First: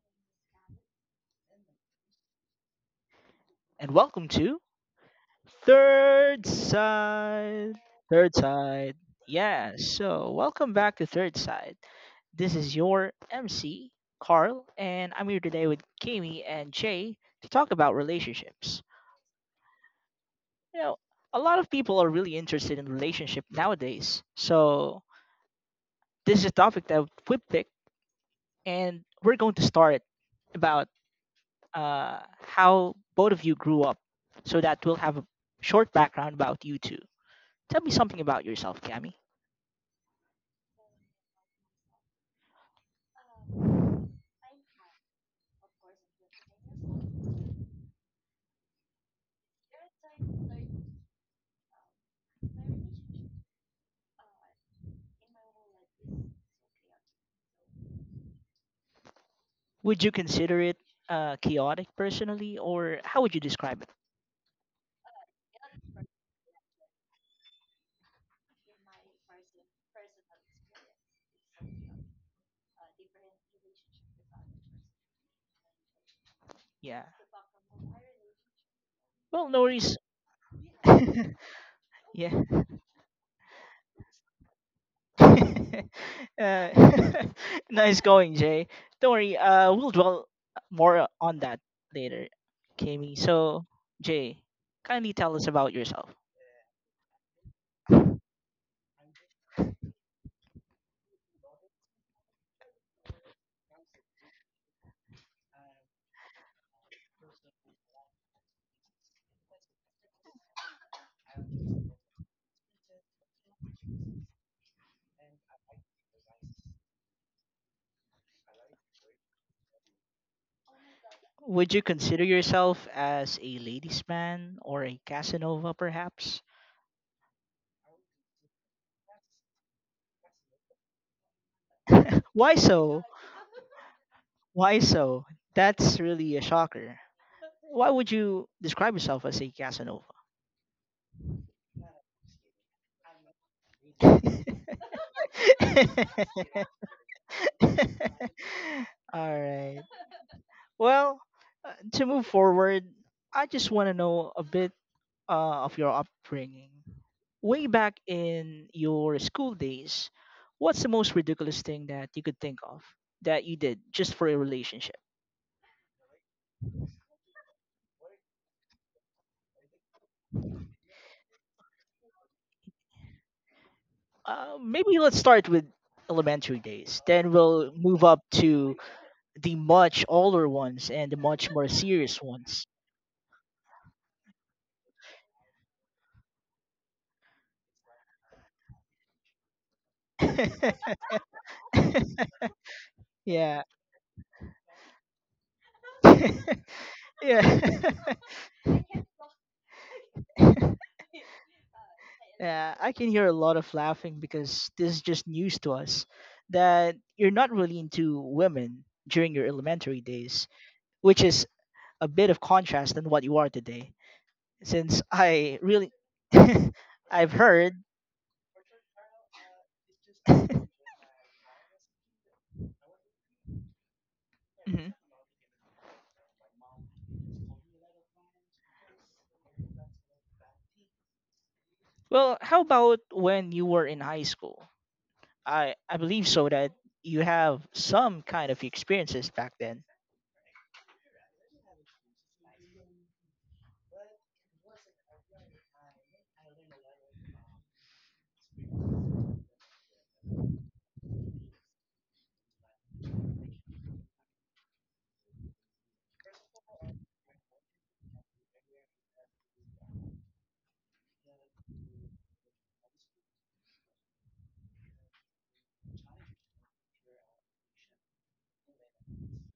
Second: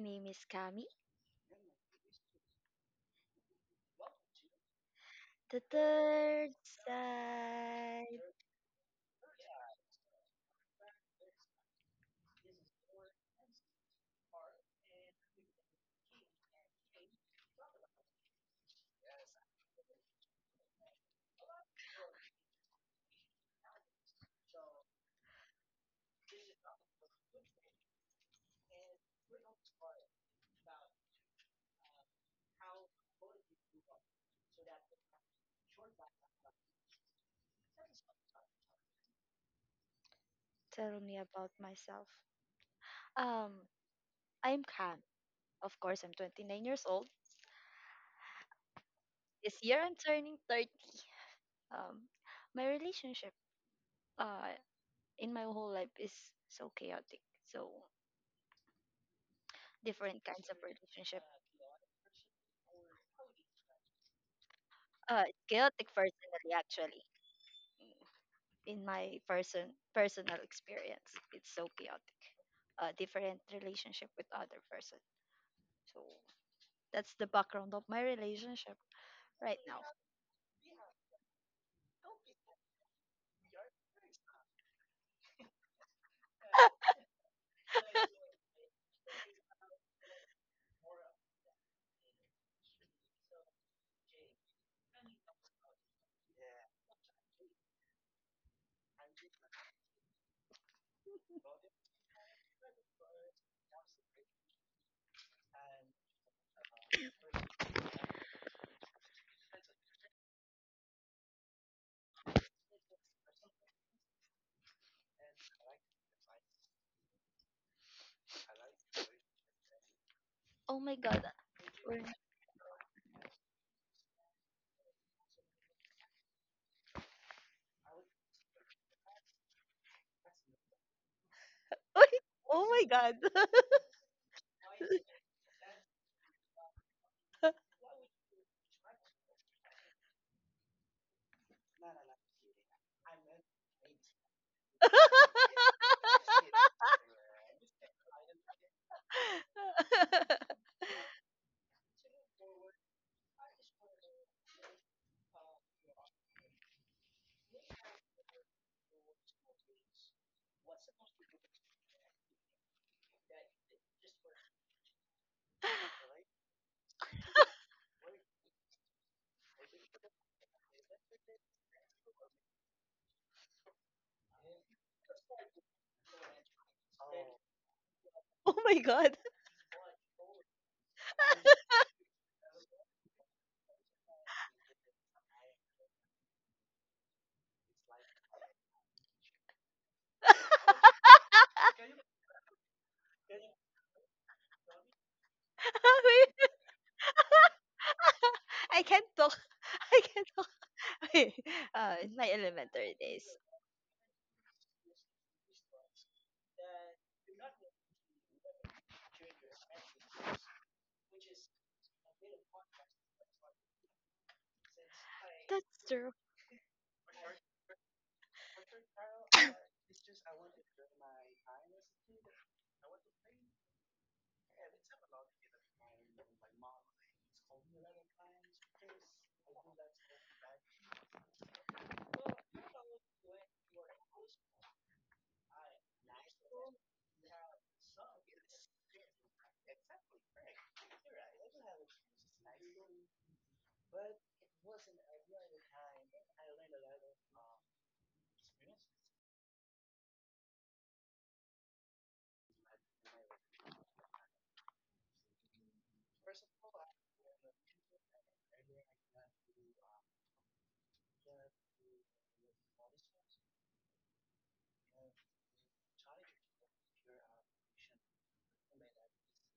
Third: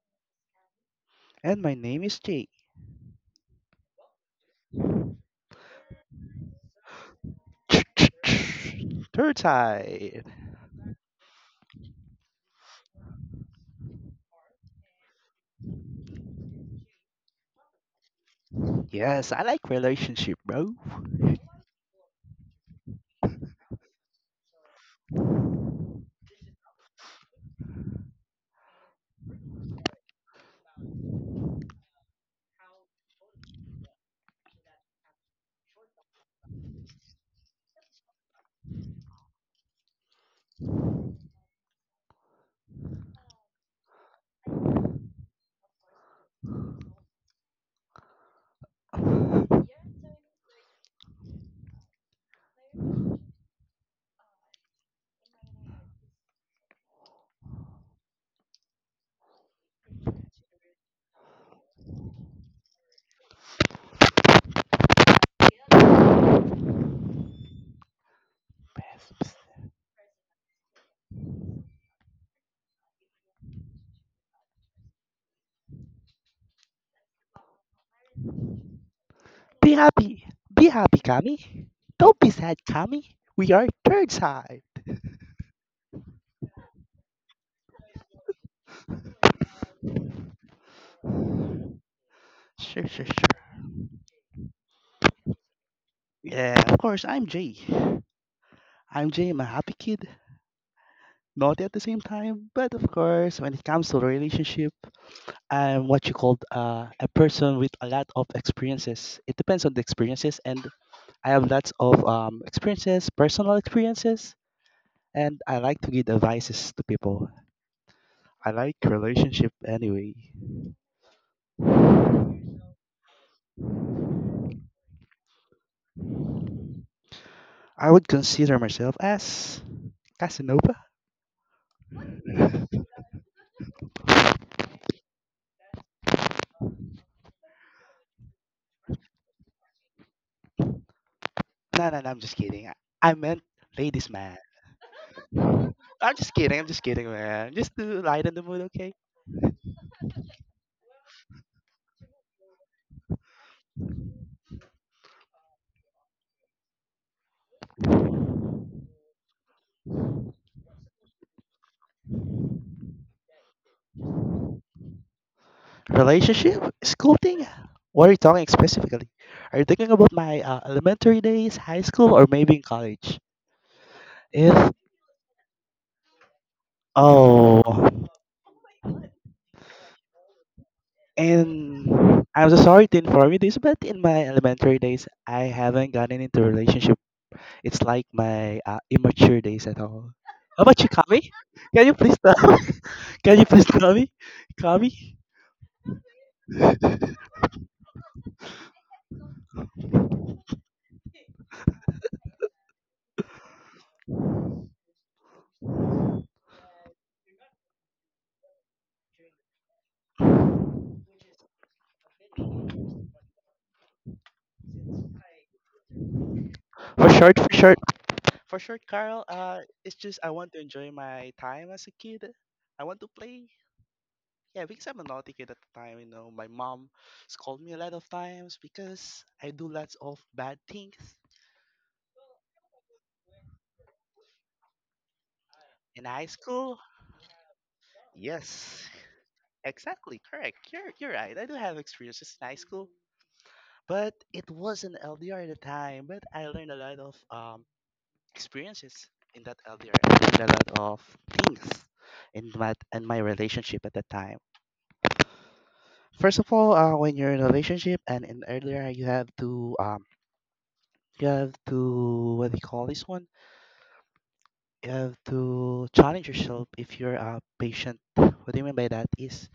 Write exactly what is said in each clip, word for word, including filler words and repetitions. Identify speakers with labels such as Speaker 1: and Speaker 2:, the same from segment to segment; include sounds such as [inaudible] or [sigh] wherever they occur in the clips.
Speaker 1: name is Kami.
Speaker 2: And my name is Jake.
Speaker 3: and welcome to
Speaker 1: The
Speaker 3: Third
Speaker 1: third
Speaker 3: Side.
Speaker 1: side.
Speaker 3: Third Side.
Speaker 2: [laughs] Third
Speaker 3: Yeah,
Speaker 2: side.
Speaker 3: so welcome back to Third Side. This is your M C, Carl, and I'm here today with Kami and Jay to talk about relationships.
Speaker 2: Yes, I like relationship, bro.
Speaker 3: You know, a lot of people are really interested in relationship nowadays, so this is a topic that we picked, and we're going to start about uh, how both of you grew up so that we'll have a short background about you two. Tell me something about yourself, Cami.
Speaker 1: Tell me about myself. Um, I'm Cam. Of course, I'm twenty-nine years old. This year, I'm turning thirty. Um, my relationship uh, in my whole life is so chaotic. So,
Speaker 3: Would you
Speaker 1: different kinds of
Speaker 3: consider it
Speaker 1: relationship.
Speaker 3: uh, chaotic personally, or how would you describe it?
Speaker 1: Uh, chaotic personally, actually. In my person personal experience, it's so chaotic. Uh, different relationship with other person. So,
Speaker 3: Yeah.
Speaker 1: that's the background of my relationship
Speaker 3: Well,
Speaker 1: right
Speaker 3: no
Speaker 2: Be
Speaker 1: now.
Speaker 3: worries.
Speaker 2: happy. Be
Speaker 3: [laughs]
Speaker 2: happy, Kami. Don't be
Speaker 3: yeah.
Speaker 2: sad, Kami. We are third side.
Speaker 3: [laughs] uh, [laughs] nice going, Jay. Don't worry. Uh, we'll dwell more on that later,
Speaker 2: Sure, sure,
Speaker 3: Kami.
Speaker 2: sure.
Speaker 3: So, Jay, kindly tell us about yourself.
Speaker 2: Yeah, of course, I'm Jay. I'm Jay, I'm a happy kid. Naughty at the same time, but of course, when it comes to relationship, I'm what you call uh, a person with a lot of experiences. It depends on the experiences and I have lots of um, experiences, personal experiences, and I like to give advices to people. I like relationship anyway.
Speaker 1: Oh my god.
Speaker 3: Would you
Speaker 1: We're n-
Speaker 3: consider
Speaker 1: [laughs]
Speaker 3: yourself as a ladies' man or a Casanova, perhaps?
Speaker 2: I would consider myself as Casanova.
Speaker 3: [laughs] Why
Speaker 1: Oh my
Speaker 2: [laughs]
Speaker 3: so?
Speaker 1: god.
Speaker 3: Why so? That's really a shocker. Why would you describe yourself as a Casanova?
Speaker 2: No, no, no, I'm just kidding. I I meant ladies man.
Speaker 3: [laughs]
Speaker 1: [laughs]
Speaker 2: [laughs] I'm just kidding. I'm just kidding, man. Just to lighten the mood, okay?
Speaker 3: All right. Well, uh, to move forward, I just want to know a bit uh, of your upbringing. Way back in your school days, what's the most ridiculous thing that you could think of that you did just for a relationship?
Speaker 2: Relationship school thing. What are you talking specifically? Are you thinking about my uh, elementary days, high school, or maybe in college?
Speaker 3: Uh,
Speaker 2: If
Speaker 3: maybe let's start with elementary days. Then
Speaker 2: oh
Speaker 3: we'll move up
Speaker 1: Oh my
Speaker 3: to
Speaker 1: god.
Speaker 3: the much older ones and the much more serious
Speaker 2: And I'm so
Speaker 3: ones.
Speaker 2: sorry to inform you this, but in my elementary days, I haven't gotten into a relationship. It's like my uh, immature days at all. How about you,
Speaker 3: [laughs]
Speaker 1: [laughs]
Speaker 2: Kami? Can you please tell me? [laughs] Can you
Speaker 3: yeah.
Speaker 2: please tell me? Kami?
Speaker 3: [laughs] yeah.
Speaker 1: I can't talk. [laughs] I can't talk.
Speaker 3: [laughs]
Speaker 1: [laughs] Wait. Uh, in my
Speaker 3: Yeah, I
Speaker 1: elementary
Speaker 3: can
Speaker 1: days.
Speaker 3: hear a lot of laughing because this is just news to us that you're not really into women during your elementary days, which is a bit of contrast than what you are today. Since I
Speaker 1: That's
Speaker 3: really,
Speaker 1: true.
Speaker 3: [laughs]
Speaker 2: For
Speaker 3: I've
Speaker 2: short, for
Speaker 3: heard.
Speaker 2: short. For short, Carl, uh, it's just I want to
Speaker 3: [laughs]
Speaker 2: enjoy my time as a kid. I want to play. Yeah, because
Speaker 3: Mhm.
Speaker 2: I'm a naughty kid at the time, you know. My mom scolded me a lot of times because I do lots of bad things
Speaker 3: Well, how about when you were in high school? I I
Speaker 2: in
Speaker 3: believe
Speaker 2: high
Speaker 3: so that
Speaker 2: school.
Speaker 3: you have some kind of
Speaker 2: Yes.
Speaker 3: experiences back then.
Speaker 2: Exactly, correct. You're you're right. I do have experiences in high school, but it wasn't L D R at the time. But I learned a lot of um experiences in that L D R. Learned a lot of things in my in my relationship at that time. First of all, uh, when you're in a relationship and in earlier, you have to um you have to what do you call this one? You have to challenge yourself if you're uh, patient. What do you mean by that? Is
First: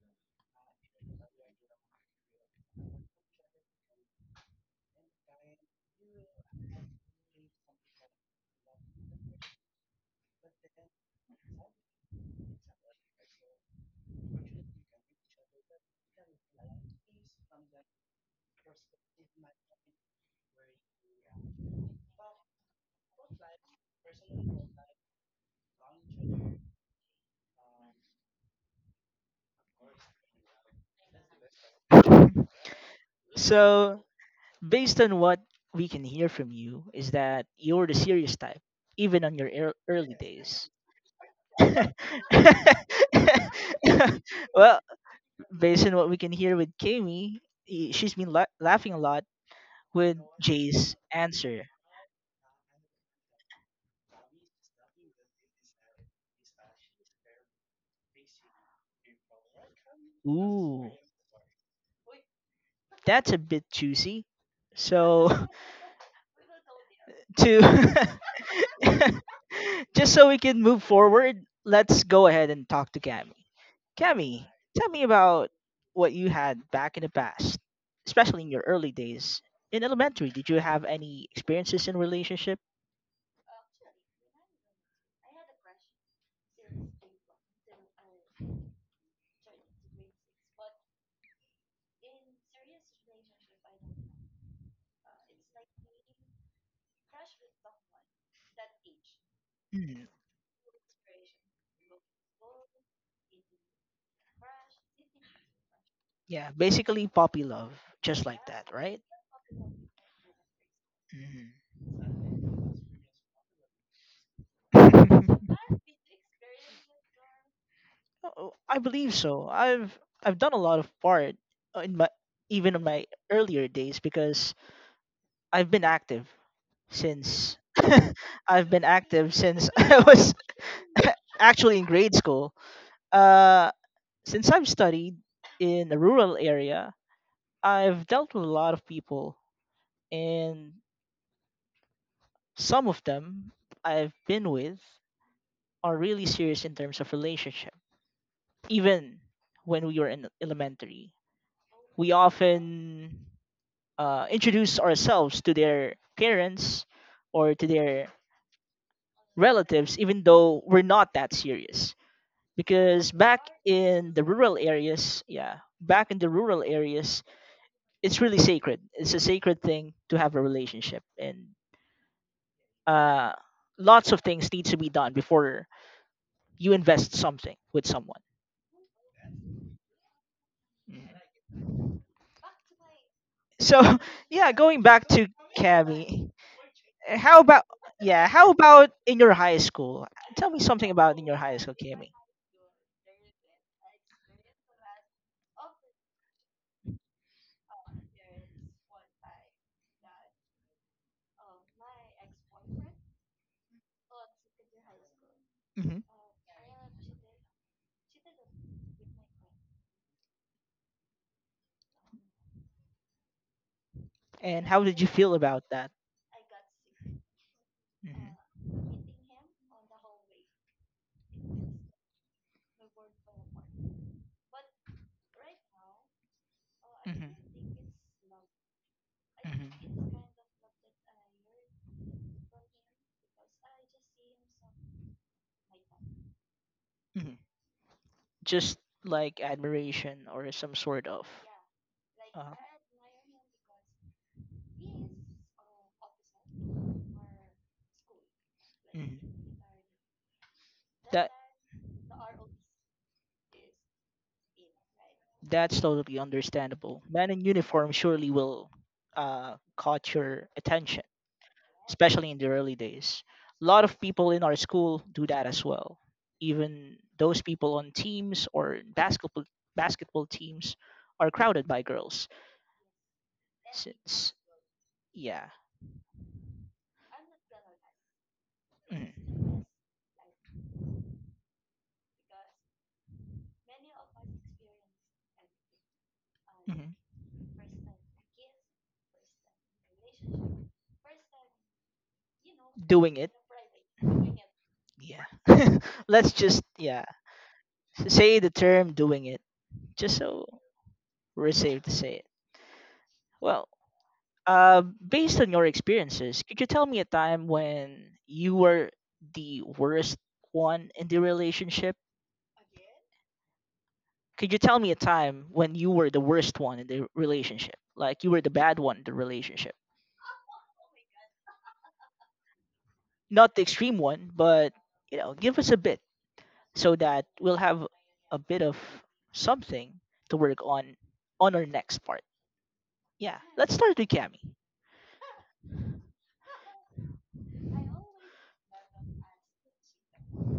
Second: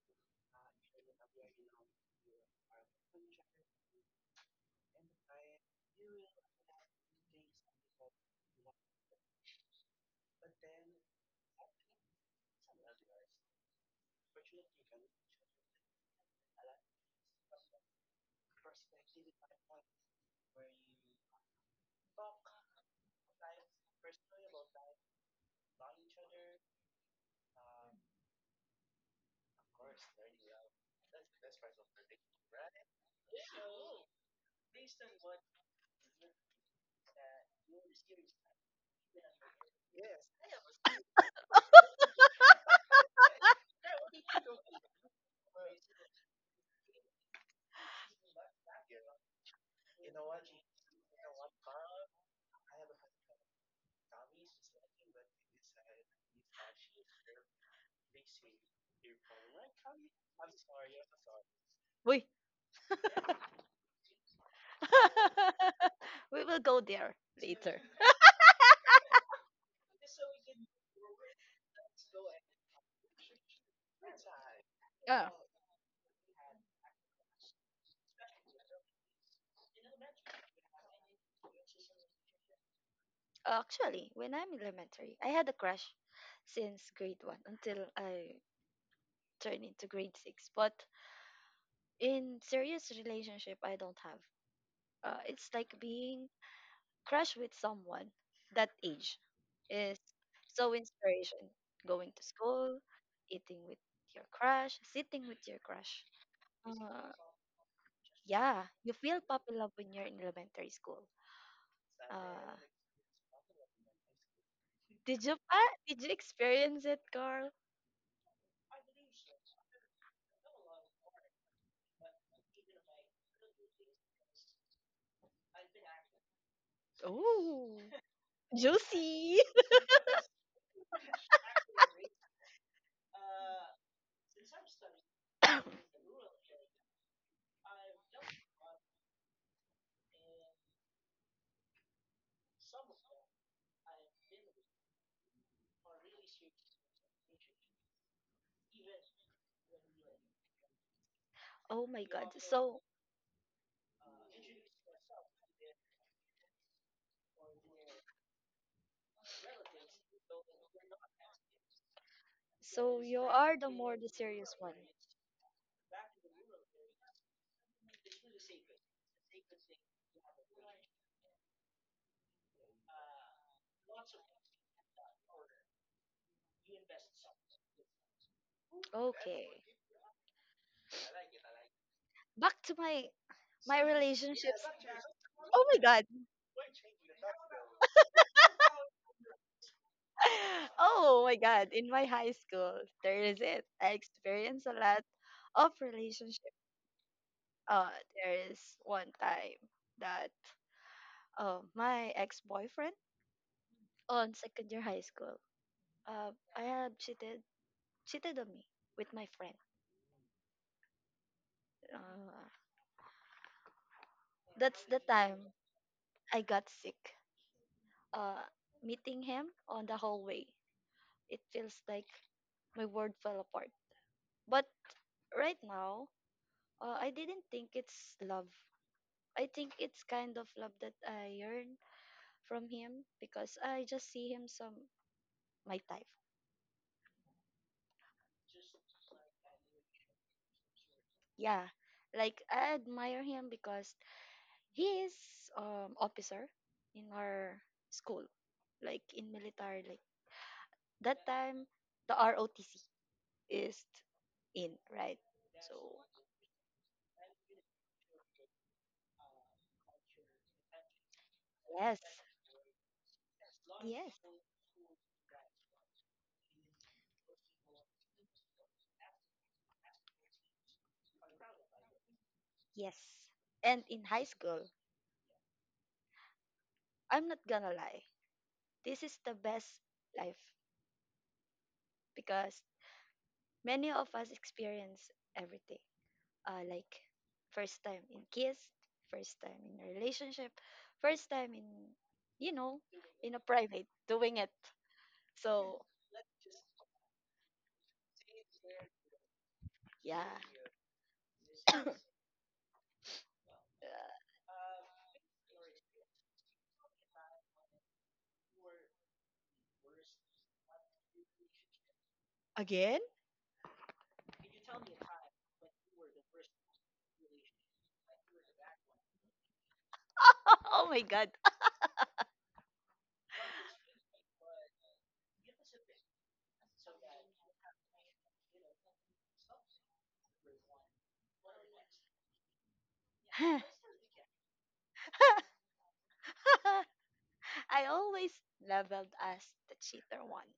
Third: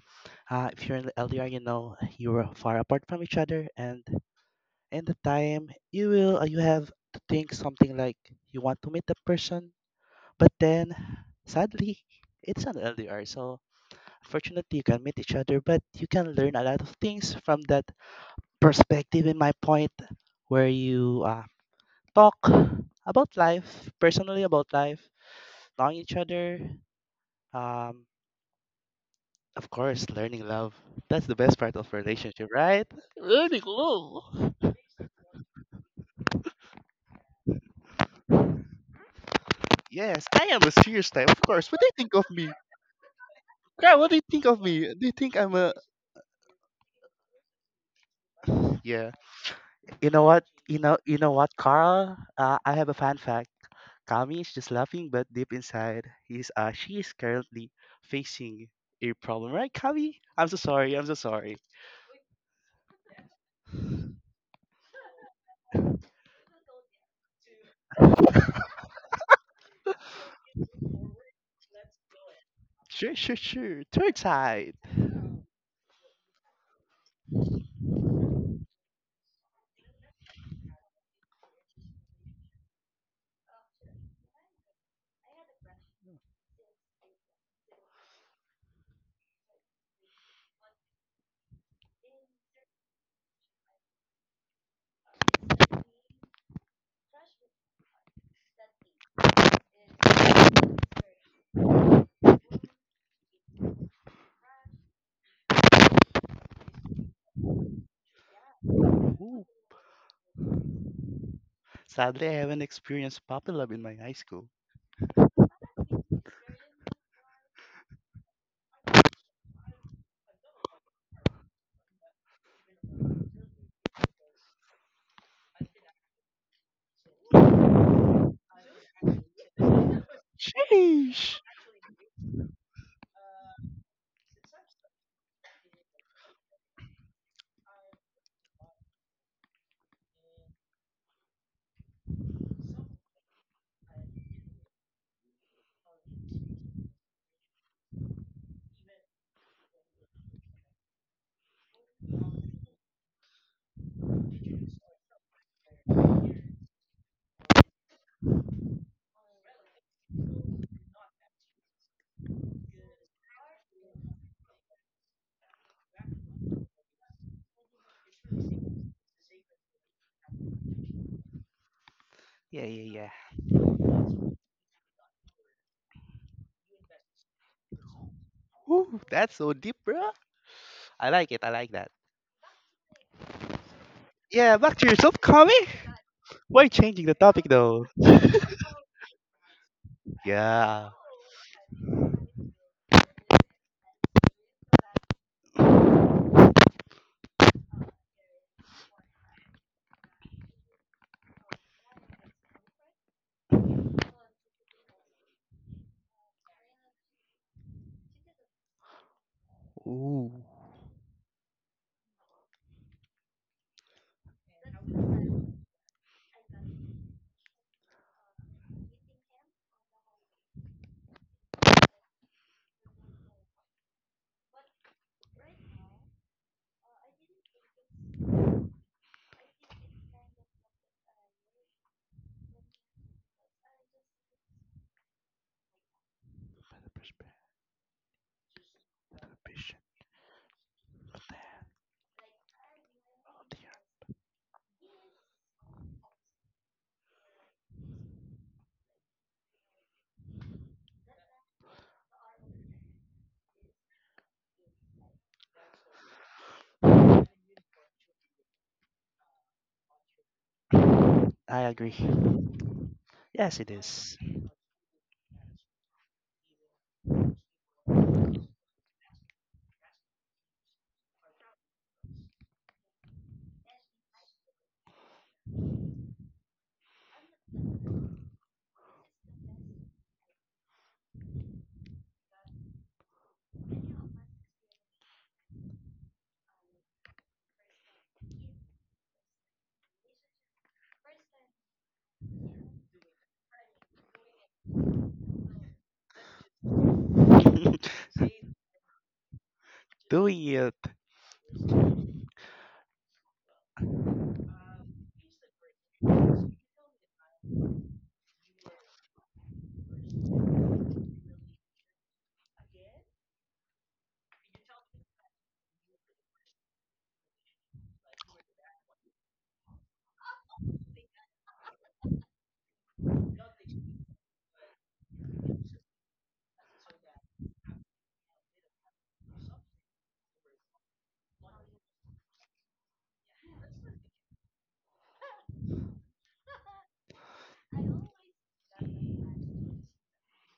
Speaker 2: uh, if you're in L D R, you know you are far apart from each other and and the time you will uh, you have to think something like you want to meet the person, but then sadly it's an L D R. So fortunately you can meet each other, but you can learn a lot of things from that perspective. In my point, where you uh, talk about life, personally about life, knowing each other. Um, of course, learning love. That's the best part of relationship,
Speaker 3: [laughs]
Speaker 2: right?
Speaker 3: So based on what we can hear from you is that you're the serious type even on your ear- early
Speaker 2: Yes, I am
Speaker 3: days.
Speaker 2: a serious type, of course. What do you
Speaker 3: [laughs]
Speaker 2: think of me? Girl, what do you think of
Speaker 3: Well,
Speaker 2: me? Do you think I'm a
Speaker 3: based on what we can hear with Kami, i- she's been la- laughing a
Speaker 2: Yeah.
Speaker 3: lot
Speaker 2: You
Speaker 3: with
Speaker 2: know what? You
Speaker 3: Jay's
Speaker 2: know you know what,
Speaker 3: answer.
Speaker 2: Carl? Uh, I have a fun fact. Kami is just laughing, but deep inside, he's uh she is currently facing a problem, right, Kami? I'm so
Speaker 3: Ooh,
Speaker 2: sorry. I'm so sorry.
Speaker 1: Wait.
Speaker 3: that's a bit juicy. So
Speaker 1: [laughs] We will go there
Speaker 3: [laughs]
Speaker 1: later.
Speaker 3: to [laughs] just so we can move forward, let's go ahead and talk to
Speaker 2: Sure,
Speaker 3: Kami.
Speaker 2: sure, sure. Third
Speaker 3: Cami,
Speaker 2: side.
Speaker 3: tell me
Speaker 1: [laughs] Uh,
Speaker 3: about what you had back in the past, especially in your early days. In elementary, did you have any experiences in relationship?
Speaker 1: Actually, when I'm elementary, I had a crush since grade one until I turn into grade six. But in serious relationship, I don't have. Uh, it's like being crushed with someone that age is
Speaker 3: Mm,
Speaker 1: so inspiration. Going to school, eating with your crush, sitting with your crush.
Speaker 3: yeah, basically
Speaker 1: Uh,
Speaker 3: puppy love, just like
Speaker 1: yeah,
Speaker 3: that,
Speaker 1: you
Speaker 3: right?
Speaker 1: feel
Speaker 2: Ooh.
Speaker 1: puppy love when you're in elementary school.
Speaker 3: Mm.
Speaker 2: Sadly, I
Speaker 1: Uh,
Speaker 2: haven't experienced puppy love in my high school.
Speaker 1: did you
Speaker 3: [laughs]
Speaker 1: ah, did you experience it, Carl?
Speaker 3: Oh, I believe so. I've I've done a lot of part uh, in my even in my earlier days because I've been active since
Speaker 1: Oh,
Speaker 3: [laughs]
Speaker 1: [laughs]
Speaker 3: I've been active
Speaker 1: juicy! [laughs]
Speaker 3: since [laughs] I was
Speaker 2: Sheesh.
Speaker 3: [laughs] actually in grade school. Uh, since I've studied in a rural area, I've dealt with a lot of people, and some of them I've been with are really serious in terms of relationship. Even when we were in elementary,
Speaker 1: Oh my
Speaker 3: we
Speaker 1: God! So
Speaker 3: often uh, introduce ourselves to their parents or to their relatives, even though we're not that serious.
Speaker 1: So
Speaker 3: Because
Speaker 1: you
Speaker 3: back
Speaker 1: are the more the
Speaker 3: in the
Speaker 1: serious
Speaker 3: rural
Speaker 1: one.
Speaker 3: areas, yeah, back in the rural areas, it's really sacred. It's a sacred thing to have a relationship, and
Speaker 2: Yeah, yeah, yeah.
Speaker 3: uh, lots of things need to be done before you invest something with someone.
Speaker 2: Ooh, that's
Speaker 1: Okay.
Speaker 2: so deep, bro. I like it. I like that.
Speaker 1: Back to my
Speaker 3: So
Speaker 1: my
Speaker 3: [laughs] yeah,
Speaker 2: Yeah,
Speaker 1: relationships.
Speaker 2: back
Speaker 3: going
Speaker 2: to
Speaker 3: back
Speaker 2: yourself,
Speaker 3: to
Speaker 2: Kami.
Speaker 1: Oh my god.
Speaker 3: Cami,
Speaker 2: Why changing the
Speaker 3: how
Speaker 2: topic
Speaker 3: about
Speaker 2: though?
Speaker 3: yeah, how about in your high school? Tell me
Speaker 1: [laughs]
Speaker 2: Yeah.
Speaker 3: something about
Speaker 1: Oh
Speaker 3: in
Speaker 1: my
Speaker 3: your high
Speaker 1: god.
Speaker 3: school,
Speaker 1: In my
Speaker 3: Cami.
Speaker 1: high school, there is it. I experienced a lot of relationship. Uh there is one time that uh, my ex-boyfriend on second year high school.
Speaker 3: Hmm.
Speaker 1: Uh, I have cheated cheated on me with my friend.
Speaker 2: Ooh.
Speaker 1: Uh,
Speaker 3: And how
Speaker 1: that's
Speaker 3: did
Speaker 1: the
Speaker 3: you feel
Speaker 1: time
Speaker 3: about that?
Speaker 1: I got sick. Uh,
Speaker 3: Hmm.
Speaker 1: Meeting him on the hallway. It feels like my world fell apart. But right now, uh, I
Speaker 3: Hmm.
Speaker 1: didn't think it's love. I think it's
Speaker 3: Hmm.
Speaker 1: kind of love that I yearn from him because I just see him some my type.
Speaker 3: Hmm. Just like admiration or some sort of
Speaker 1: Yeah, like
Speaker 3: uh,
Speaker 1: I admire him because he is um officer in our school, like in
Speaker 3: mm,
Speaker 1: military. Like that
Speaker 3: that
Speaker 1: time, the R O T C is in right.
Speaker 3: that's
Speaker 1: So
Speaker 3: totally understandable. Men in uniform surely will uh, caught your attention,
Speaker 2: I
Speaker 1: yes.
Speaker 3: especially
Speaker 2: agree.
Speaker 3: in the early days.
Speaker 2: Yes,
Speaker 3: A
Speaker 2: it
Speaker 3: lot of
Speaker 1: Yes.
Speaker 2: is.
Speaker 3: people in our school do that as well. Even those people on teams or basketball basketball teams are crowded by girls.
Speaker 1: Yes. And in high
Speaker 3: Since
Speaker 1: school,
Speaker 3: yeah,
Speaker 1: I'm not gonna lie, this is the
Speaker 3: mhm.
Speaker 1: best life because many of us experience everything. Uh,
Speaker 3: Hmm.
Speaker 1: like, first time in kiss, first time in a relationship, first time in, you know,
Speaker 3: Doing it.
Speaker 1: in a private, doing it.
Speaker 3: Yeah. [laughs]
Speaker 1: So,
Speaker 3: Let's just yeah
Speaker 2: [laughs]
Speaker 3: s- say the term doing it just
Speaker 1: yeah.
Speaker 2: Doing
Speaker 3: so
Speaker 2: it.
Speaker 3: we're safe to say it. Well,
Speaker 1: Uh,
Speaker 3: uh, based on your experiences, could you tell me a time when you were the worst one in the relationship?
Speaker 1: [laughs] Again?
Speaker 3: Could you tell me a time when you were the worst one in the relationship? Like you were the bad one in the relationship,
Speaker 1: Oh my god.
Speaker 3: not the extreme one, but you know, give us a bit. So that we'll have a bit of something to work on on our next part. Yeah, let's start with Cami.
Speaker 1: [laughs] I always leveled as the cheater one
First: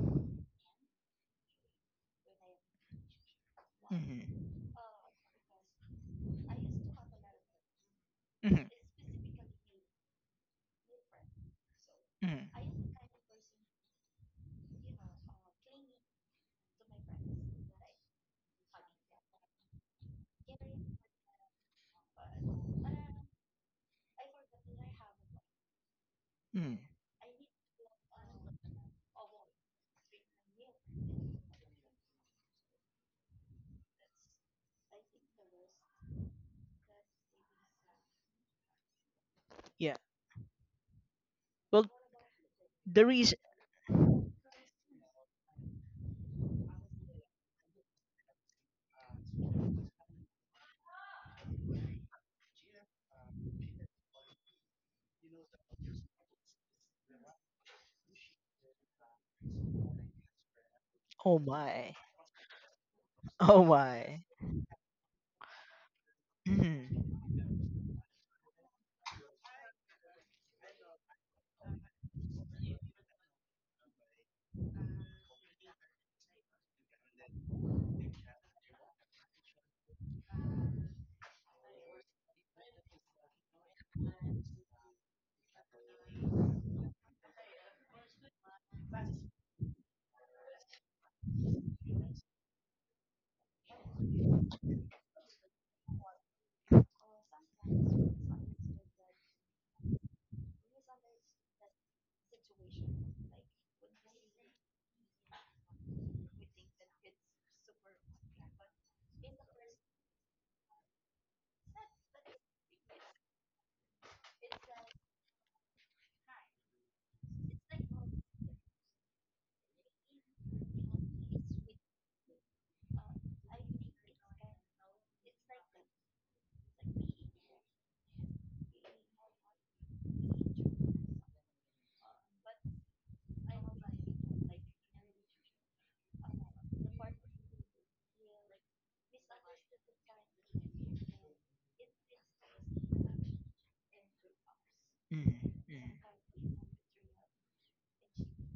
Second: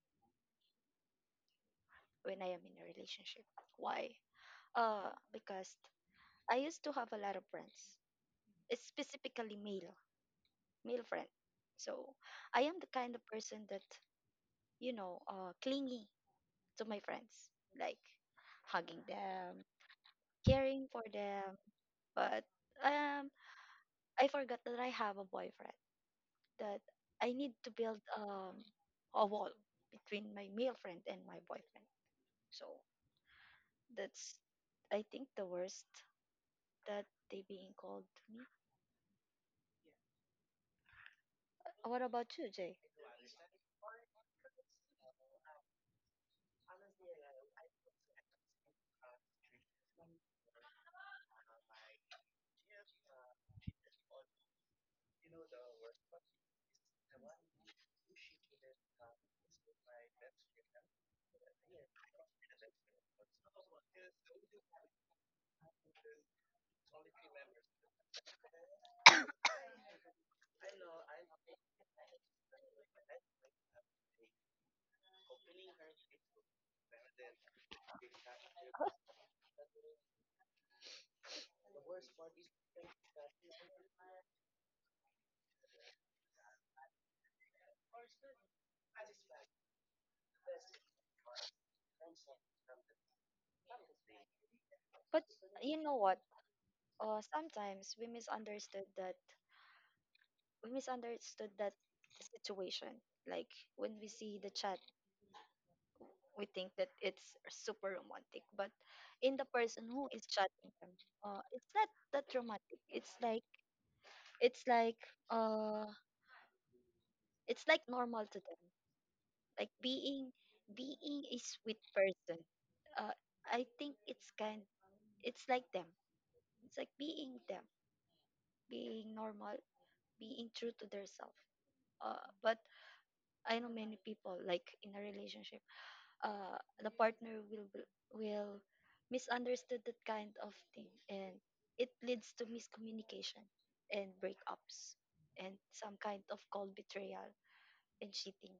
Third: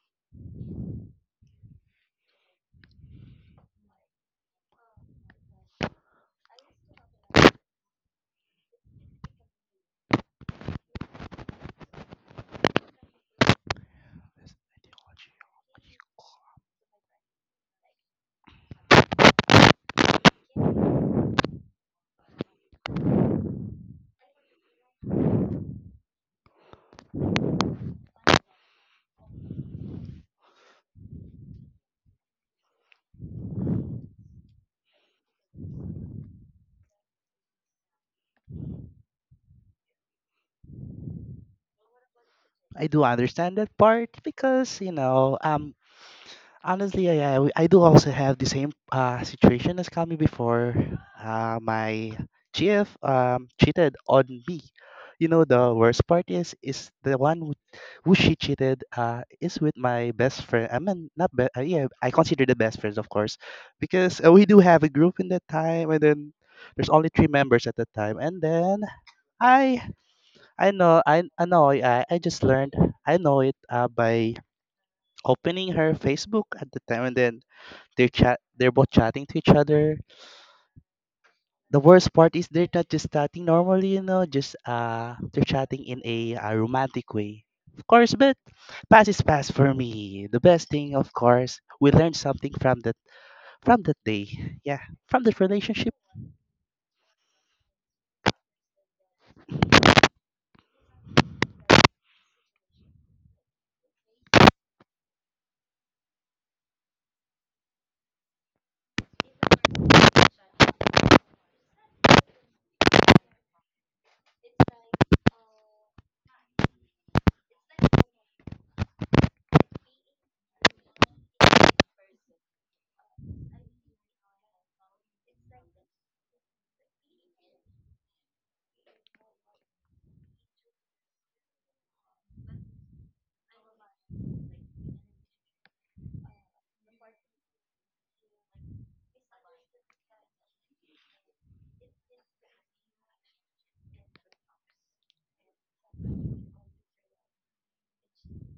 Speaker 1: when I am in a relationship. Why?
Speaker 3: Hmm.
Speaker 1: Uh, because I used to have a lot of friends,
Speaker 3: Hmm.
Speaker 1: it's specifically male, male friend. So I
Speaker 3: Hmm.
Speaker 1: am the kind of person that you know, uh, clingy to my friends, like hugging them, caring for them. But um, I forgot that I have a boyfriend. That
Speaker 3: Hmm.
Speaker 1: I need to build um a wall between my male friend and my boyfriend. So that's, I think, the worst that they being called to me.
Speaker 3: Yeah. Well,
Speaker 1: Uh, What about you, Jay?
Speaker 2: I do
Speaker 3: the reason.
Speaker 2: understand that part because you know um honestly, I, I I do also have the same uh, situation as Kami before. Uh, my G F um, cheated on me. You know, the worst part is is the one who, who she cheated uh, is with my best friend. I mean, not
Speaker 3: Oh
Speaker 2: be- uh, yeah,
Speaker 3: my.
Speaker 2: I consider the best friends, of course,
Speaker 3: Oh
Speaker 2: because
Speaker 3: my.
Speaker 2: uh, we do have a group in that time, and then there's only
Speaker 3: Hmm.
Speaker 2: three members at that time. And then I I know I I know I I just learned I know it uh, by opening her Facebook at the time, and then they're chat. They're both chatting to each other. The worst part is they're not just chatting normally, you know, just uh, they're chatting in a, uh romantic way. Of course, but pass is pass for me. The best thing, of course, we learned something from that from that day. Yeah,
Speaker 1: But
Speaker 2: from that
Speaker 1: you
Speaker 2: relationship.
Speaker 1: know what? Uh, sometimes we misunderstood that we misunderstood that situation. Like when we see the chat, we think that it's super romantic. But in the person who is chatting them, uh, it's not that romantic. It's like it's like uh, it's like normal to them. Like, being being a sweet person, uh, I think it's kind, it's like them it's like being them, being normal, being true to themselves. Uh, but I know many people, like, in a relationship, uh, the partner will be- will misunderstood that kind of thing, and it leads to miscommunication and breakups
Speaker 3: Hmm.
Speaker 1: and
Speaker 3: Hmm.
Speaker 1: some kind of cold betrayal and cheating.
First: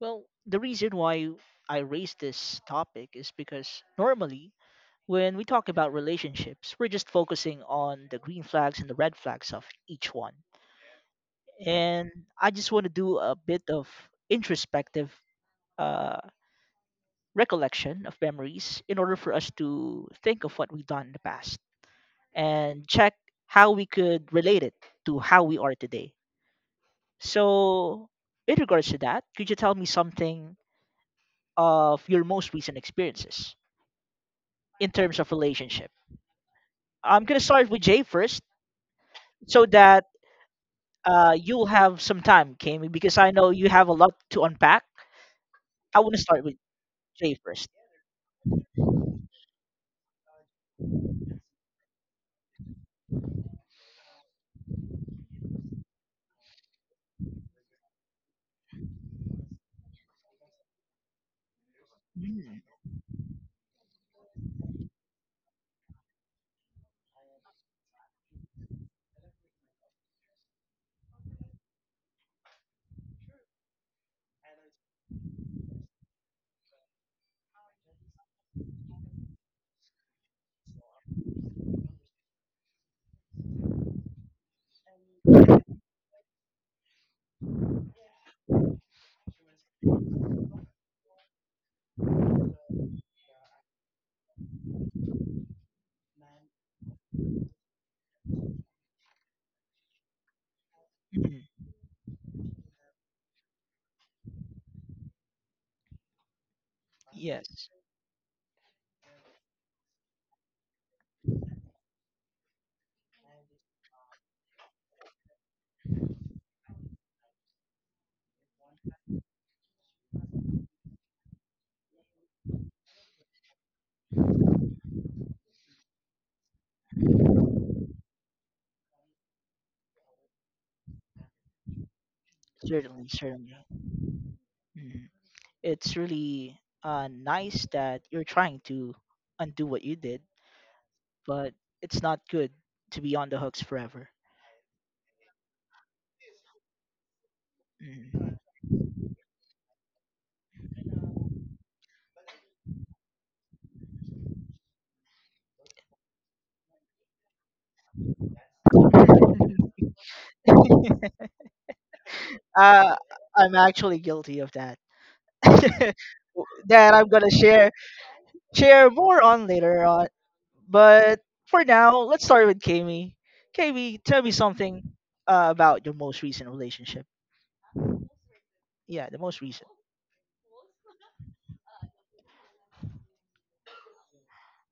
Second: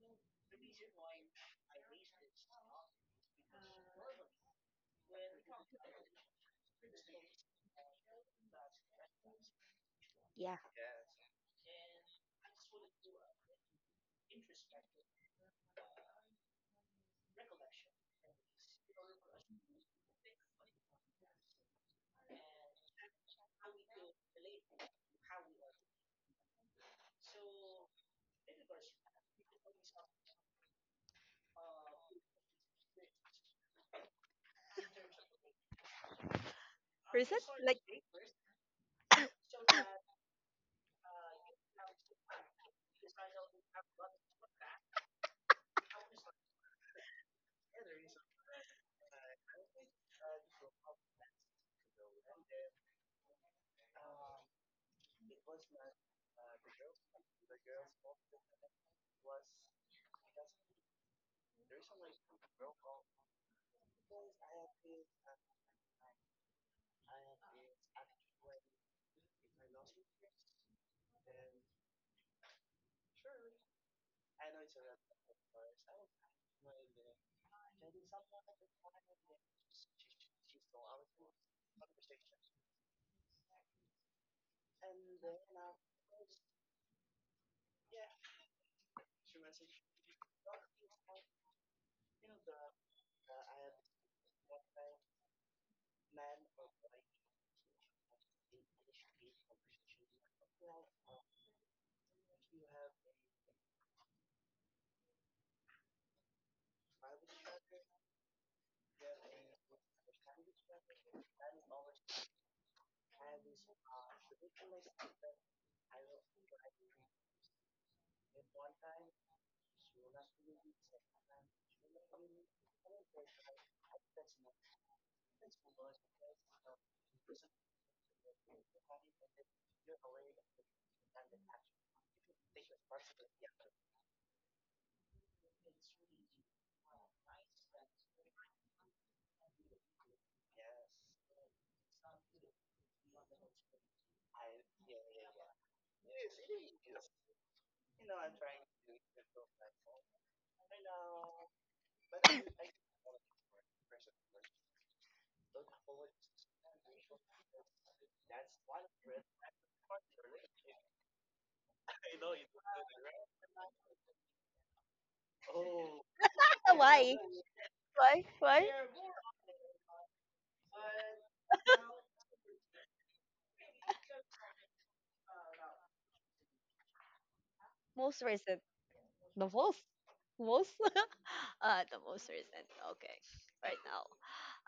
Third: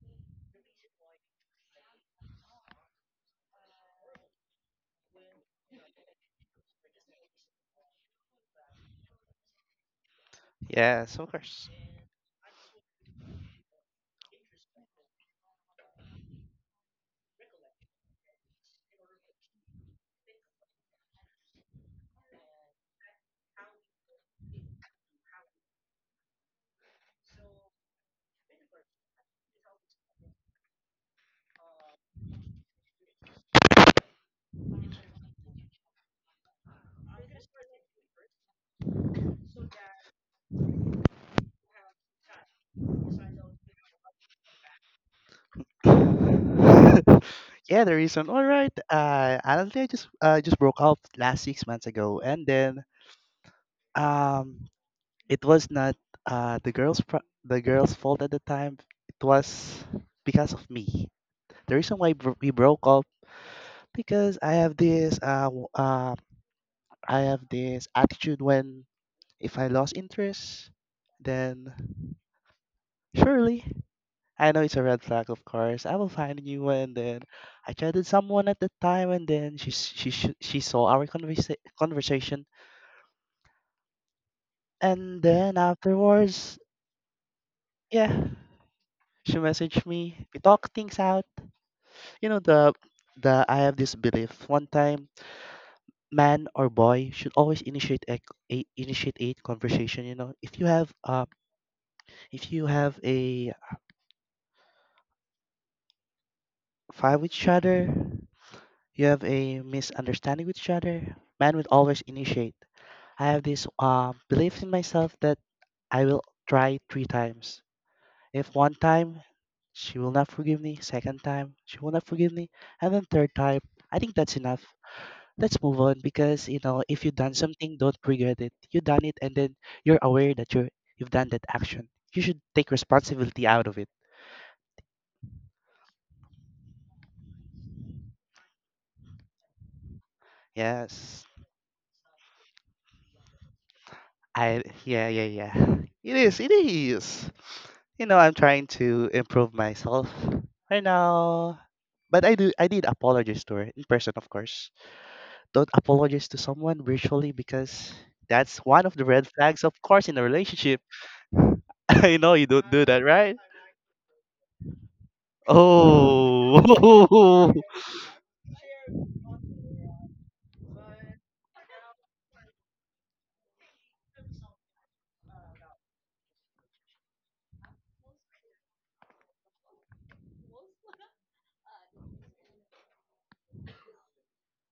Speaker 3: Well, the reason why I raised this topic is because normally when we talk about relationships, we're just focusing on the green flags and the red flags of each one.
Speaker 1: Yeah.
Speaker 2: Yes, of course.
Speaker 3: And I just want to do a bit of introspective uh, recollection of memories in order for us to think of what we've done in the past and check how we could relate it to how we are today. So, in regards to that, could you tell me something of your most recent experiences in terms of relationship? I'm gonna start with Jay first, so that uh, you'll have some time, Kami, because I know you have a lot to unpack. I want to start with Jay first.
Speaker 2: [laughs] yeah, the reason. All right. Uh, honestly, I just uh, just broke up last six months ago, and then um it was not uh, the girls' pro- the girls' fault at the time. It was because of me. The reason why bro- we
Speaker 3: Mm,
Speaker 2: broke up because I have this uh, w- uh I have this attitude when if I lost interest, then surely I know it's a red flag. Of course, I will find a new one. Then I chatted someone at the time, and then she s- she sh- she saw our conversa- conversation, and then afterwards, yeah, she messaged me. We talked things out. You know the the I have this belief. One time, man or boy should always initiate a, a, initiate a conversation. You know, if you have uh,
Speaker 3: mhm.
Speaker 2: if you have a fight with each
Speaker 3: Yes,
Speaker 2: other, you have a misunderstanding with each other. Man will always initiate. I have this uh, belief in myself that I will try three times. If one time she will not forgive me, second time she will not forgive me, and then third time, I think that's enough. Let's move on because you know if you done something don't regret it you done it and then you're aware that you're you've done that action. You should take
Speaker 3: certainly,
Speaker 2: responsibility
Speaker 3: certainly.
Speaker 2: out of it.
Speaker 3: Mhm. It's really uh, nice that you're trying to undo what you did,
Speaker 2: Yes.
Speaker 3: but it's not good to be on the hooks forever.
Speaker 2: I yeah yeah yeah [laughs] it is it is, you know, I'm
Speaker 3: Mhm.
Speaker 2: trying to improve myself right now, but i do i did apologize to her in person. Of course, don't apologize to someone virtually because that's one of the red flags, of course, in a relationship.
Speaker 3: [laughs]
Speaker 2: [laughs] I know you don't do
Speaker 3: uh,
Speaker 2: that, right?
Speaker 3: I'm actually guilty of that. [laughs] That
Speaker 1: [laughs]
Speaker 3: I'm
Speaker 1: Why?
Speaker 3: gonna
Speaker 2: Oh,
Speaker 3: share
Speaker 1: Why? Why?
Speaker 3: share more on later on. But for now, let's start with Kami. Kami, tell me something uh, about your most recent relationship.
Speaker 1: Most recent.
Speaker 3: Yeah, the most
Speaker 1: The
Speaker 3: recent.
Speaker 1: most? Most? [laughs] Uh, the most recent. Okay. Right now,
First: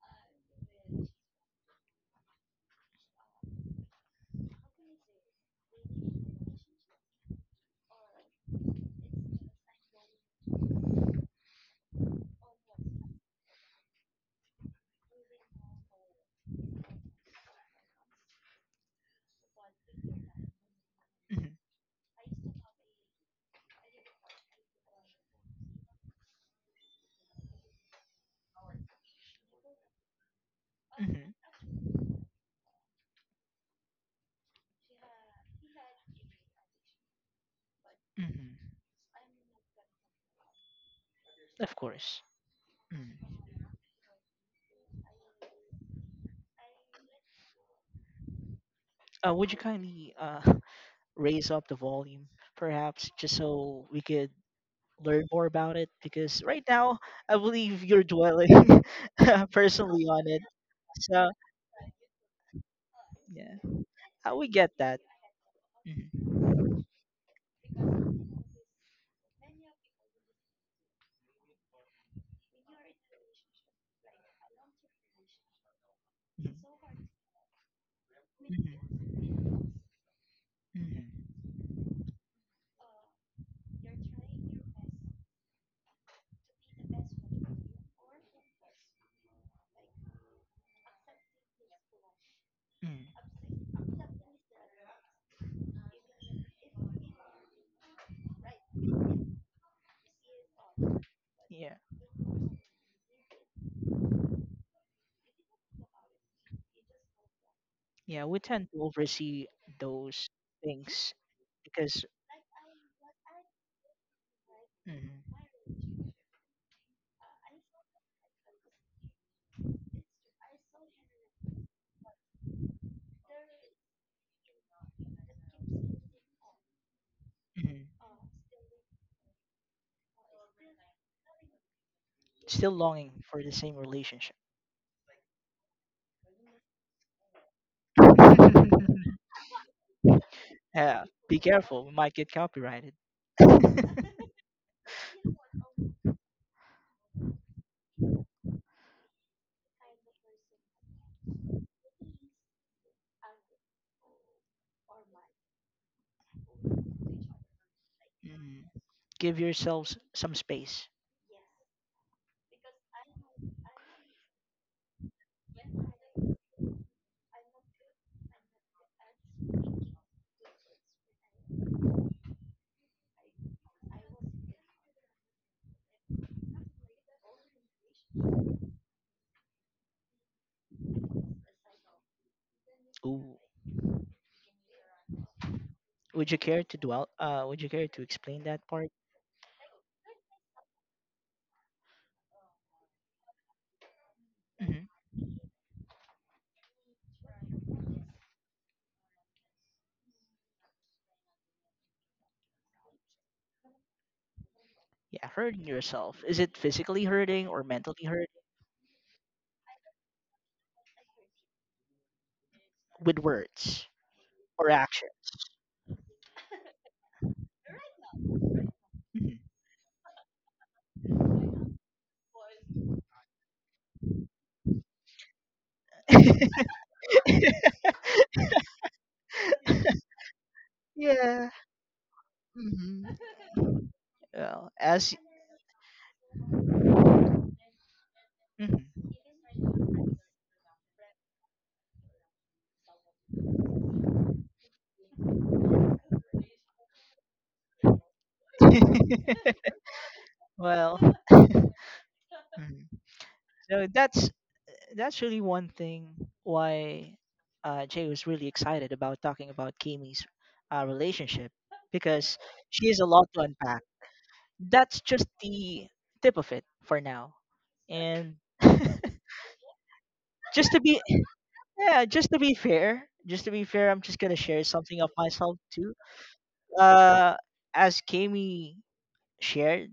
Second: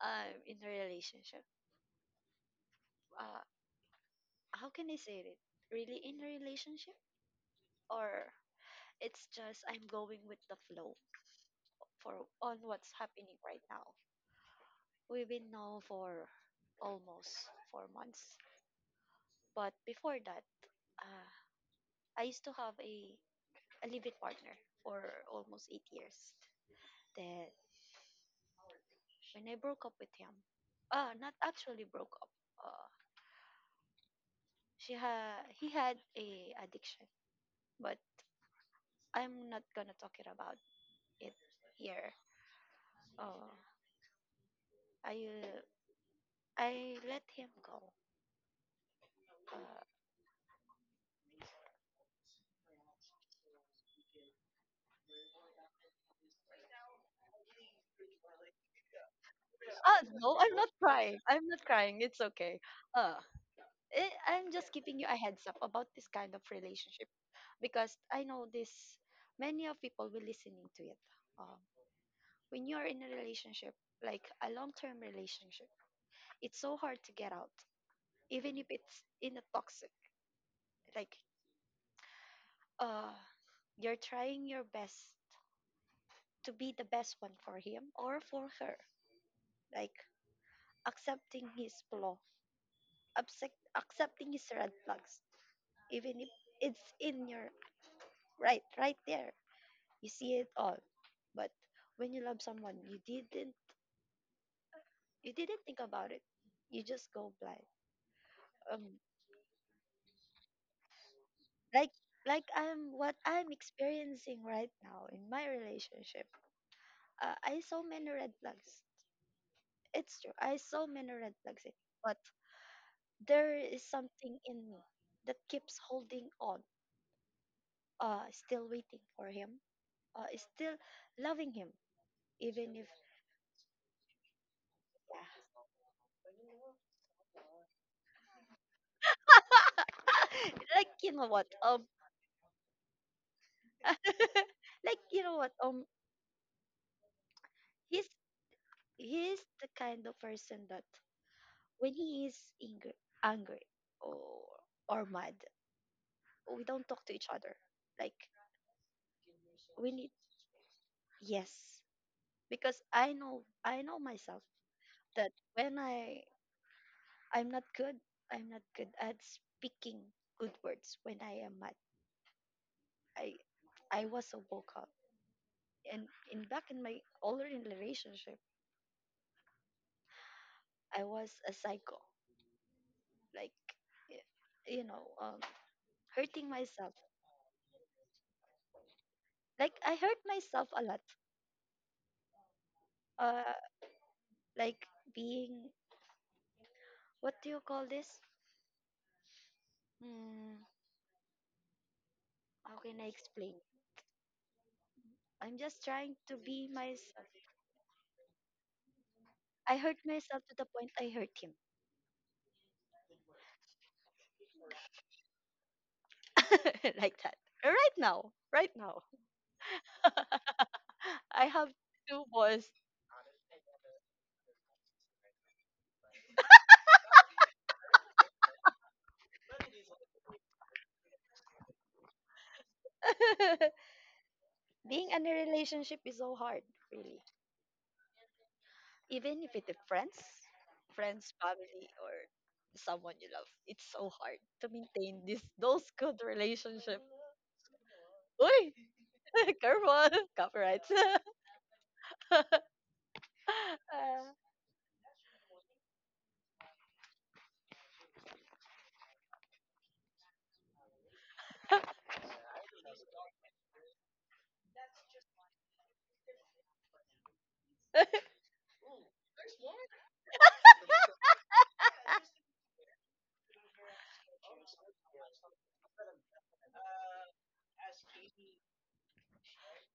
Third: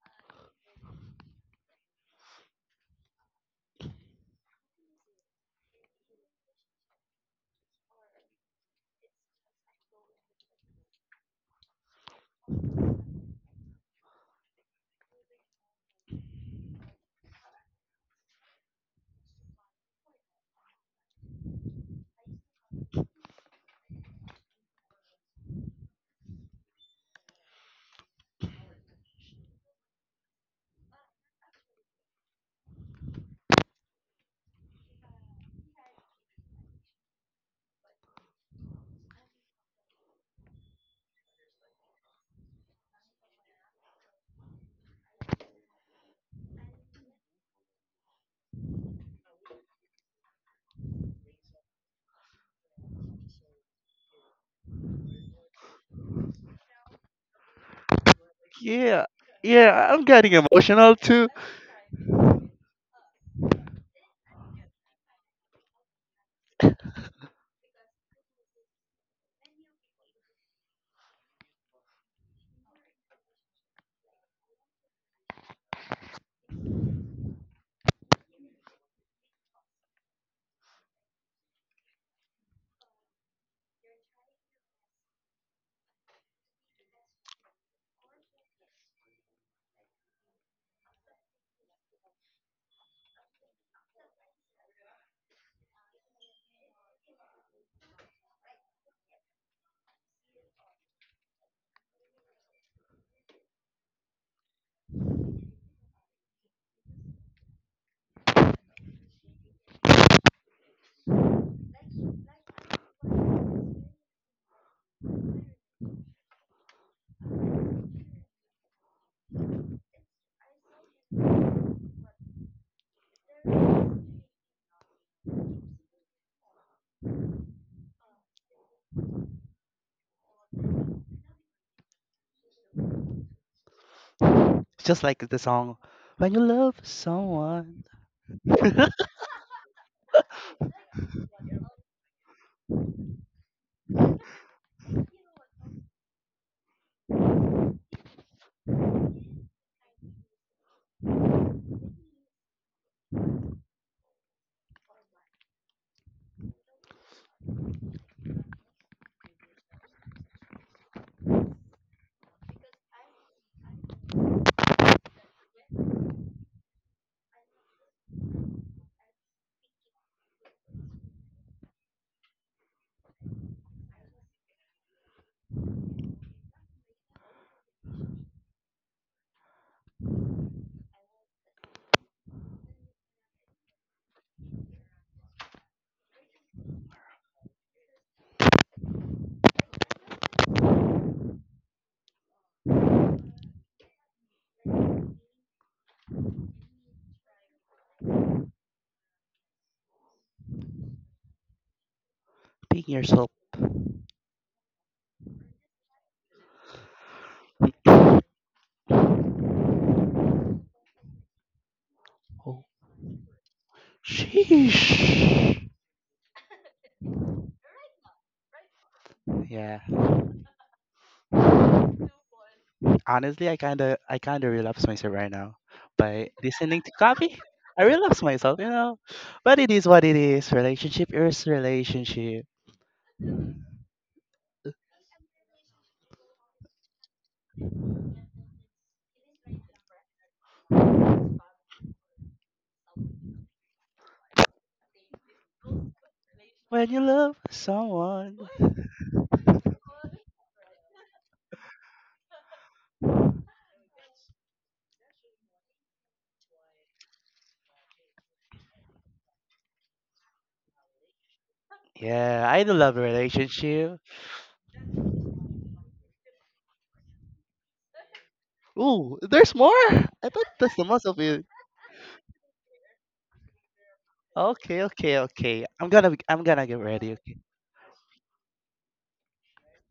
Speaker 1: I'm in a relationship. Uh, how can I say it? Really in a relationship? Or it's just I'm going with the flow for on what's happening right now. We've been now for almost four months. But before that, uh,
Speaker 3: Hmm.
Speaker 1: I used to have a, a living partner for almost eight years. Then when I broke up with him. Uh,
Speaker 3: Hmm.
Speaker 1: not actually broke up. Uh, she ha he had a addiction, but
Speaker 3: Hmm.
Speaker 1: I'm not gonna talk it about it
Speaker 3: Of
Speaker 1: here.
Speaker 3: course. Mm.
Speaker 1: Uh, I uh, I let him go.
Speaker 3: Uh, would
Speaker 1: Uh,
Speaker 3: you kindly uh, [laughs] raise up the volume, perhaps, just so we could learn more about it? Because right now, I believe you're dwelling
Speaker 2: [laughs] yeah,
Speaker 3: [laughs]
Speaker 2: yeah.
Speaker 1: ah,
Speaker 3: personally
Speaker 2: I'm
Speaker 3: on
Speaker 2: getting
Speaker 1: no,
Speaker 3: it.
Speaker 1: I'm not
Speaker 2: emotional
Speaker 1: crying.
Speaker 2: too.
Speaker 3: So,
Speaker 1: I'm not crying. It's okay. Uh,
Speaker 3: yeah,
Speaker 1: eh,
Speaker 3: uh, we
Speaker 1: I'm
Speaker 3: get
Speaker 1: just giving
Speaker 3: that.
Speaker 1: you a heads up about this
Speaker 3: Mhm,
Speaker 1: kind of relationship because I know this. Many of people will listening to it. Um, when you are in a relationship, like a long-term relationship, it's so hard
Speaker 3: mhm,
Speaker 1: to get out, even if it's in a
Speaker 3: mhm,
Speaker 1: toxic. Like,
Speaker 3: mhm,
Speaker 1: uh, you're trying your best to be the best one for him or for her. Like, accepting his flaw,
Speaker 3: mhm.
Speaker 1: accept, accepting his red flags, even if it's in your right, right there. You see it all. But
Speaker 3: Yeah.
Speaker 1: when you love someone, you didn't, you didn't think about it. You just go blind.
Speaker 3: Yeah, we tend to
Speaker 1: Um,
Speaker 3: oversee those things
Speaker 1: like,
Speaker 3: because
Speaker 1: like I'm what I'm experiencing right now in
Speaker 3: mhm,
Speaker 1: my relationship. uh, I saw many red flags. It's true. I saw many red flags, eh, but there is something in me that keeps holding on,
Speaker 3: mhm,
Speaker 1: uh, still waiting for him, uh, still loving him,
Speaker 3: still
Speaker 1: even if,
Speaker 3: longing for the same relationship.
Speaker 2: Just like the
Speaker 1: yeah.
Speaker 2: song, "When You Love Someone, [laughs]
Speaker 3: [laughs]
Speaker 1: [laughs] Like,
Speaker 3: Yeah,
Speaker 1: you know
Speaker 3: be
Speaker 1: what? Um,
Speaker 3: careful, we might get copyrighted. [laughs]
Speaker 1: [laughs] like, you know what? Um, he's, he's the kind of person that when he is angry, angry or, or mad, we don't talk to each other. Like,
Speaker 3: Mhm. Give
Speaker 1: we
Speaker 3: yourselves
Speaker 1: need.
Speaker 3: some space.
Speaker 1: Yes, because i know i know myself, that when i i'm not good, i'm not good at speaking good words when I am mad. I i was a vocal, and in back in my older relationship, I was a psycho.
Speaker 3: Ooh.
Speaker 1: Like, y- you know um
Speaker 3: Would you
Speaker 1: hurting
Speaker 3: care to
Speaker 1: myself.
Speaker 3: dwell? Uh, would you care to explain that part?
Speaker 1: Like, I hurt myself a lot. uh like,
Speaker 3: Hmm.
Speaker 1: being, what do you call this? Hmm, how
Speaker 2: Being
Speaker 1: can I
Speaker 2: Yourself."
Speaker 1: explain?
Speaker 3: Yeah,
Speaker 1: I'm
Speaker 3: hurting
Speaker 1: just trying
Speaker 3: yourself.
Speaker 1: to
Speaker 3: Is it
Speaker 1: be
Speaker 3: physically
Speaker 1: myself.
Speaker 3: hurting or mentally hurting
Speaker 1: I hurt myself to the point I hurt him.
Speaker 2: Oh,
Speaker 3: with words or
Speaker 2: sheesh.
Speaker 3: action?
Speaker 1: [laughs] Like that. Right now. Right now.
Speaker 3: Mhm.
Speaker 2: Yeah.
Speaker 1: [laughs] I have two boys.
Speaker 2: Honestly, I kinda, I kinda relapse myself right now by listening to copy. I relapse myself, you know. But it is what it is. Relationship is
Speaker 3: Yeah.
Speaker 2: relationship.
Speaker 1: [laughs]
Speaker 3: Well,
Speaker 1: Being
Speaker 3: as
Speaker 1: in a relationship is so hard, really.
Speaker 3: mhm.
Speaker 1: Even if it's friends, friends, family, or someone you love, it's so hard to maintain this those good
Speaker 2: When
Speaker 1: relationship.
Speaker 2: you love someone.
Speaker 1: Uy! [laughs]
Speaker 3: [laughs]
Speaker 1: Careful! Copyright.
Speaker 3: Well,
Speaker 1: [laughs]
Speaker 3: mhm. So
Speaker 1: Uh,
Speaker 3: that's that's really one thing why uh, Jay was really excited about talking about Kimi's uh, relationship because
Speaker 2: Yeah, I do
Speaker 3: she
Speaker 2: love
Speaker 3: has
Speaker 2: a
Speaker 3: a lot to unpack.
Speaker 2: relationship.
Speaker 3: That's just the tip of it for now,
Speaker 1: [laughs]
Speaker 3: and [laughs]
Speaker 2: Ooh, there's more? I thought
Speaker 3: just
Speaker 2: that's
Speaker 3: to
Speaker 2: the
Speaker 3: be
Speaker 2: most of it.
Speaker 3: yeah, just to be fair, just to be fair, I'm just gonna share
Speaker 2: Okay,
Speaker 3: something of
Speaker 2: okay,
Speaker 3: myself
Speaker 2: okay. I'm
Speaker 3: too.
Speaker 2: gonna be, I'm gonna get ready.
Speaker 3: Uh,
Speaker 2: Okay.
Speaker 3: as Kimi shared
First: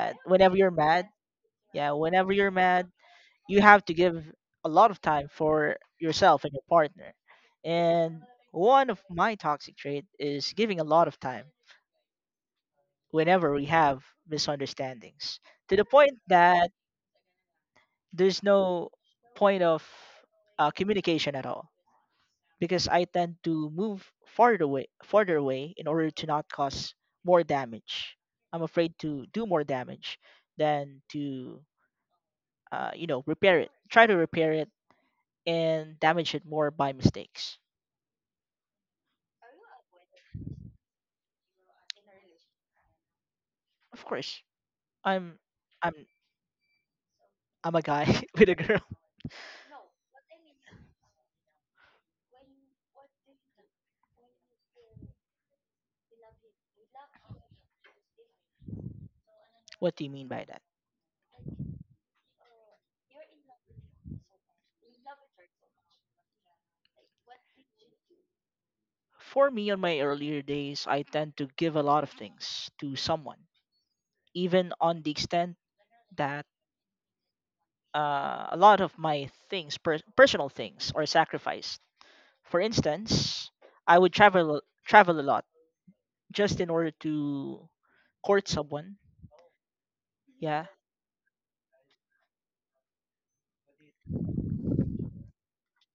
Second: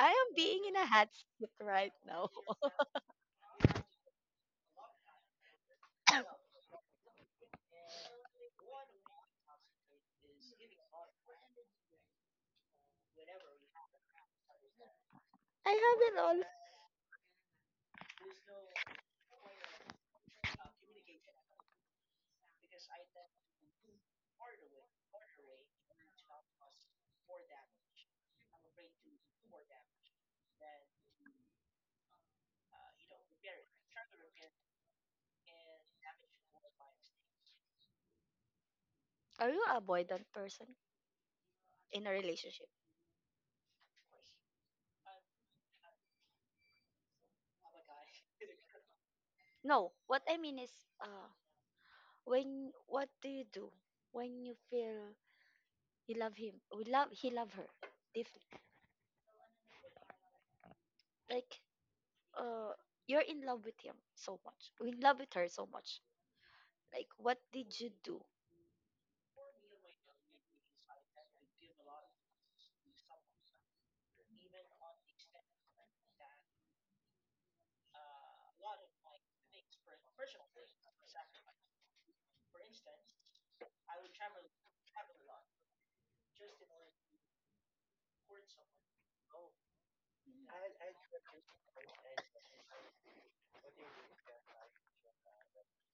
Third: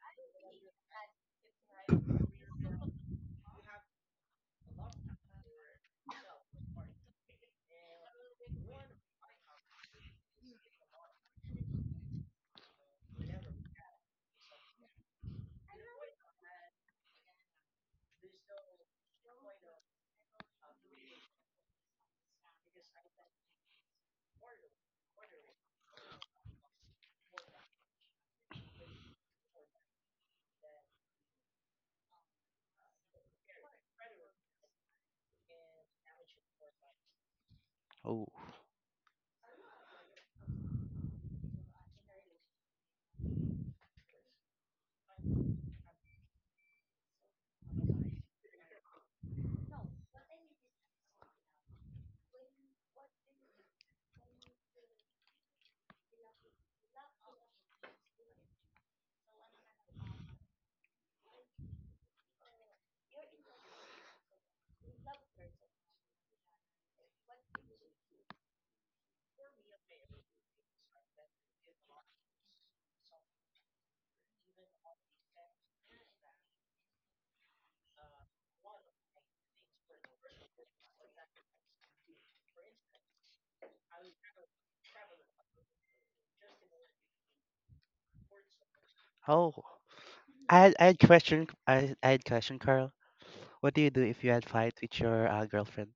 Speaker 1: I am
Speaker 3: whenever
Speaker 1: being
Speaker 3: you're
Speaker 1: in a
Speaker 3: mad,
Speaker 1: hat seat right
Speaker 3: yeah,
Speaker 1: now.
Speaker 3: whenever you're mad,
Speaker 1: [laughs]
Speaker 3: you have to give a lot of time for yourself and your partner. And one of my toxic trait is giving a lot of time whenever we have misunderstandings
Speaker 1: I
Speaker 3: to the point
Speaker 1: have it all.
Speaker 3: that there's no point of uh, communication at all because I tend to move farther away, farther away in order to not cause more damage. I'm afraid to do more damage than to, uh, you know, repair it. Try to repair it and damage it more by mistakes.
Speaker 2: Oh,
Speaker 1: Are you a avoidant person in a relationship?
Speaker 3: Of course, I'm I'm I'm a guy [laughs] with a girl.
Speaker 1: No. What I mean is, uh, when what do you do when you feel you love him? We love he love her. If
Speaker 3: What do you mean by that?
Speaker 1: like uh, you're in love with him so much, you in love with her so much. Like, what did you do?
Speaker 3: For me, on my earlier days, I tend to give a lot of things to someone, even on the extent that uh, a lot of my things, per- personal things, are sacrificed. For instance, I would travel travel a lot just in order to court someone.
Speaker 2: oh. I
Speaker 3: Yeah,
Speaker 2: had, I had question. I, I had question, Carl. What do you do if you had fight with your uh, girlfriend?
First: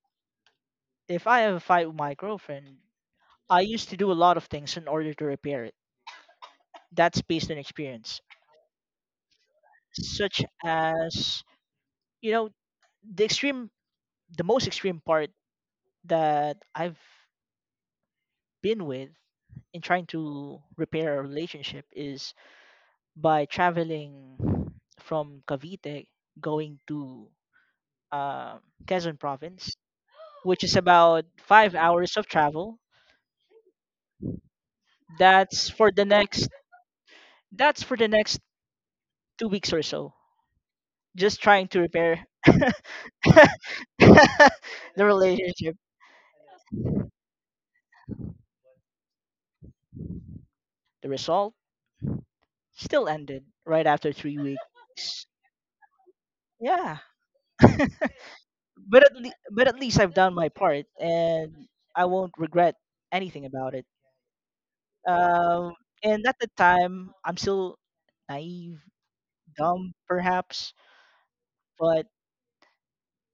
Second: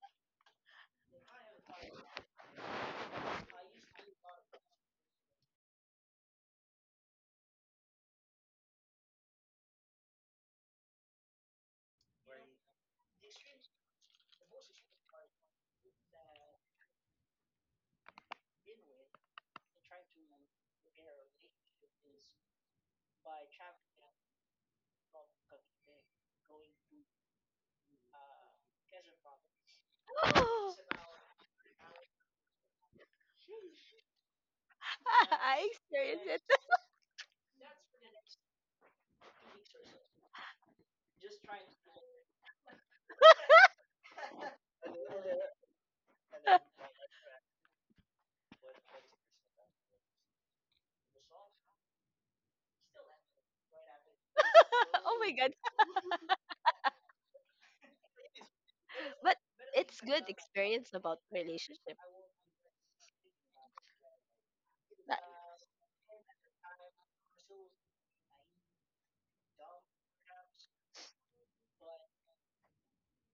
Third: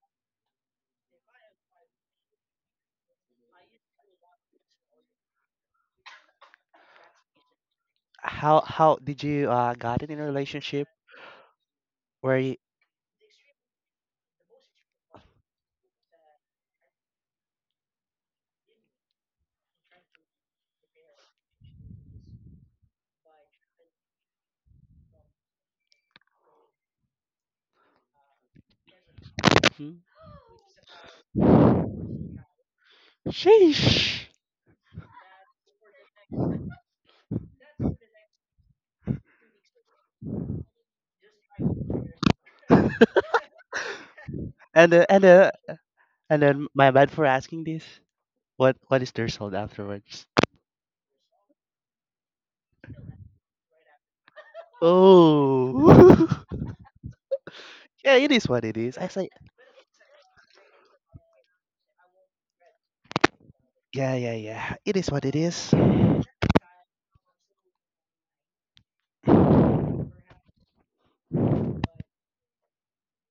Speaker 3: if I have a fight with my girlfriend, I used to do a lot of things in order to repair it. That's based on experience.
Speaker 2: How how did you uh got it in a
Speaker 3: Such
Speaker 2: relationship
Speaker 3: as you
Speaker 2: where
Speaker 3: know
Speaker 2: you?
Speaker 3: the extreme the most extreme part that I've been with in trying to repair a relationship is by traveling from Cavite going to uh, Quezon province,
Speaker 2: Mhm.
Speaker 3: which
Speaker 1: Oh,
Speaker 3: is about five hours of travel.
Speaker 2: Sheesh.
Speaker 1: [laughs] I
Speaker 3: That's for the
Speaker 1: experienced
Speaker 3: next
Speaker 1: it.
Speaker 3: that's for the next two weeks or so. Just trying to repair [laughs] the
Speaker 2: And uh, and uh,
Speaker 3: relationship.
Speaker 2: and then my bad
Speaker 1: [laughs]
Speaker 2: for asking this. What what is the result afterwards?
Speaker 3: The result still ended right after three
Speaker 1: Oh
Speaker 3: weeks.
Speaker 1: my god!
Speaker 2: Oh.
Speaker 3: Yeah,
Speaker 2: [laughs] yeah, it is what it is.
Speaker 3: but
Speaker 2: I
Speaker 3: at
Speaker 2: say.
Speaker 1: But
Speaker 3: le- but at least
Speaker 1: it's
Speaker 3: I've
Speaker 1: good
Speaker 3: done my part,
Speaker 1: experience about
Speaker 3: and
Speaker 1: relationship.
Speaker 3: I won't regret anything about it.
Speaker 2: Yeah, yeah, yeah. It is what it
Speaker 3: Um,
Speaker 2: is.
Speaker 3: and at the time, I'm still naive, dumb, perhaps, but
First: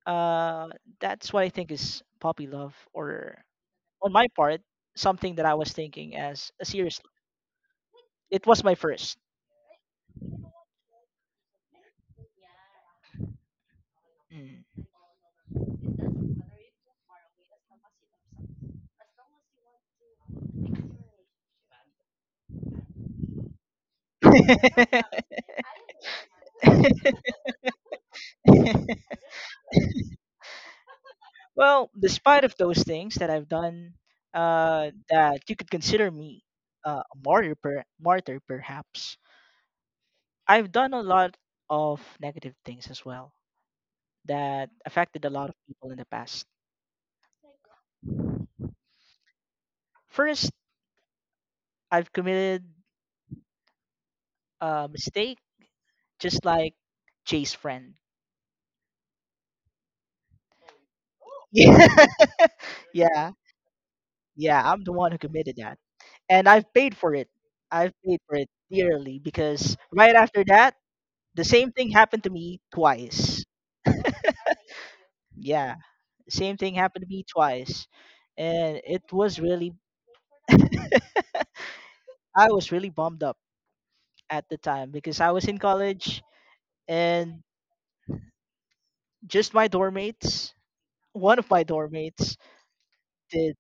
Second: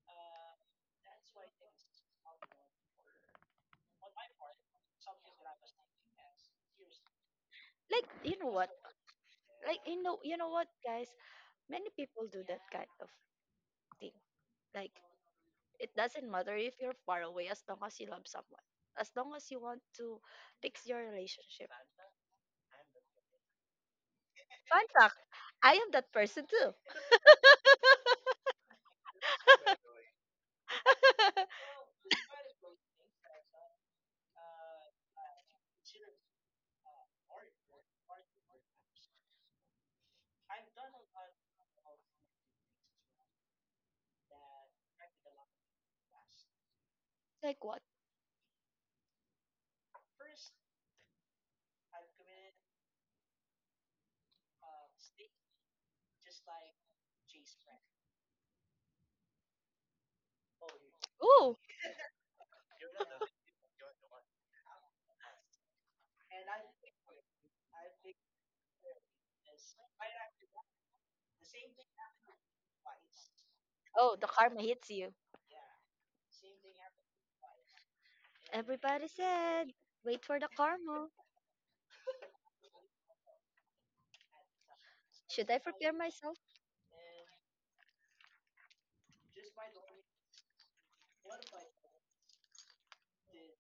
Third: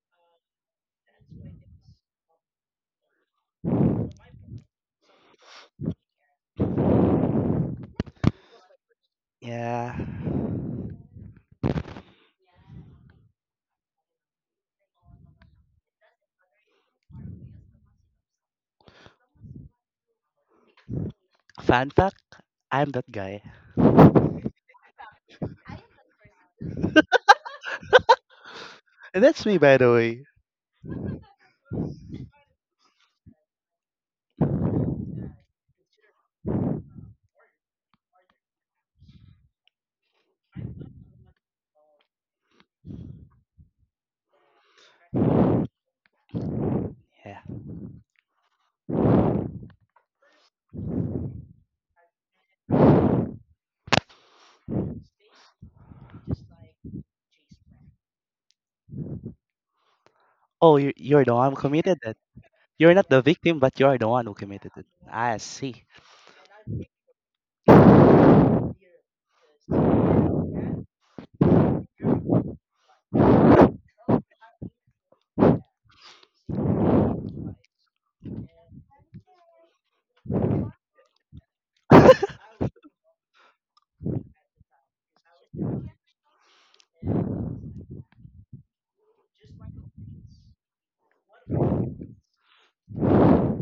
Speaker 3: uh, that's what I think is puppy love, or on my part, something that I was thinking as a serious.
Speaker 1: Like, you
Speaker 3: It
Speaker 1: know
Speaker 3: was
Speaker 1: what,
Speaker 3: my first.
Speaker 1: like,
Speaker 2: Yeah.
Speaker 1: you know you know what, guys, many people do that kind of thing. Like, it doesn't matter if you're far away, as long as you love someone, as long as you want to fix your relationship.
Speaker 2: Fan fact, I'm that guy. And
Speaker 1: Fun fact,
Speaker 3: Mm.
Speaker 1: I am that person too.
Speaker 3: [laughs]
Speaker 2: that's me, by the way.
Speaker 1: [laughs]
Speaker 3: Well, despite of those things that I've done, uh, that you could consider me uh, a martyr, per- martyr perhaps. I've done a lot of negative things as well that affected a lot of people in the past.
Speaker 2: Yeah.
Speaker 1: Like what?
Speaker 3: First, I've committed a mistake, just like Jay's friend.
Speaker 2: Oh, you, you're the one who
Speaker 1: Oh,
Speaker 2: committed it.
Speaker 3: [laughs] Yeah,
Speaker 2: You're not the
Speaker 3: yeah,
Speaker 2: victim, but you're the one who
Speaker 3: yeah.
Speaker 2: committed
Speaker 3: I'm
Speaker 2: it.
Speaker 3: the one who
Speaker 2: I
Speaker 3: committed that,
Speaker 2: see.
Speaker 3: and I've paid for it. I've paid for it dearly because right after that, the same thing happened to me twice.
Speaker 1: oh, the karma hits you.
Speaker 3: Yeah. Same thing happened to me twice, and
Speaker 1: Everybody
Speaker 3: it was
Speaker 1: said
Speaker 3: really
Speaker 1: wait for the karma.
Speaker 2: [laughs]
Speaker 3: I was really bummed up at the time because I was
Speaker 1: Should
Speaker 3: in
Speaker 1: I prepare
Speaker 3: college
Speaker 1: myself?
Speaker 3: and just my dorm mates, one of my dorm mates did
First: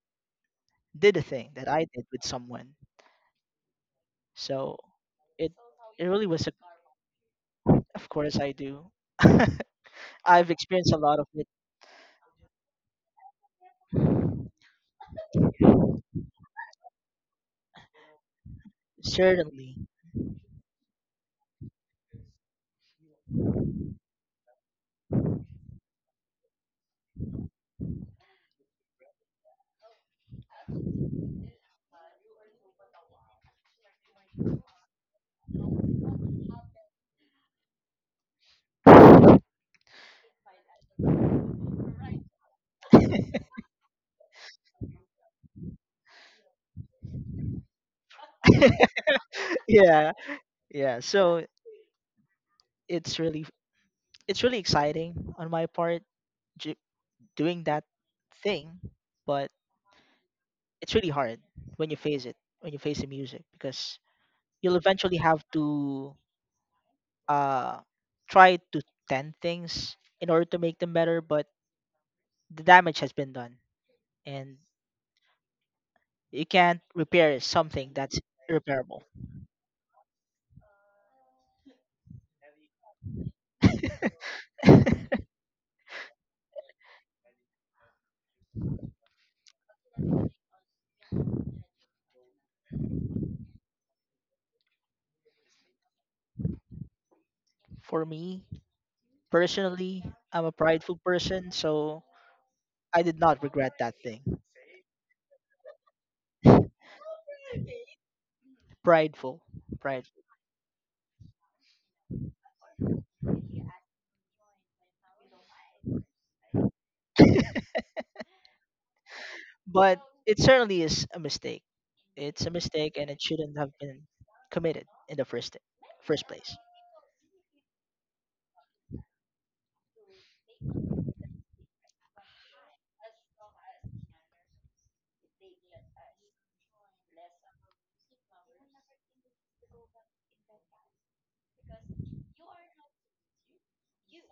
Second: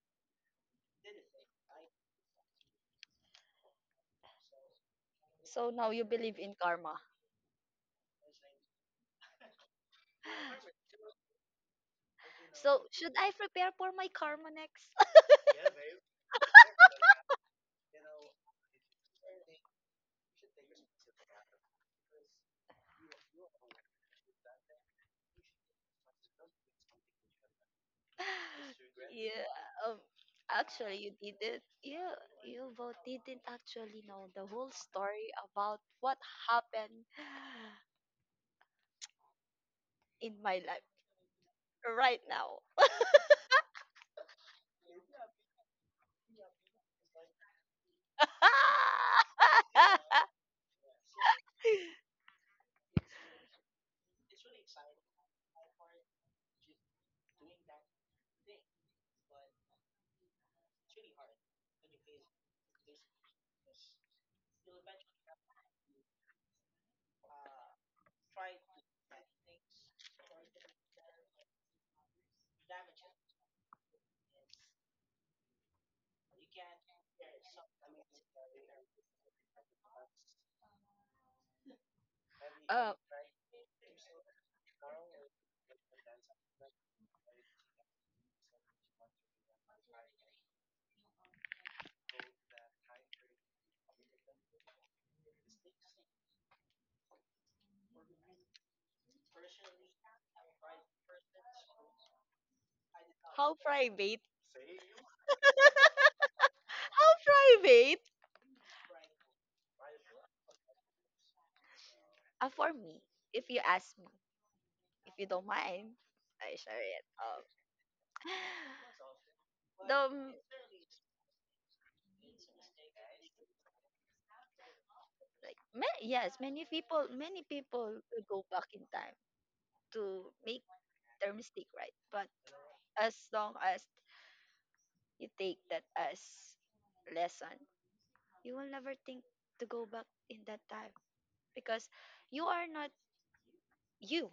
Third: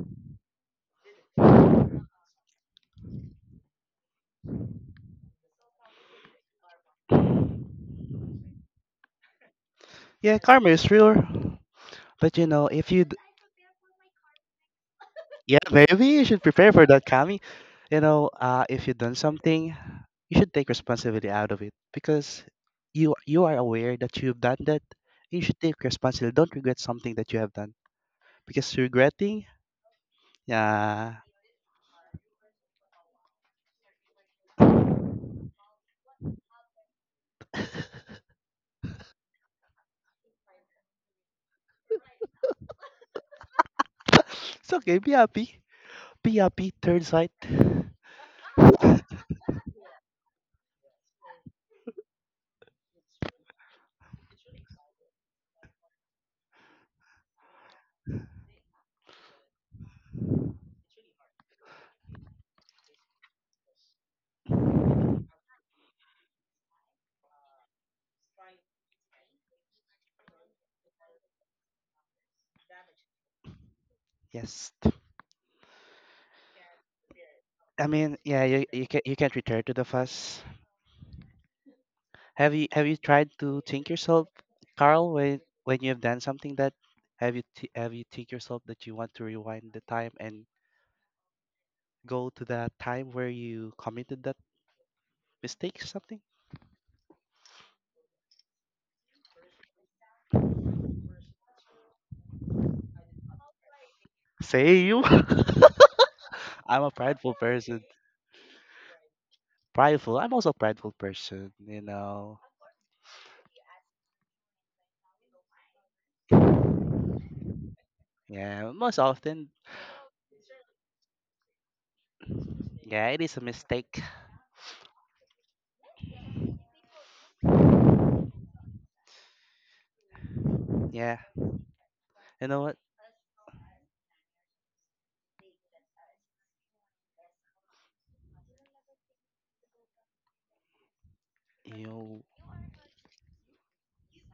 Speaker 3: did a thing that I did with someone. So it
Speaker 1: So now you
Speaker 3: it really
Speaker 1: believe
Speaker 3: was a,
Speaker 1: in karma.
Speaker 3: of course I do. [laughs]
Speaker 2: yeah,
Speaker 3: I've
Speaker 2: karma is
Speaker 3: experienced a lot of
Speaker 1: [laughs]
Speaker 3: it
Speaker 2: real. But you know,
Speaker 1: So
Speaker 2: if you,
Speaker 1: should
Speaker 2: d-
Speaker 1: I prepare for my karma next?
Speaker 2: yeah, maybe you should prepare for that, Kami. You know, uh, if you've done something,
Speaker 3: certainly.
Speaker 2: you should take responsibility out of it because you you are aware that you've done that. You should take responsibility. Don't regret something that you have done because
Speaker 1: [laughs]
Speaker 2: regretting,
Speaker 1: Yeah, um, actually, you
Speaker 2: yeah,
Speaker 1: didn't. Yeah, you both didn't actually know the whole story about what happened [sighs] in my life right now.
Speaker 2: [laughs] it's okay. Be happy. Be third sight.
Speaker 1: [laughs]
Speaker 3: [laughs] Yeah, yeah, so it's really it's really exciting on my part, ju- doing that thing, but it's really hard when you face it, when you face the music, because you'll eventually have to uh try to tend things in order to make them better, but the damage has been done, and
Speaker 2: Yes.
Speaker 3: you can't repair
Speaker 2: I
Speaker 3: something
Speaker 2: mean,
Speaker 3: that's
Speaker 2: yeah, you, you can
Speaker 3: irreparable.
Speaker 2: you can't return to the fuss. Have you have
Speaker 1: uh,
Speaker 2: you tried to think yourself, Carl,
Speaker 3: [laughs]
Speaker 2: when when you have done something that have you th- have you think yourself that you want to rewind the time and go to the time where you committed that mistake or something?
Speaker 3: For me personally, I'm a prideful person, so I did not
Speaker 1: how
Speaker 3: regret that
Speaker 1: private?
Speaker 3: thing.
Speaker 2: Say you. [laughs] I'm a
Speaker 1: How
Speaker 2: prideful person.
Speaker 1: private?
Speaker 3: Prideful,
Speaker 2: Prideful.
Speaker 3: prideful,
Speaker 2: I'm also a prideful person, you know.
Speaker 1: Uh, for me, if you ask me, if you don't mind, I share it.
Speaker 2: Yeah, most
Speaker 1: Um,
Speaker 2: often,
Speaker 1: [sighs] the
Speaker 3: but
Speaker 1: m-
Speaker 3: it certainly is a mistake. It's a mistake
Speaker 2: yeah,
Speaker 3: and
Speaker 2: it
Speaker 3: it
Speaker 2: is a
Speaker 3: shouldn't have
Speaker 2: mistake.
Speaker 3: been committed in the first
Speaker 1: like, ma-
Speaker 3: first
Speaker 1: yes,
Speaker 3: place.
Speaker 1: many people, many people will go back in time to make
Speaker 2: Yeah.
Speaker 1: their mistake, right? But
Speaker 2: You know what?
Speaker 1: as long as you take that as lesson, you will never think to go back in that time because
Speaker 2: You,
Speaker 1: you are not you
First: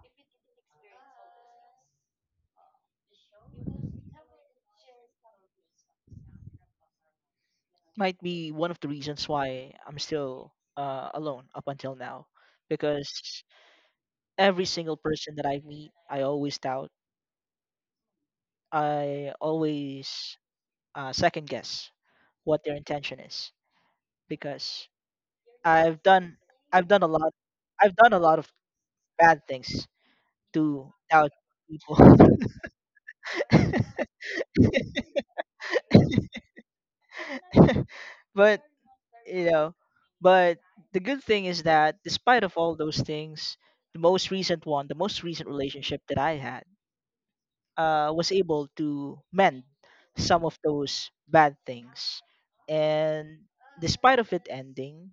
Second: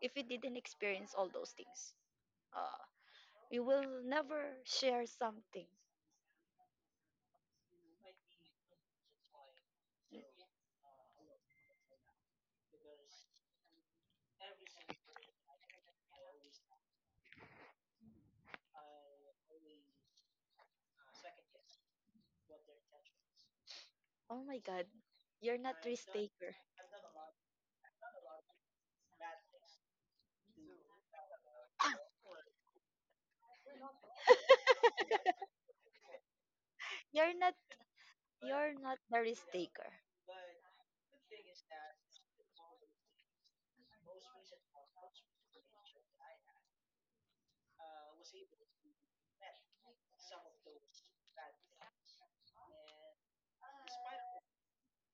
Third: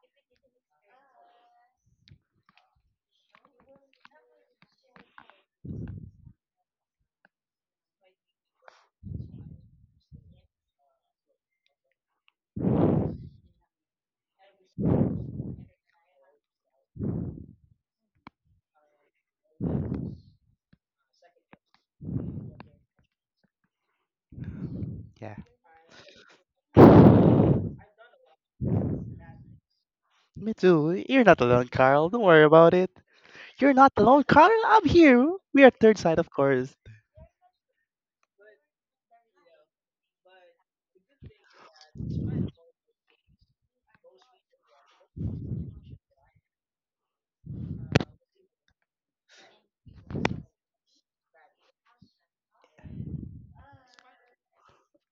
Speaker 1: if you didn't experience all those things. Uh, you will never share something.
Speaker 3: Might be one of the reasons why I'm still uh, alone up until now, because every single person that I meet, I always doubt. I always, uh, second guess what their intention is,
Speaker 1: Oh my God,
Speaker 3: because
Speaker 2: yeah,
Speaker 1: you're not
Speaker 3: I've
Speaker 1: risk
Speaker 3: done
Speaker 1: taker.
Speaker 3: I've done a lot, I've done a lot of bad things
Speaker 2: me
Speaker 3: to
Speaker 2: too. You're
Speaker 3: doubt
Speaker 2: not alone,
Speaker 3: people.
Speaker 2: Carl. Don't worry about it. You're
Speaker 3: [laughs]
Speaker 2: not alone, Carl. I'm here. We are third side, of course.
Speaker 1: You're not.
Speaker 3: [laughs] But
Speaker 1: You're not the
Speaker 3: you
Speaker 1: risk
Speaker 3: know,
Speaker 1: taker.
Speaker 3: but the good thing is that despite of all those things, the most recent one, the most recent relationship that I had, uh, was able to mend some of those bad things, and despite of it ending,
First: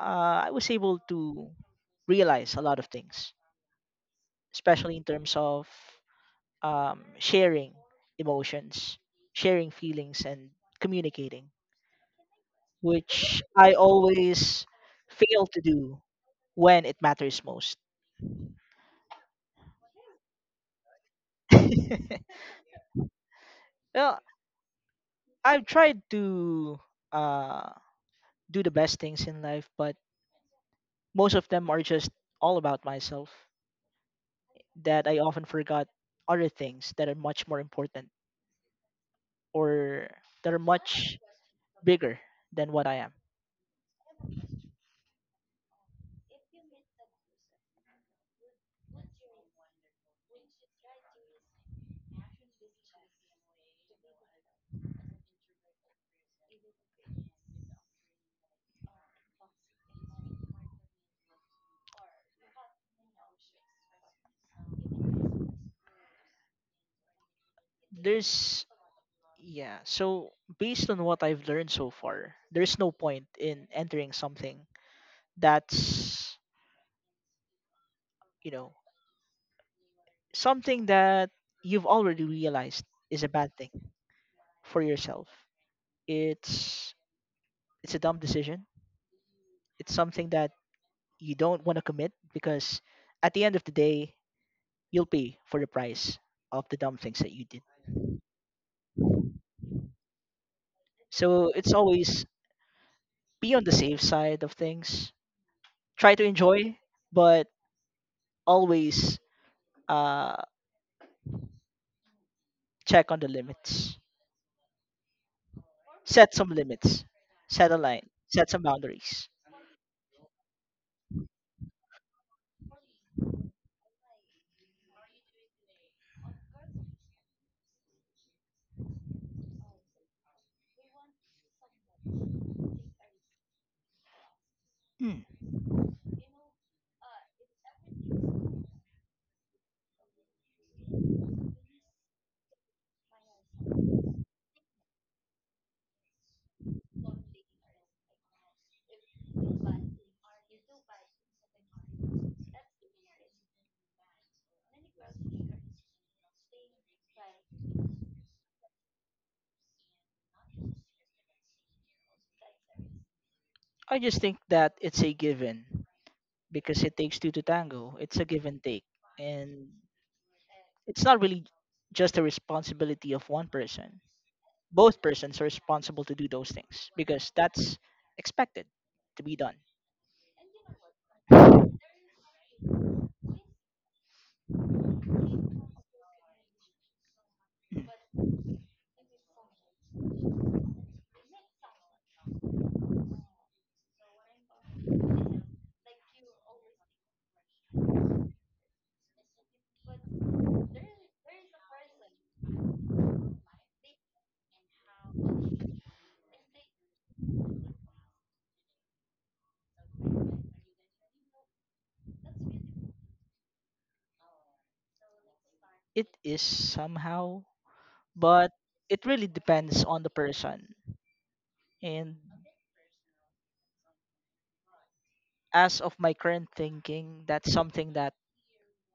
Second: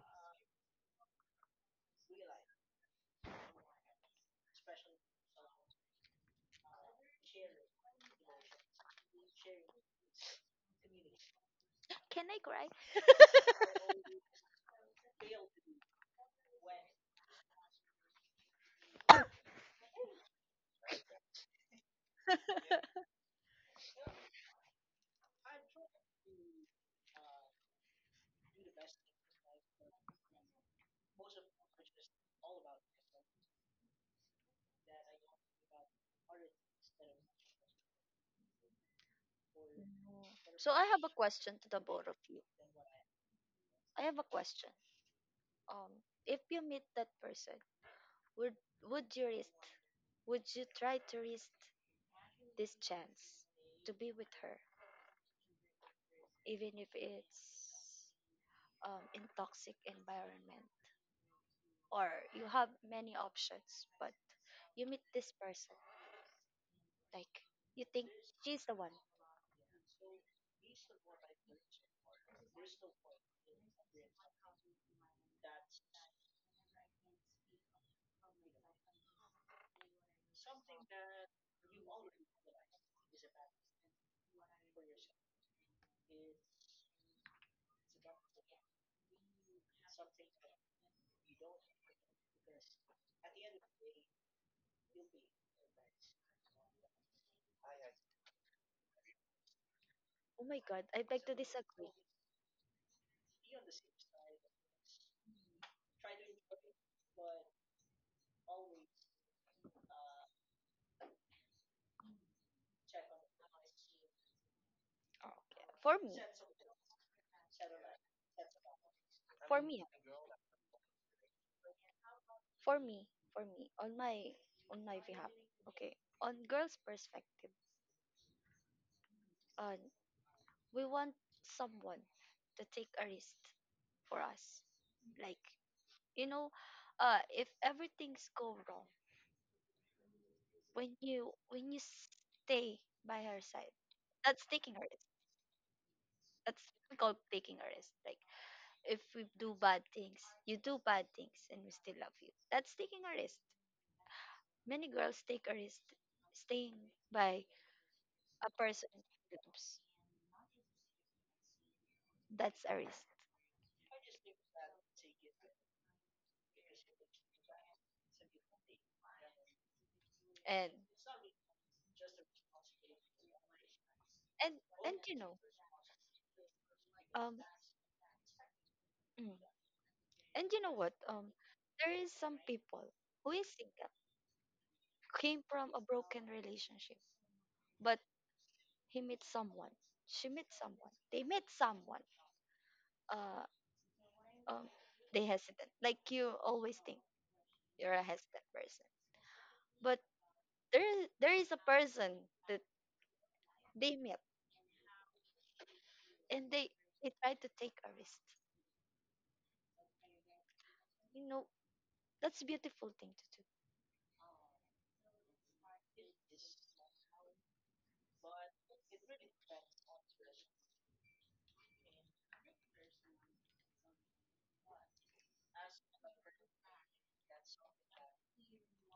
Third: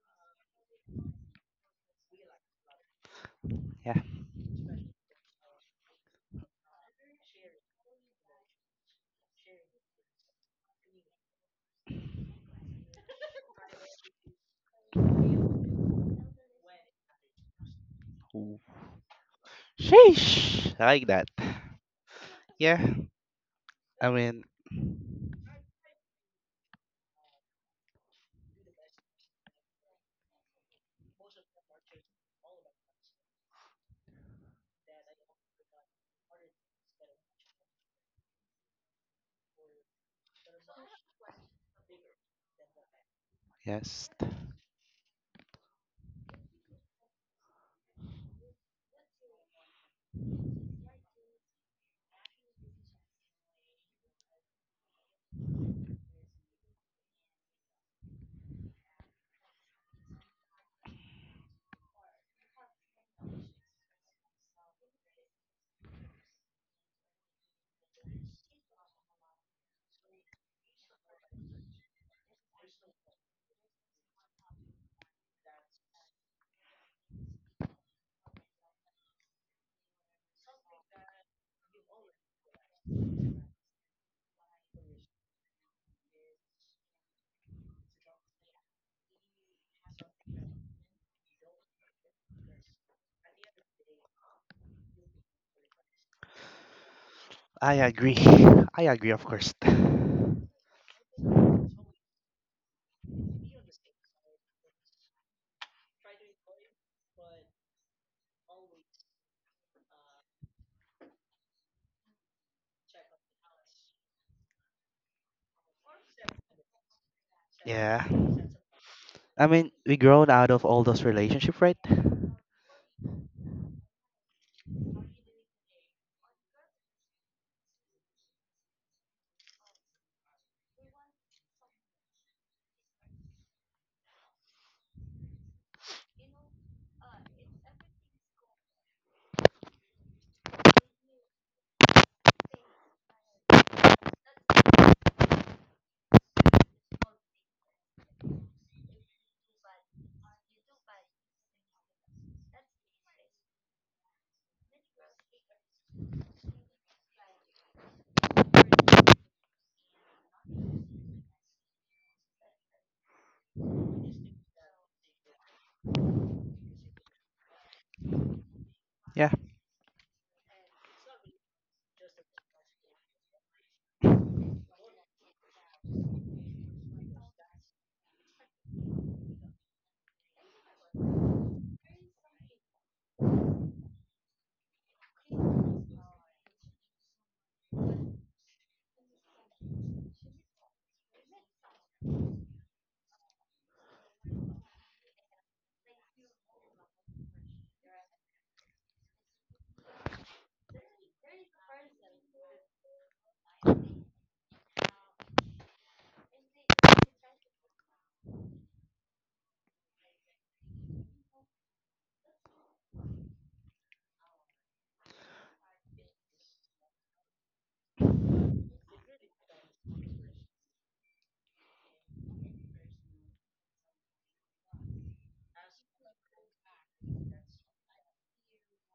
Speaker 3: uh, I was able to realize a lot of things,
Speaker 2: Yeah.
Speaker 3: especially in terms of, um, sharing emotions, sharing feelings, and communicating,
Speaker 1: Can I cry?
Speaker 3: which I always fail to do when it matters most.
Speaker 2: Ooh. Sheesh. I like that.
Speaker 3: [laughs]
Speaker 2: Yeah. I
Speaker 3: Well,
Speaker 2: mean,
Speaker 3: I've tried to uh, do the best things in life, but most of them are just all about myself, that I often forgot other things that are much more important, or
Speaker 1: No.
Speaker 3: that are
Speaker 1: So I have a
Speaker 3: much
Speaker 1: question to the both of
Speaker 3: bigger
Speaker 1: you.
Speaker 3: than what I am.
Speaker 1: I
Speaker 2: yes.
Speaker 1: have a question. Um, if you meet that person, would would you risk? Would you try to risk this chance to be with her, even if it's um, in toxic environment, or you have many options, but you meet this person, like you think she's
Speaker 3: There's,
Speaker 1: the one.
Speaker 3: yeah, so based on what I've learned so far, there's no point in entering something that's, you know, something that you've already realized is a bad thing for yourself. It's it's a dumb decision. It's something that you don't want to commit because at the end of the day, you'll pay for the price of the dumb things that you did.
Speaker 2: I agree. I agree, of course.
Speaker 1: Oh my God, I beg to
Speaker 3: So it's
Speaker 1: disagree.
Speaker 3: always be on the safe side of things. Try to enjoy, but always, uh, check on the limits.
Speaker 1: Okay. For me,
Speaker 3: Set some limits. Set a
Speaker 2: Yeah.
Speaker 3: line. Set some boundaries.
Speaker 2: I
Speaker 1: for
Speaker 2: mean,
Speaker 1: me,
Speaker 2: we
Speaker 1: ah.
Speaker 2: grown out of all those relationships, right?
Speaker 1: for me, for me, on my on my behalf. Okay. On girls' perspective, on we want someone to take a risk for us.
Speaker 3: Mm.
Speaker 1: Like, you know, uh, if everything's go wrong, when you when you stay by her side, that's taking a risk. That's called taking a risk. Like, if we do bad things, you do bad things, and we still love you. That's taking a risk. Many girls take a risk staying by a person in groups. That's a risk.
Speaker 3: I just think that it's a given because it takes two to tango. It's a give and take.
Speaker 2: Yeah.
Speaker 3: And
Speaker 1: And
Speaker 3: it's not really just a responsibility of one person.
Speaker 1: and and
Speaker 3: Both
Speaker 1: you know,
Speaker 3: persons are responsible to do those things because
Speaker 1: um
Speaker 3: that's expected to
Speaker 1: mm,
Speaker 3: be done.
Speaker 1: and you know what? Um there is some people who is single,
Speaker 3: Mm.
Speaker 1: came from a broken relationship, but he met someone. She met someone. They met someone. uh, um, they hesitant. Like, you always think you're a hesitant person, but there is- there is a person that they met, and they they try to take a risk. You know, that's a beautiful thing to do.
Speaker 3: It is somehow, but it really depends on the person. And as of my current thinking, that's something that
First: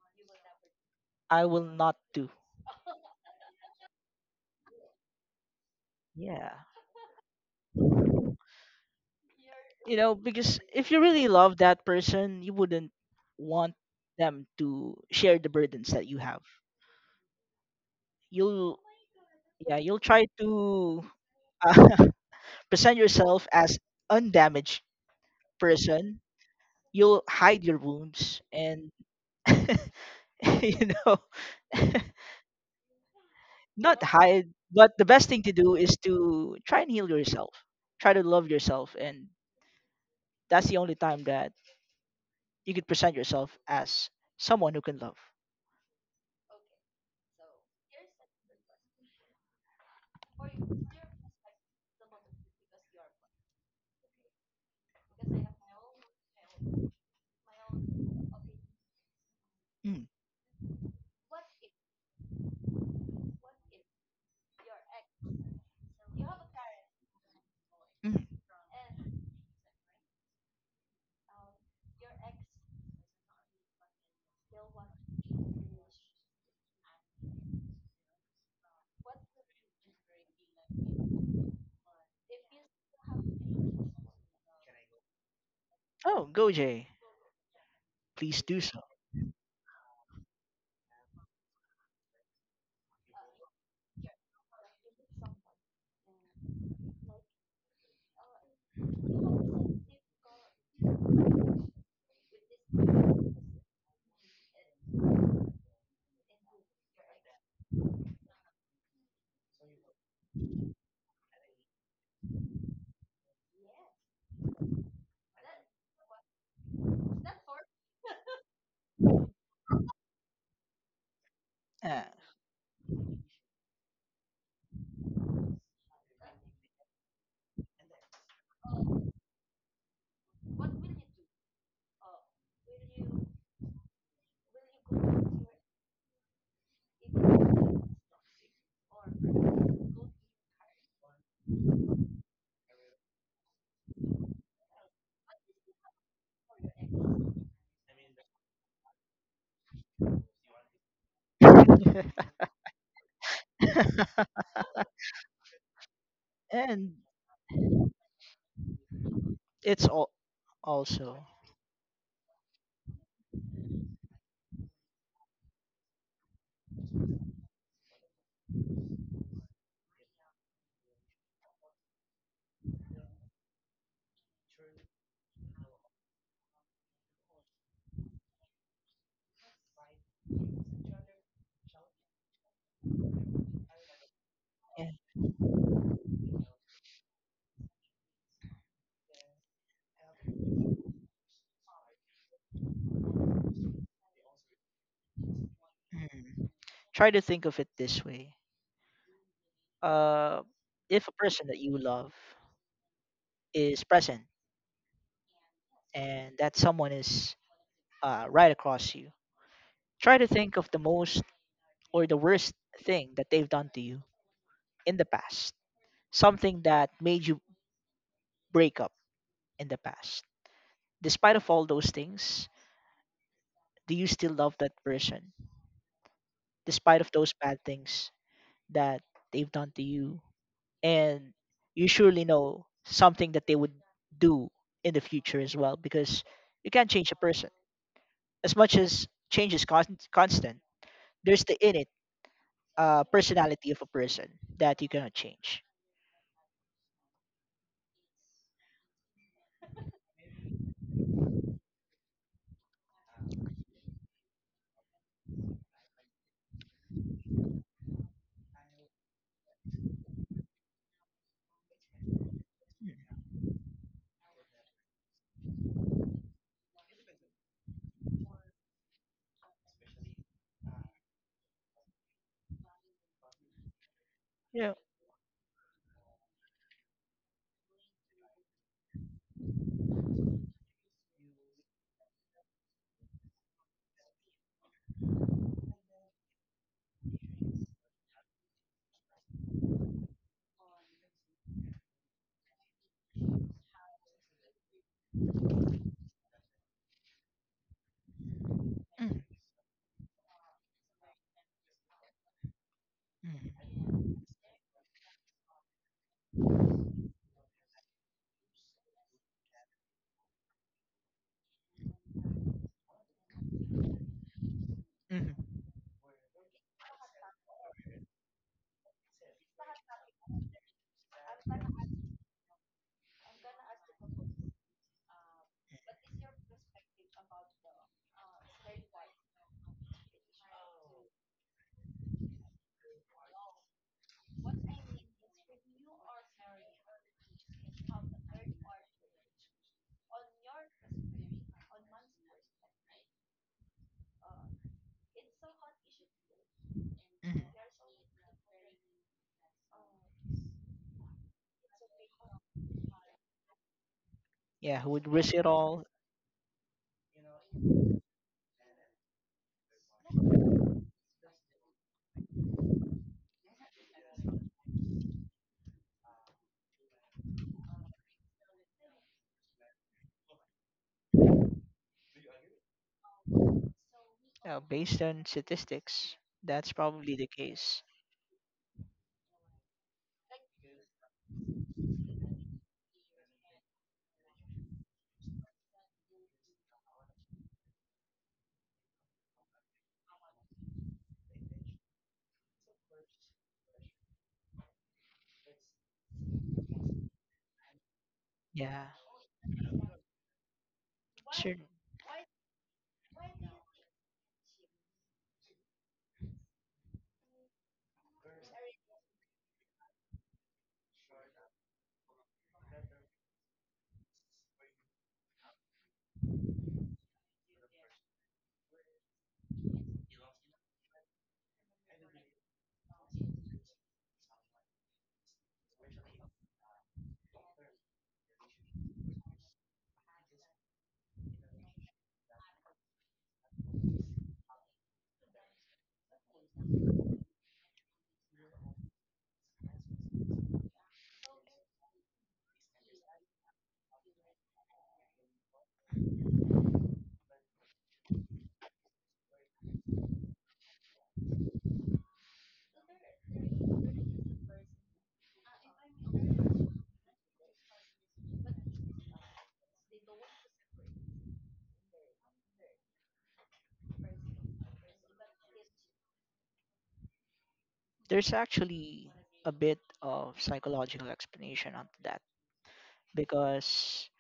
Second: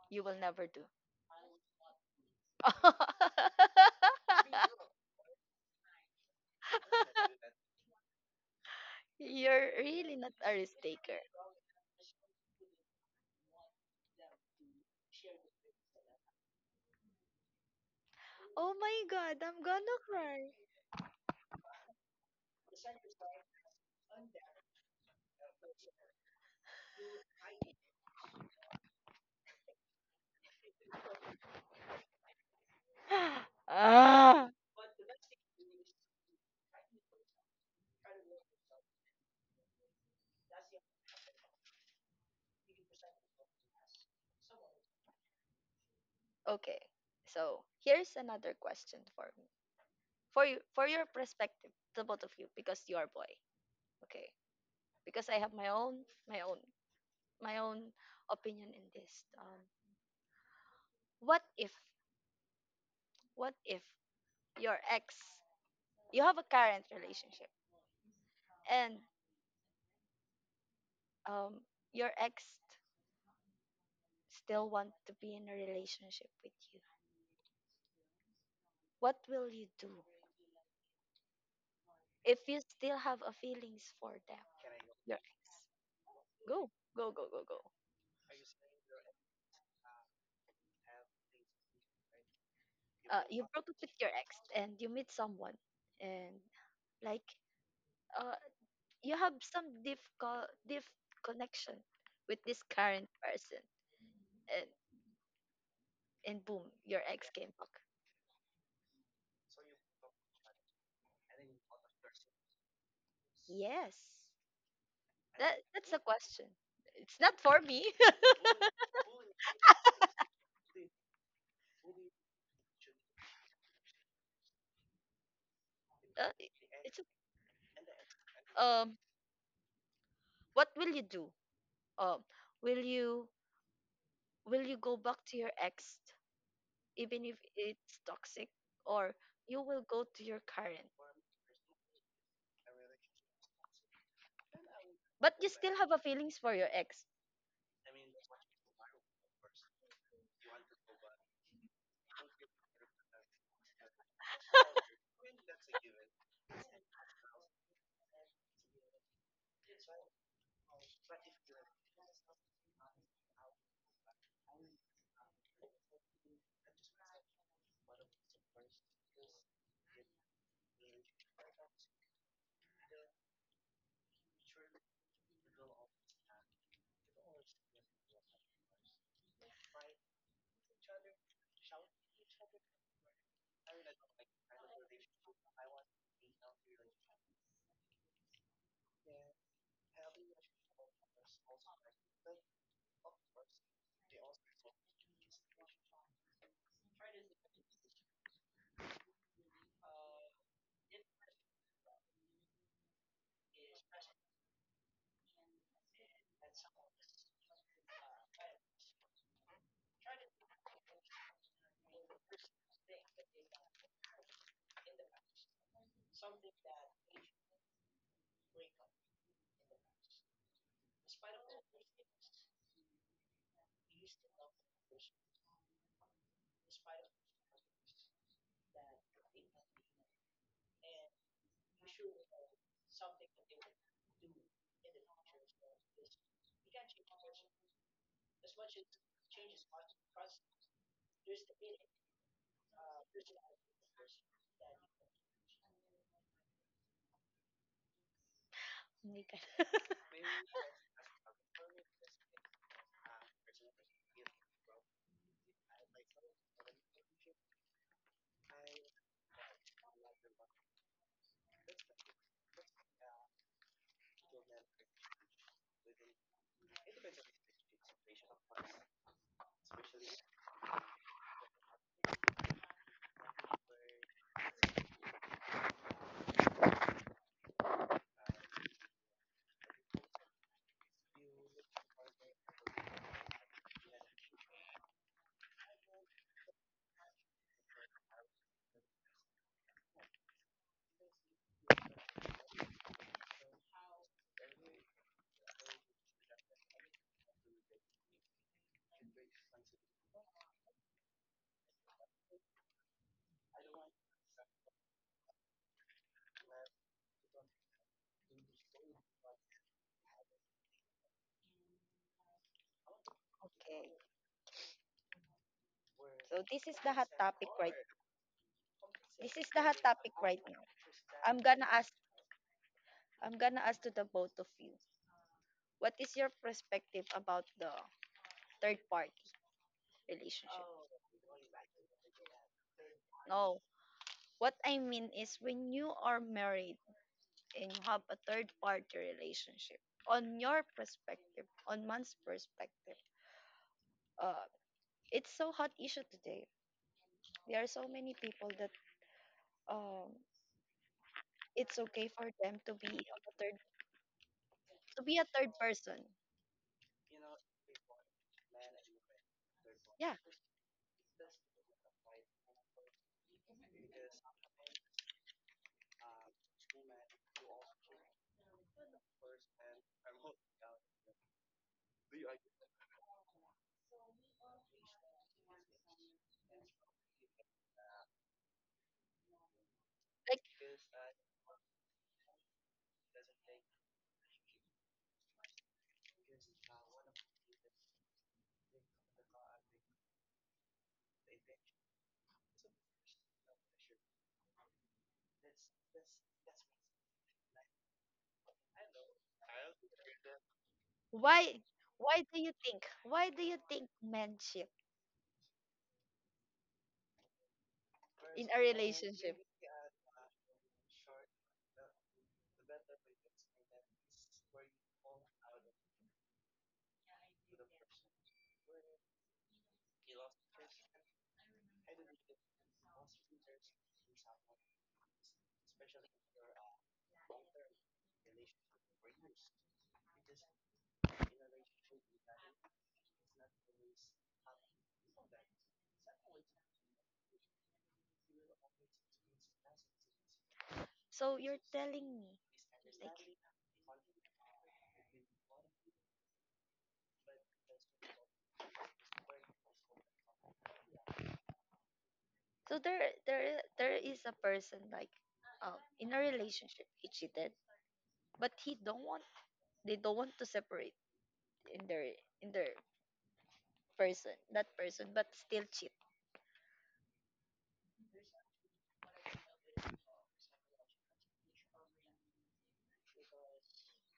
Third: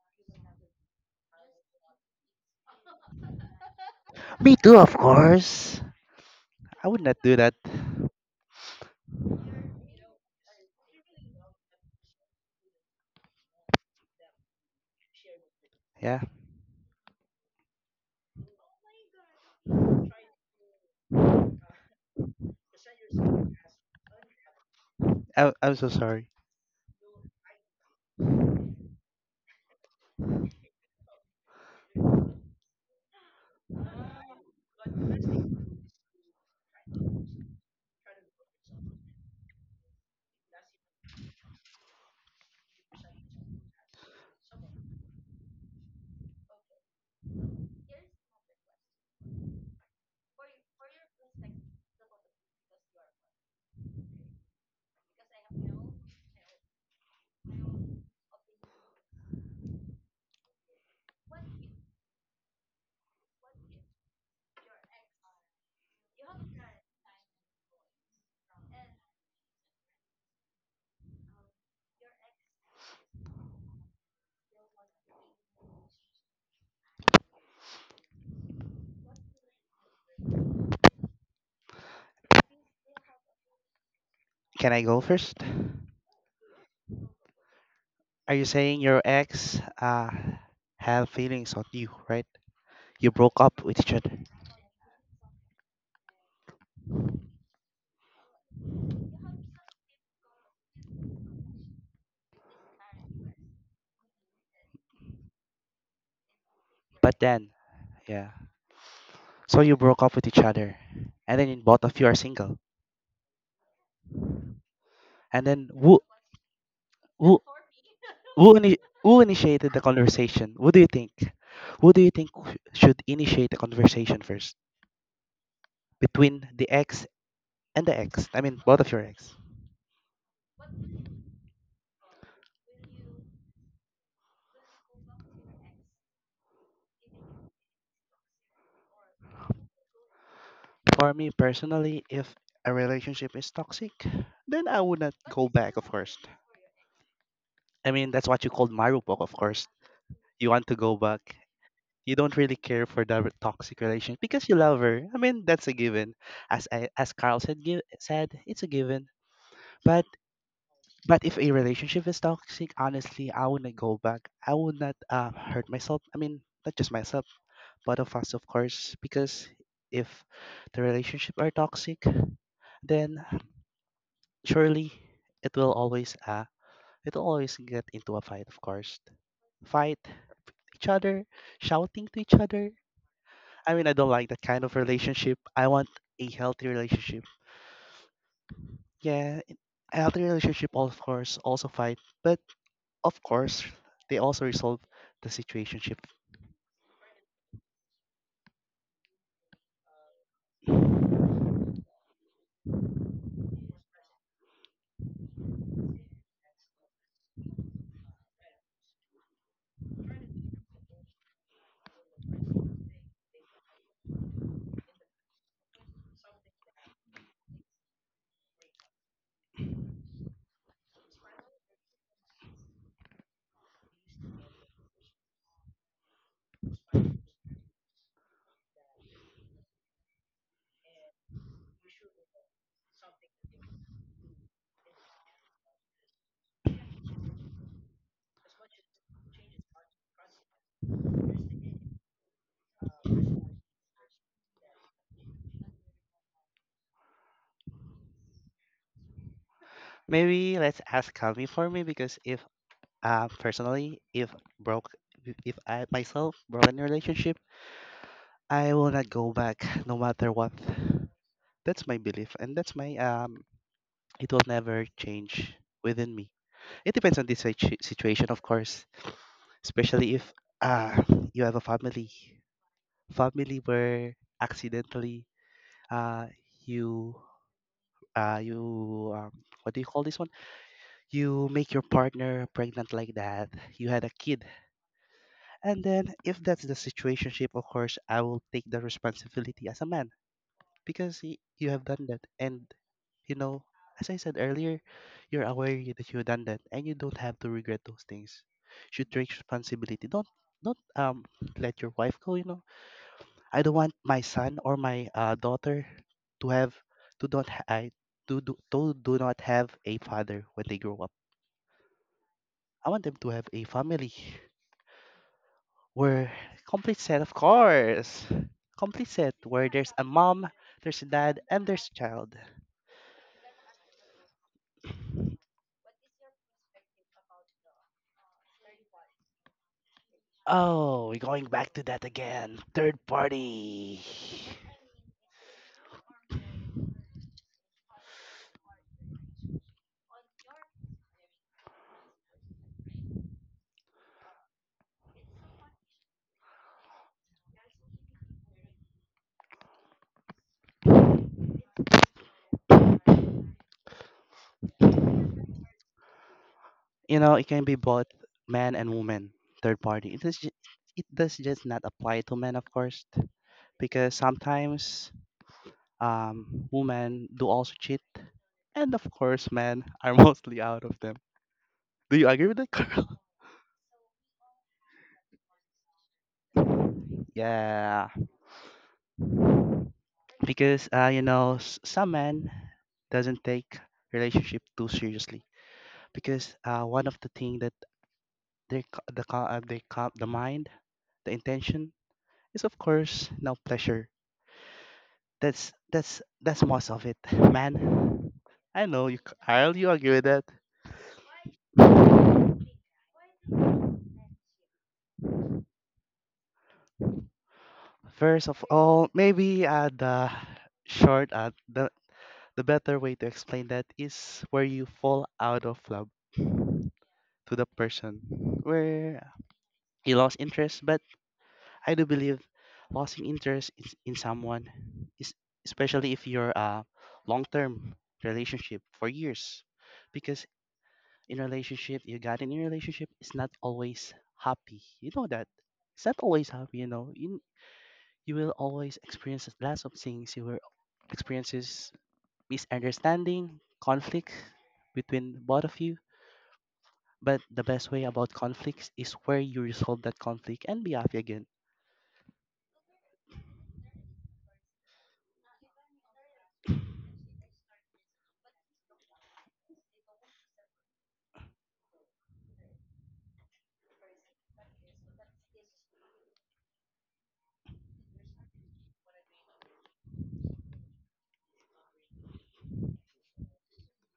Speaker 1: You will never do.
Speaker 3: I will not do.
Speaker 1: [laughs]
Speaker 2: Me too, of course.
Speaker 3: Yeah.
Speaker 2: I would not do that.
Speaker 1: You're
Speaker 3: You know,
Speaker 1: really not a
Speaker 3: because
Speaker 1: risk
Speaker 3: if you
Speaker 1: taker.
Speaker 3: really love that person, you wouldn't want them to share the burdens that you
Speaker 2: Yeah.
Speaker 3: have.
Speaker 1: Oh
Speaker 3: You'll,
Speaker 1: my god, I'm
Speaker 3: yeah,
Speaker 1: gonna
Speaker 3: you'll try
Speaker 1: cry.
Speaker 3: to, uh, [laughs] present yourself as undamaged
Speaker 2: I, I'm so
Speaker 3: person.
Speaker 2: sorry.
Speaker 3: You'll hide your wounds and, [laughs] you know, [laughs]
Speaker 1: [sighs]
Speaker 3: not
Speaker 1: ah.
Speaker 3: hide, but the best thing to do is to try and heal yourself. Try to love yourself, and that's the only time that you could present yourself as someone who can love.
Speaker 1: Okay. So here's another question for me. For you, for your perspective, the both of you, because you are boy. Okay. Because I have my own my own my own opinion in this. Um
Speaker 3: Mm,
Speaker 1: what if what if your ex, you have a current relationship
Speaker 3: mm.
Speaker 1: and um your ex still want to be in a relationship with you. What will you do if you still have a feelings for them?
Speaker 2: Can I go
Speaker 1: Your
Speaker 2: first?
Speaker 1: ex.
Speaker 3: Oh, go
Speaker 1: Go.
Speaker 3: Jay,
Speaker 1: Go go go go.
Speaker 2: Are
Speaker 3: please
Speaker 2: you
Speaker 3: do so.
Speaker 2: saying your ex uh had feelings on you, right? You
Speaker 1: Uh,
Speaker 2: broke
Speaker 1: you
Speaker 2: up
Speaker 1: broke up
Speaker 2: with
Speaker 1: with
Speaker 2: each
Speaker 1: your
Speaker 2: other.
Speaker 1: ex and you meet someone and like uh, you have some deep co- deep connection with this current person and and boom, your
Speaker 2: But
Speaker 1: ex came
Speaker 2: then,
Speaker 1: back.
Speaker 2: yeah. So you broke up with each other. And then both of you are single.
Speaker 1: Yes,
Speaker 2: And
Speaker 1: that
Speaker 2: then
Speaker 1: that's
Speaker 2: who
Speaker 1: a question. It's not
Speaker 2: who
Speaker 1: for me. [laughs]
Speaker 2: who, ini- who initiated the conversation? Who do you think? Who
Speaker 3: Yeah.
Speaker 2: do you think sh- should initiate the conversation first
Speaker 1: Uh,
Speaker 2: between
Speaker 1: it-
Speaker 2: the
Speaker 1: it's
Speaker 2: ex and the ex? I mean, both of
Speaker 1: um
Speaker 2: your ex.
Speaker 1: what will you do? um will you, will you go back to your ex even if it's toxic, or you will go to your current,
Speaker 2: For me personally, if a relationship is toxic, then I would not
Speaker 1: but you
Speaker 2: go
Speaker 1: still
Speaker 2: back,
Speaker 1: have
Speaker 2: of
Speaker 1: a
Speaker 2: course.
Speaker 1: feelings for your ex?
Speaker 2: I mean, that's what you called Marupok, of course. You want to go back. You
Speaker 3: [laughs]
Speaker 2: don't really care for the toxic relation because you love her. I mean, that's a given. As I,
Speaker 3: And
Speaker 2: as Carl said, give, said it's a given.
Speaker 3: it's
Speaker 2: But
Speaker 3: all also,
Speaker 2: but if a relationship is toxic, honestly, I wouldn't go back. I would not uh, hurt myself. I mean, not just myself, but of us, of course, because if the relationship are toxic, then surely it will always uh it will always get into a fight, of course. Fight each other, shouting to each other. I mean, I don't like that kind of
Speaker 3: yeah.
Speaker 2: relationship. I want a healthy relationship. Yeah, it- a healthy relationship, of course, also fight, but of course, they also resolve the situationship.
Speaker 3: Mm. Try to think of it this way. Uh, if a person that you love is present, and that someone is, uh, right across you, try to think of the most, or the worst thing that they've done to you in the past, something that made you break up in the past. Despite of all those things, do you still love that person? Despite of those bad things that they've done to you, and you surely know something that they would do in the future as well, because you can't change a person as much as change is con- constant. There's the innate, uh, personality of a person that you cannot change.
Speaker 1: Hindi ka. [laughs]
Speaker 2: Maybe let's ask Kami for me because if uh, personally, if broke, if I myself broken relationship, I will not go back no matter what. That's my belief, and that's my
Speaker 3: Mm.
Speaker 2: um. It will never change within me. It depends on the situ- situation, of course, especially if uh, you have a family, family where
Speaker 3: Yeah.
Speaker 2: accidentally uh, you uh, you um, what do you call this one? You make your partner pregnant like that. You had a kid, and then if that's the situationship, of course, I will take the responsibility as a man because y- you have done that, and you know, as I said earlier, you're aware you- that you've done that, and you don't have to regret those things. Should
Speaker 3: Mm,
Speaker 2: take responsibility. Don't don't um let your wife go. You know, I
Speaker 3: mm,
Speaker 2: don't want my son or my uh, daughter to have to don't ha- I to do to do not have a father when they grow up. I want them to have a
Speaker 1: Okay.
Speaker 2: family
Speaker 3: mhm,
Speaker 2: where
Speaker 1: So this is the
Speaker 2: complete
Speaker 1: hot
Speaker 2: set, of
Speaker 1: topic, right.
Speaker 2: course, complete set
Speaker 1: This is the
Speaker 2: where
Speaker 1: hot
Speaker 2: there's a
Speaker 1: topic right
Speaker 2: mom,
Speaker 1: now.
Speaker 2: there's a
Speaker 1: I'm
Speaker 2: dad,
Speaker 1: gonna
Speaker 2: and there's
Speaker 1: ask.
Speaker 2: a child.
Speaker 1: I'm gonna ask to the both of you. What is your perspective about the third party relationship?
Speaker 2: Oh, we're going back to that again. Third
Speaker 1: No.
Speaker 2: party.
Speaker 1: What I mean is when you are married and you have a third party relationship. On your perspective, on one's perspective, uh, it's so hot issue today.
Speaker 3: mhm.
Speaker 1: There are so many people that um, it's okay for them to be on a third,
Speaker 3: Yeah, who would
Speaker 1: to be a
Speaker 3: risk it
Speaker 1: third
Speaker 3: all?
Speaker 1: person.
Speaker 2: You know, it can be both man and woman. Third party. It
Speaker 1: Yeah.
Speaker 2: does, ju- it does just not apply to men, of course, because sometimes um, women do also cheat, and of course, men are [laughs] mostly out of them. Do you agree with that, Carl? [laughs]
Speaker 3: Yeah, based on statistics, that's probably the case.
Speaker 2: Yeah,
Speaker 1: Like,
Speaker 2: because uh, you know, s- some men doesn't take relationship too seriously because uh, one of the thing that Their, ca- the, ca- uh, they ca- the mind, the intention is of course now pleasure. That's that's that's most of it, man.
Speaker 3: Yeah,
Speaker 2: I know you. c- I'll you agree with that.
Speaker 3: sure.
Speaker 1: why why do you think why do you think manship
Speaker 2: First
Speaker 1: in a
Speaker 2: of all,
Speaker 1: relationship?
Speaker 2: maybe uh, the short uh, the the better way to explain that is where you fall out of love to the person, where you lost interest, but I do believe losing interest in, in someone is especially if you're a long-term relationship for years because in a relationship you got in a relationship it's not always happy, you know that it's not always happy, you know, you, you will always experience lots of things. You will
Speaker 1: So you're
Speaker 2: experiences
Speaker 1: telling me, like,
Speaker 2: misunderstanding, conflict between both of you, but the best way about conflicts is where you resolve that conflict and be happy again.
Speaker 1: so there there there is a person, like, um in a relationship, he cheated, but he don't want, they don't want to separate in their in their person, that person, but still cheat.
Speaker 3: There's actually a bit of psychological explanation onto that because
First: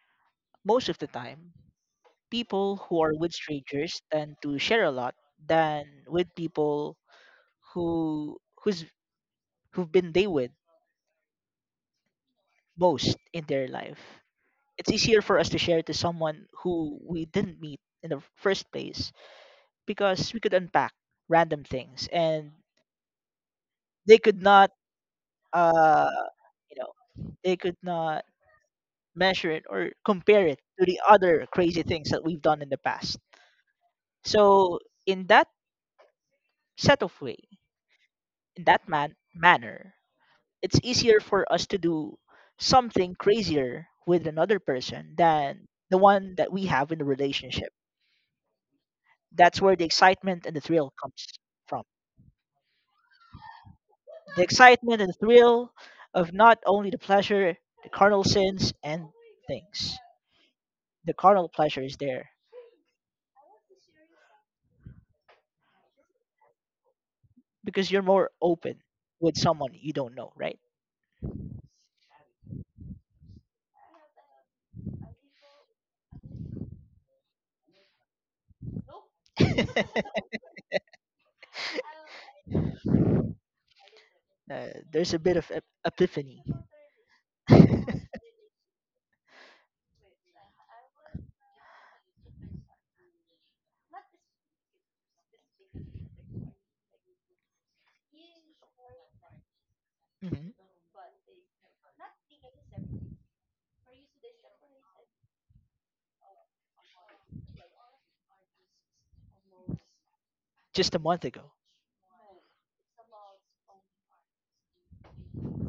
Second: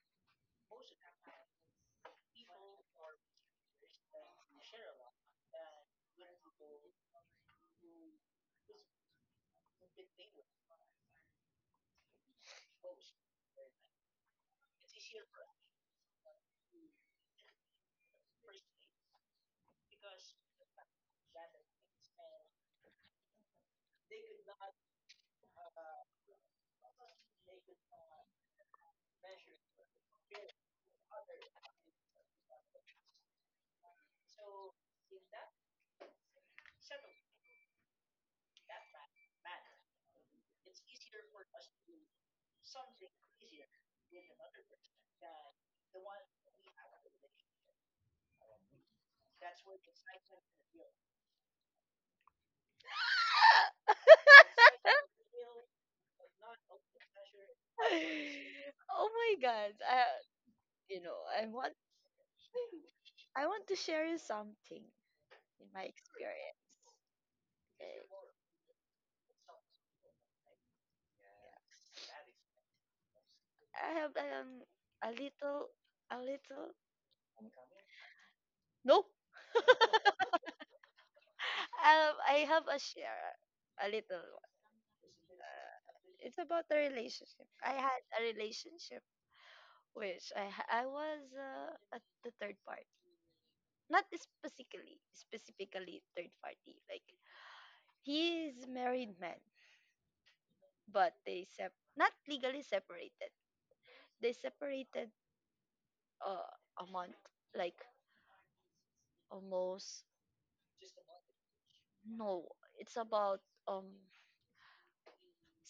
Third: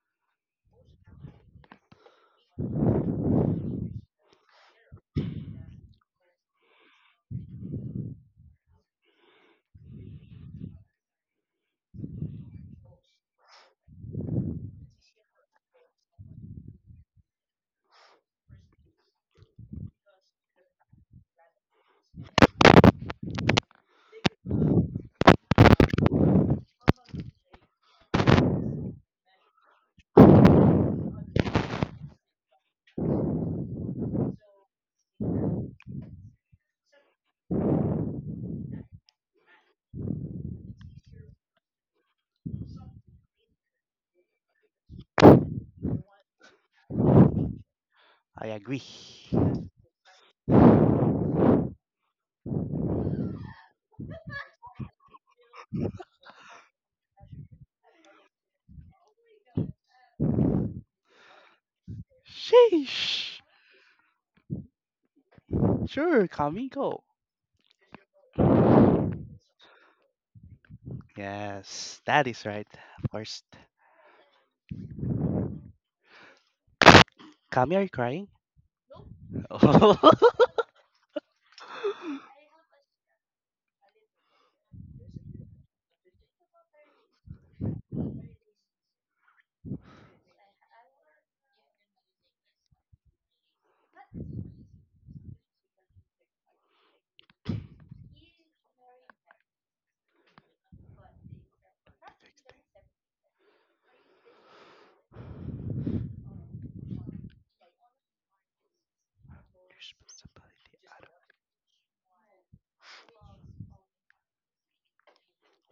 Speaker 3: most of the time, people who are with strangers tend to share a lot than with people who who's who've been they with most in their life. It's easier for us to share to someone who we didn't meet in the first place, because we could unpack random things, and they could not, uh, you know, they could not measure it or compare it to the other crazy things that we've done in the past. So in that set of way, in that man manner, it's easier for us to do something crazier with another person than the one that we have in the relationship.
Speaker 2: I agree.
Speaker 3: That's where the excitement and the thrill comes from. The excitement and the thrill of not only the pleasure, the carnal sins
Speaker 1: [laughs]
Speaker 3: and
Speaker 1: Oh my god.
Speaker 3: things.
Speaker 1: I, you
Speaker 3: The
Speaker 1: know, I
Speaker 3: carnal
Speaker 1: want
Speaker 3: pleasure is there
Speaker 2: Sheesh.
Speaker 1: I want to share you something in my
Speaker 2: Sure,
Speaker 1: experience.
Speaker 2: Kami, go.
Speaker 3: because you're
Speaker 1: Okay.
Speaker 3: more open with someone you don't know, right?
Speaker 2: Yes, that is right. Of course.
Speaker 1: I have um a little, a little.
Speaker 2: Kami, are you crying?
Speaker 1: No,
Speaker 3: [laughs]
Speaker 2: [laughs] Oh.
Speaker 3: uh,
Speaker 1: um, I have a share, a little one.
Speaker 3: there's a bit of ep-
Speaker 1: Uh, it's
Speaker 3: epiphany. [laughs]
Speaker 1: about the relationship. I had a relationship which I ha- I was uh, at the third party, not specifically specifically third party. Like, he is married man,
Speaker 3: Mhm.
Speaker 1: but they sep, not legally separated. They separated, uh, a month, like almost
Speaker 2: Responsibility
Speaker 3: Just a
Speaker 2: out of-
Speaker 3: month ago.
Speaker 1: no, it's about um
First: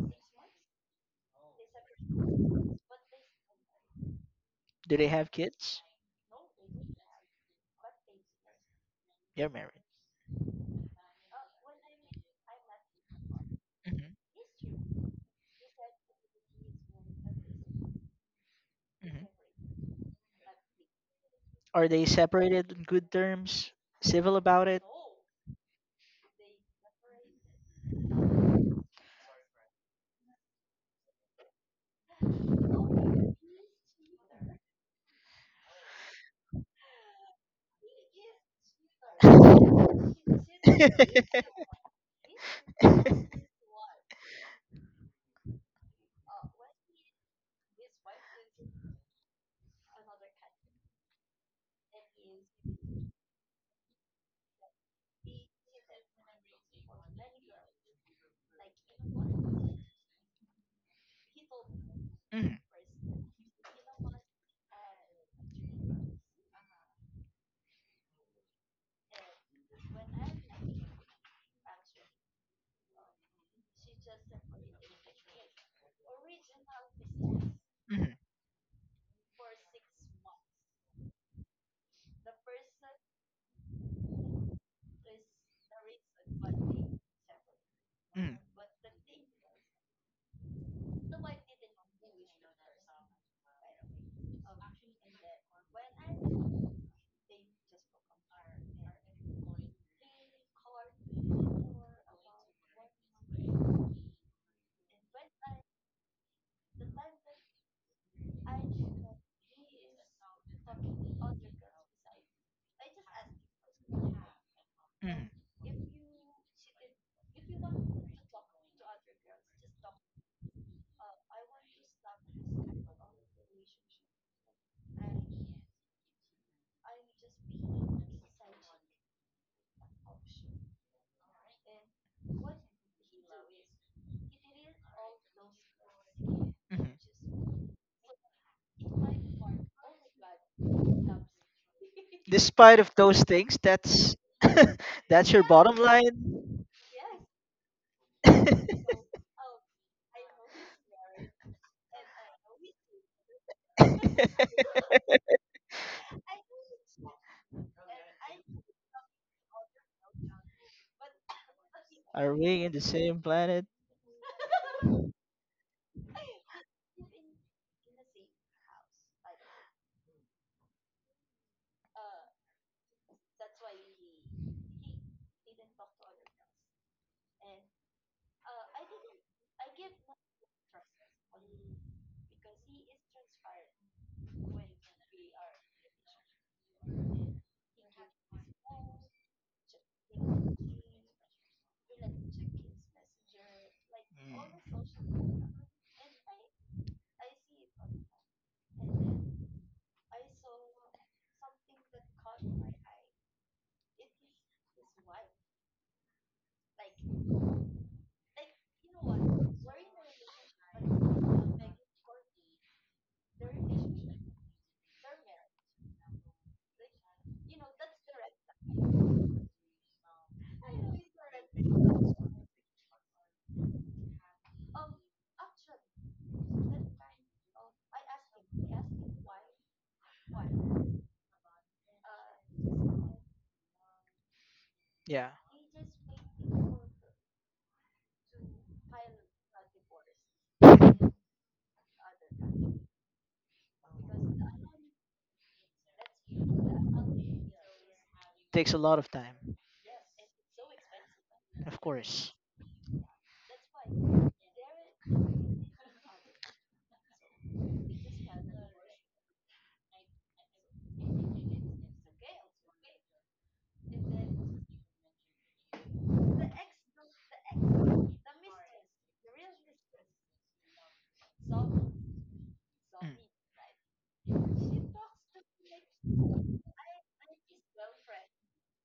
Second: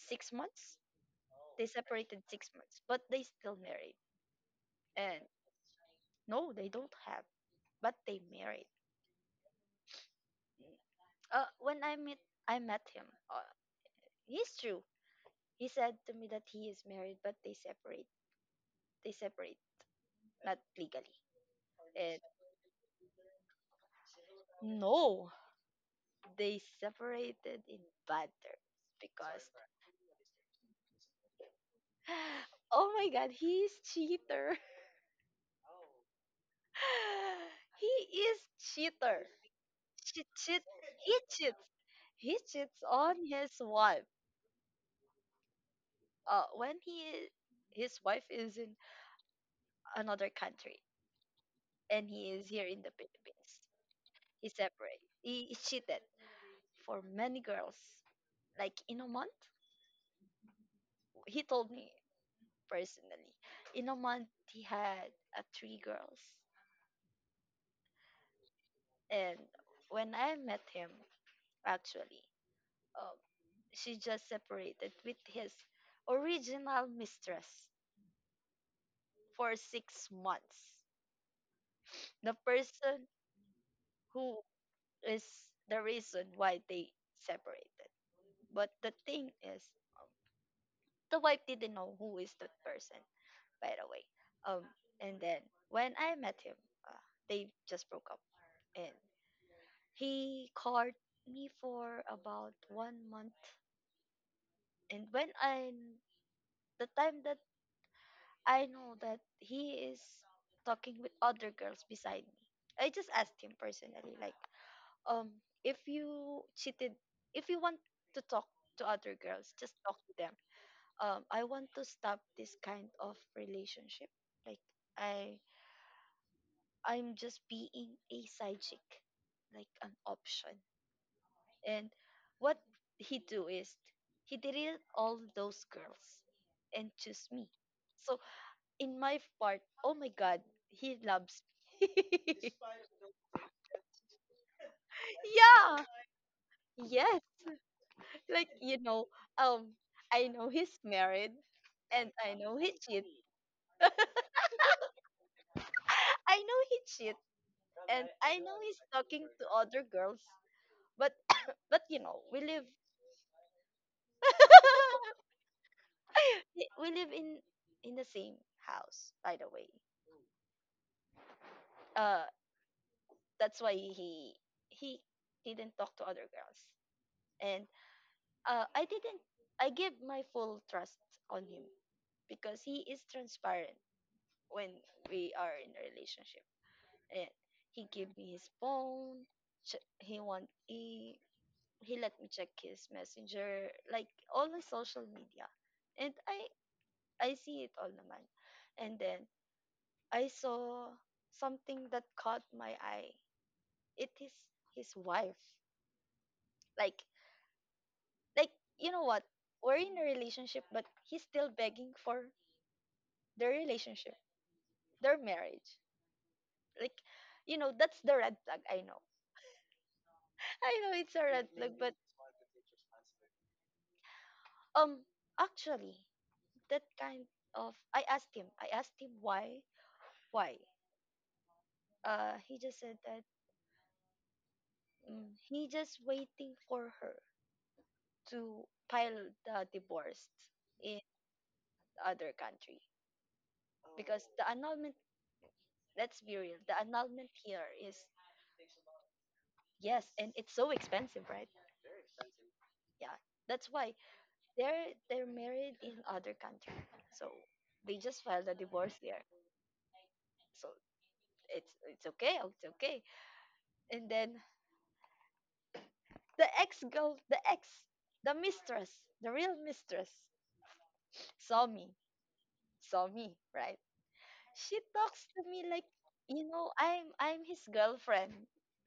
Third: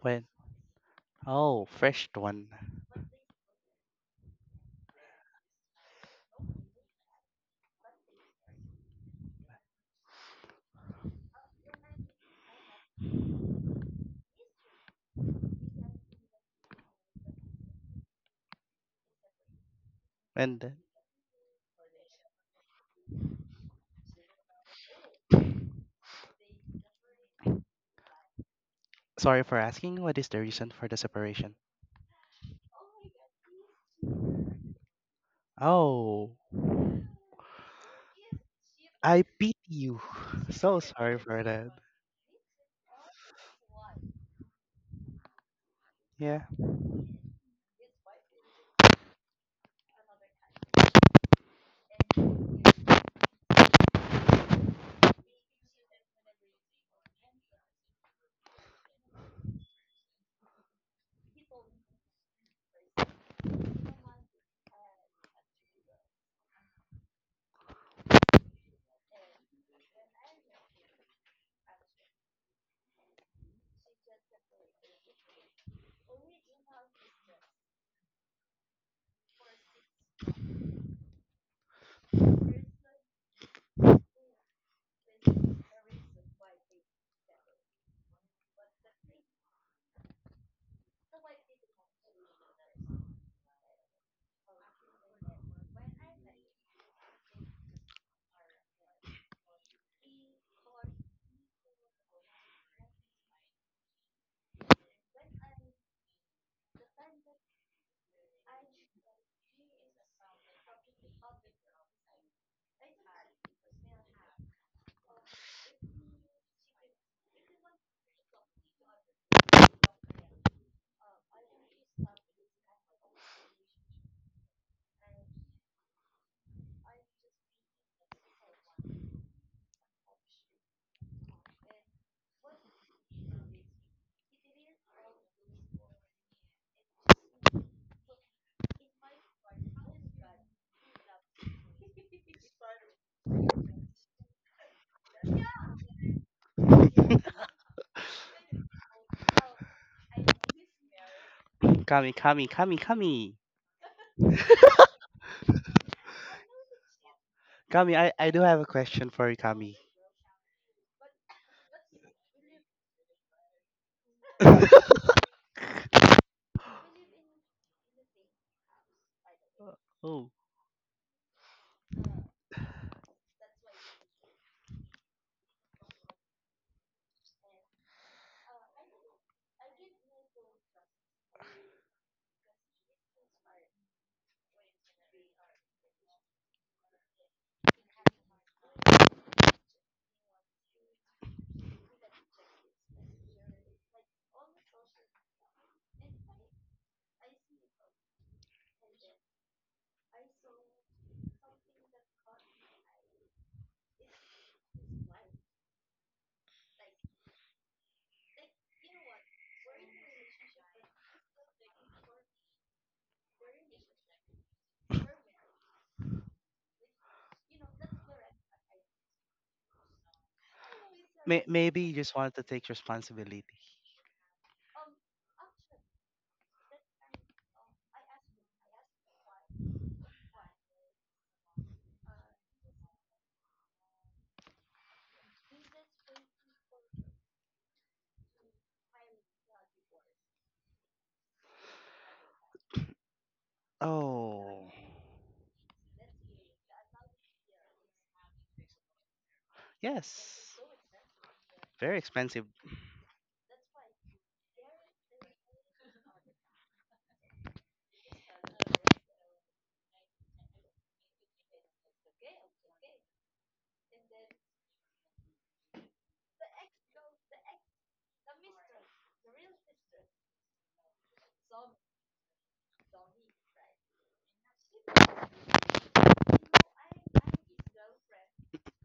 Speaker 2: when?
Speaker 1: months.
Speaker 2: Oh,
Speaker 1: They
Speaker 2: fresh
Speaker 1: separated
Speaker 2: one.
Speaker 1: six months, but they still married.
Speaker 3: Do they
Speaker 1: And
Speaker 3: have kids?
Speaker 1: no, they don't have, but they married.
Speaker 3: They're married.
Speaker 1: Uh, when I met I met him. uh,
Speaker 3: Hmm.
Speaker 1: he's true. He said to me that he is married, but they separate. They
Speaker 3: Hmm.
Speaker 1: separate, not
Speaker 2: And then-
Speaker 1: legally.
Speaker 3: Are they
Speaker 1: And
Speaker 3: separated on good terms? Civil about it?
Speaker 1: no, they separated in bad terms
Speaker 2: sorry
Speaker 1: because
Speaker 2: for asking. What is the reason for the separation?
Speaker 1: [gasps] [laughs] oh my god, he is cheater.
Speaker 2: Oh,
Speaker 1: [laughs] He is
Speaker 2: I
Speaker 1: cheater.
Speaker 2: beat you.
Speaker 1: Cheat,
Speaker 2: [laughs]
Speaker 1: cheat.
Speaker 2: So
Speaker 1: He
Speaker 2: sorry for
Speaker 1: cheats.
Speaker 2: that.
Speaker 1: He cheats on
Speaker 3: [laughs]
Speaker 1: his wife.
Speaker 2: Yeah.
Speaker 1: Uh, when he His wife is in another country and he is here in the Philippines, he separate. He cheated for many girls. Like, in a month, he told me
Speaker 3: Mhm,
Speaker 1: personally. In a month, he had uh, three girls. And when I met him, actually, um, she just separated with his original mistress
Speaker 3: mhm,
Speaker 1: for six months. The person who is the reason why they separated.
Speaker 3: mhm,
Speaker 1: But the thing is, um, the wife didn't know who is that person, by the way. Um, and then when I met him, uh, they just broke up and he caught me for about one month, and when I the time that I know that he is talking with other girls beside me, I just asked him personally, like, um,
Speaker 3: mhm,
Speaker 1: if you cheated, if you want to talk to other girls, just talk to them. Um, I want to stop this kind of relationship. Like, I I'm just being a side chick, like an option. And what he do is he deleted all those girls and choose me.
Speaker 3: mhm.
Speaker 1: So in my part, oh my god, he loves me. [laughs]
Speaker 3: Despite of those things, that's, [laughs] that's your bottom
Speaker 1: Yeah.
Speaker 3: line?
Speaker 1: Yes. Like, you know, um I know he's married and
Speaker 2: Kami,
Speaker 1: I
Speaker 2: Kami,
Speaker 1: know he
Speaker 2: Kami,
Speaker 1: cheat.
Speaker 2: Kami.
Speaker 1: [laughs] I know he cheat
Speaker 2: Kami,
Speaker 1: and
Speaker 2: I, I
Speaker 1: I
Speaker 2: do
Speaker 1: know
Speaker 2: have a
Speaker 1: he's
Speaker 2: question
Speaker 1: talking
Speaker 2: for you,
Speaker 1: to
Speaker 2: Kami.
Speaker 1: other girls. But
Speaker 2: [coughs]
Speaker 1: [coughs] but you
Speaker 3: [laughs]
Speaker 1: know,
Speaker 3: Are
Speaker 1: we
Speaker 3: we
Speaker 1: live
Speaker 3: in the same planet?
Speaker 1: [laughs] we we live in in the same house, by the way.
Speaker 2: [laughs] Oh,
Speaker 1: uh that's why he he didn't talk to other girls, and uh I didn't, I give my full trust on him because he is transparent when we are in a relationship, and he gave me his phone, ch- he want he he let me check his messenger, like all the social media, and i I see it all naman, and then I saw something that caught my eye. It is his wife. Like like you know what? We're in a relationship, but he's still begging for their relationship, their marriage. Like, you know, that's the red flag, I know. [laughs] I know it's a
Speaker 2: may-
Speaker 1: red flag,
Speaker 2: maybe
Speaker 1: but
Speaker 2: you just wanted to take responsibility.
Speaker 1: um actually, that kind of, i asked him I asked him why, why uh he just said that,
Speaker 3: Yeah.
Speaker 1: mm, he just waiting for her to file the divorce
Speaker 3: [laughs]
Speaker 1: in other country, because the
Speaker 2: Oh,
Speaker 1: annulment, let's be real, the annulment here is,
Speaker 3: Takes a lot of time.
Speaker 1: yes, and it's
Speaker 2: yes.
Speaker 1: so expensive, right?
Speaker 3: Of
Speaker 2: Very
Speaker 3: course.
Speaker 2: expensive.
Speaker 1: Yeah, that's why they're they're married in other country, so they just filed a divorce here. So it's it's okay, oh, it's okay. And then the ex girl, the ex, the mistress, the real mistress, saw me, saw
Speaker 3: Mm.
Speaker 1: me, right? She talks to me like, you know, I'm I'm his girlfriend,